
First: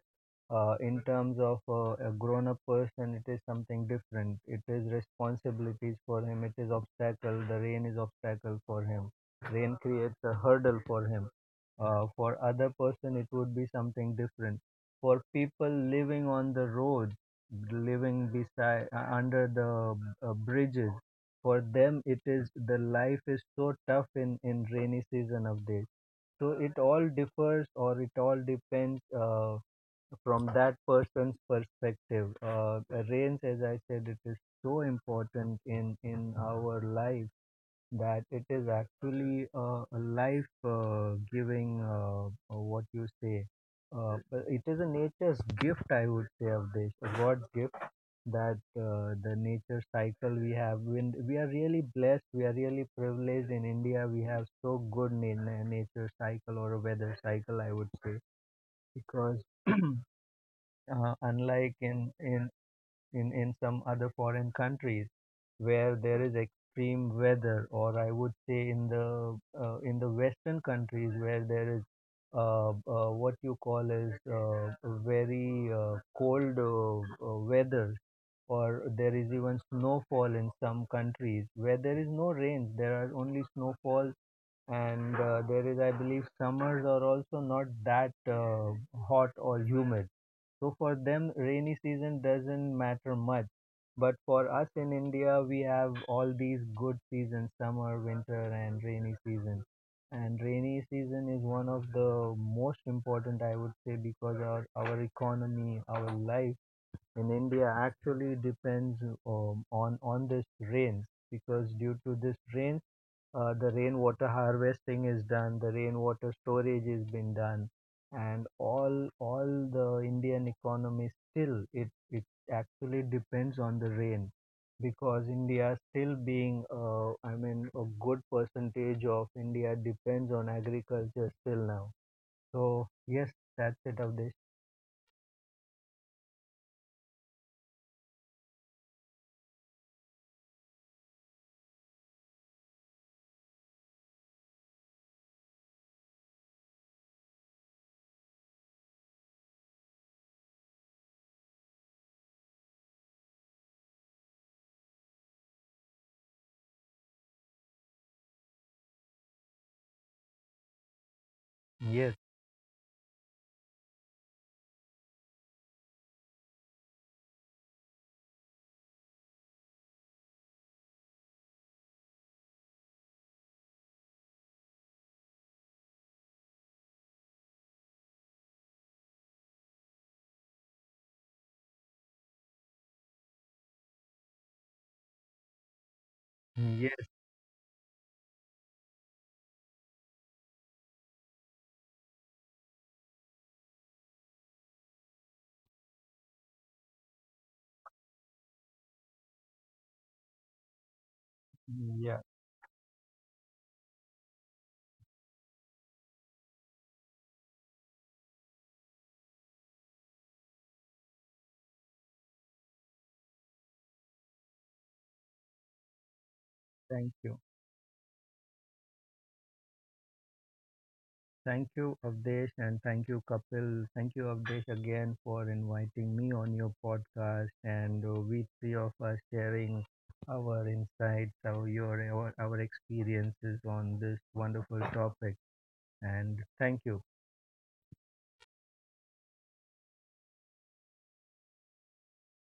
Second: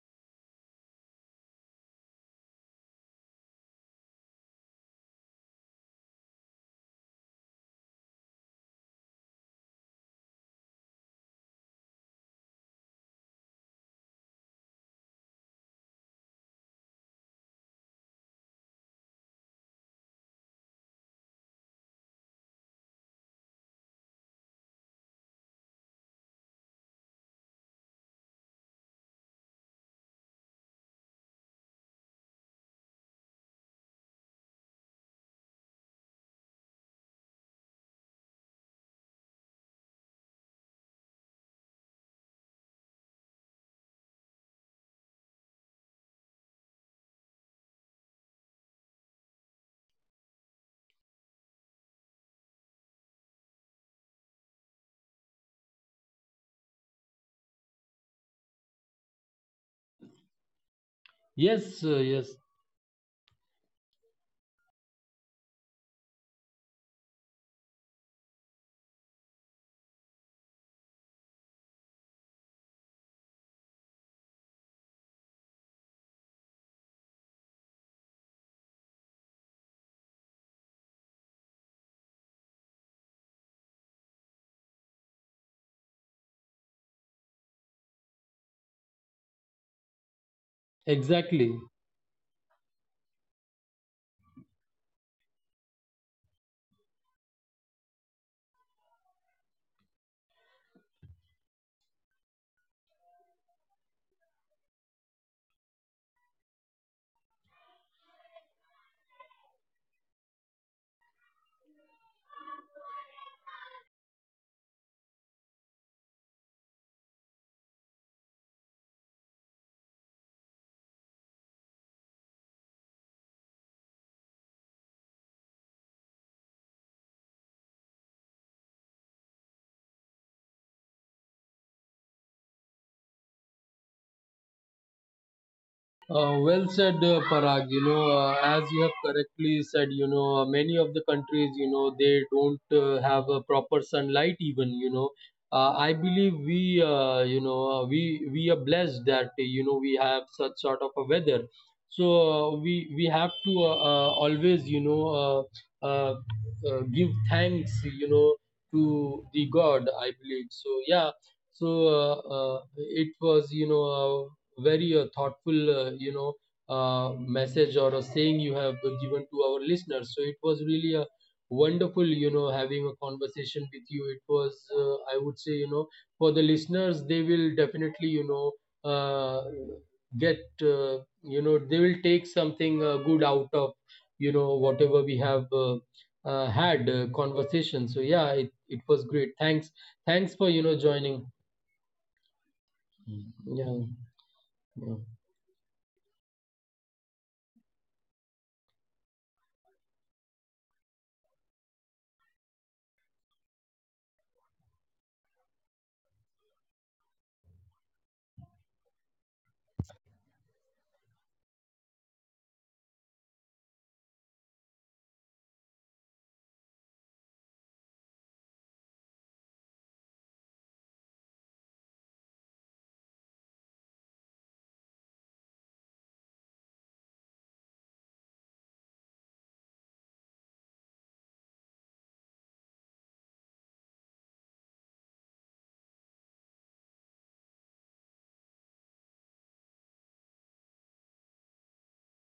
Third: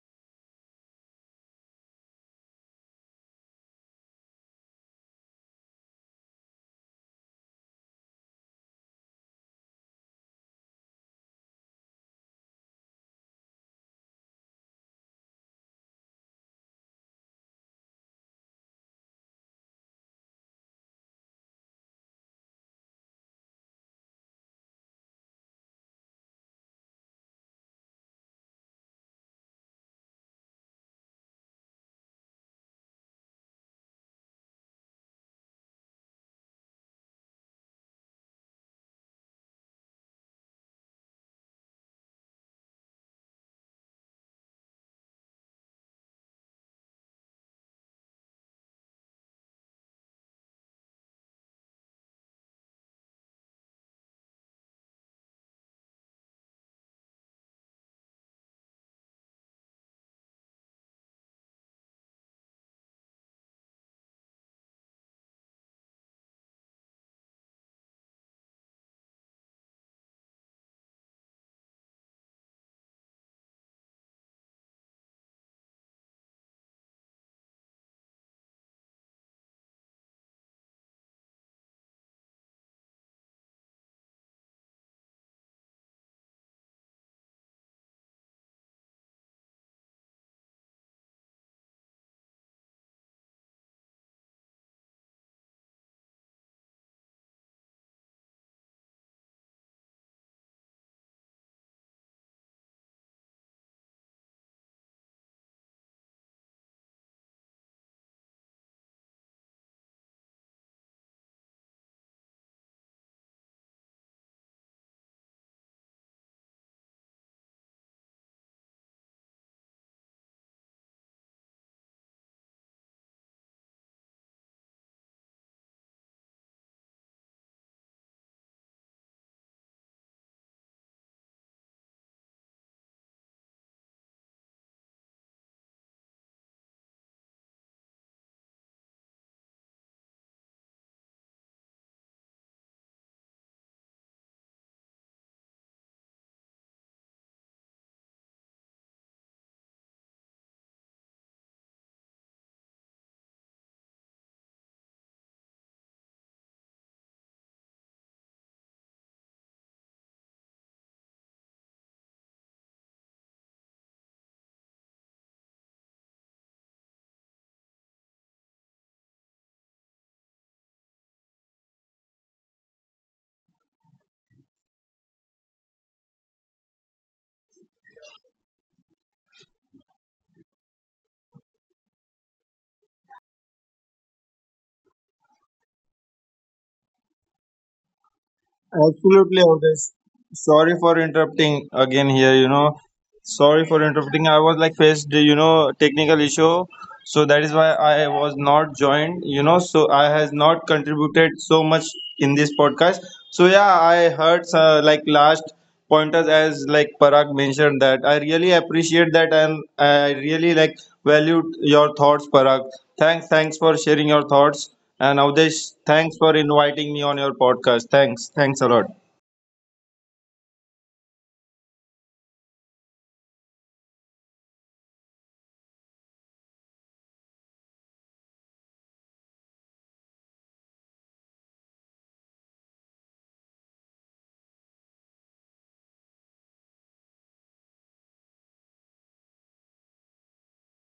[SPEAKER 3] In terms of, a grown-up person, it is something different. It is responsibilities for him. It is obstacle. The rain is obstacle for him, rain creates a hurdle for him. For other person it would be something different. For people living on the road, living beside, under the, bridges, for them it is, the life is so tough in rainy season of days. So it all differs, or it all depends, from that person's perspective. Rains, as I said, it is so important in our life, that it is actually a life, giving, what you say, it is a nature's gift, I would say of this, a god's gift. That, the nature cycle we have, when we are really blessed, we are really privileged in India, we have so good na- na- nature cycle or a weather cycle, I would say, because unlike
[SPEAKER 1] yes,
[SPEAKER 3] in
[SPEAKER 1] yes,
[SPEAKER 3] in in in some other foreign countries where there is extreme weather, or I would say in the, in the western countries, where there is, uh, what you call is, uh, very, cold, weather, or there is even snowfall in some countries where there is no rain, there are only snowfalls. And there is, I believe summers are also not that, hot or humid. So for them,
[SPEAKER 1] exactly.
[SPEAKER 3] rainy season doesn't matter much. But for us in India, we have all these good seasons, summer, winter, and rainy season. And rainy season is one of the most important, I would say, because our economy, our life in India actually depends, on this rains. Because due to this rain, the rainwater harvesting is done, the rainwater storage is been done, and all the Indian economy, still, it actually depends on the rain, because India still being, I mean, a good percentage of India depends on agriculture still now. So yes, that's it, Avdesh.
[SPEAKER 1] Well said, Parag. As you have correctly said, many of the countries, they don't have a proper sunlight. Even, I believe we, we are blessed that, we have such sort of a weather. So we have to always, uh, give thanks, to the God. I believe so. Yeah, so
[SPEAKER 3] Yes,
[SPEAKER 1] it was, very thoughtful, message or a saying you have given to our listeners. So it was really a wonderful, having a conversation with you. It was, I would say, for the listeners, they will definitely, get, they will take something good out of, whatever we have. Had
[SPEAKER 3] yes,
[SPEAKER 1] conversation. So yeah, it was great. Thanks for,
[SPEAKER 2] Absolutely, Avdesh.
[SPEAKER 1] joining.
[SPEAKER 2] Sorry for interrupting again here, you
[SPEAKER 1] Yeah,
[SPEAKER 2] know. Sorry for
[SPEAKER 1] yeah.
[SPEAKER 2] interrupting. I was like faced, you know, technical issue, so that is why I was not joined. You know, so I has not
[SPEAKER 3] yeah.
[SPEAKER 2] contributed so much in this podcast. So yeah, I heard like last pointers as like Parag mentioned, that I really appreciate that, and I really like valued your thoughts, Parag. Thanks for sharing your thoughts. And Avdesh,
[SPEAKER 3] Thank
[SPEAKER 2] thanks
[SPEAKER 3] you.
[SPEAKER 2] for inviting me on your podcast. Thanks a lot.
[SPEAKER 3] Thank you, Avdesh, and thank you, Kapil. Thank you, Avdesh, again, for inviting me on your podcast. And we three of us sharing our insights, our experiences on this wonderful topic. And thank you.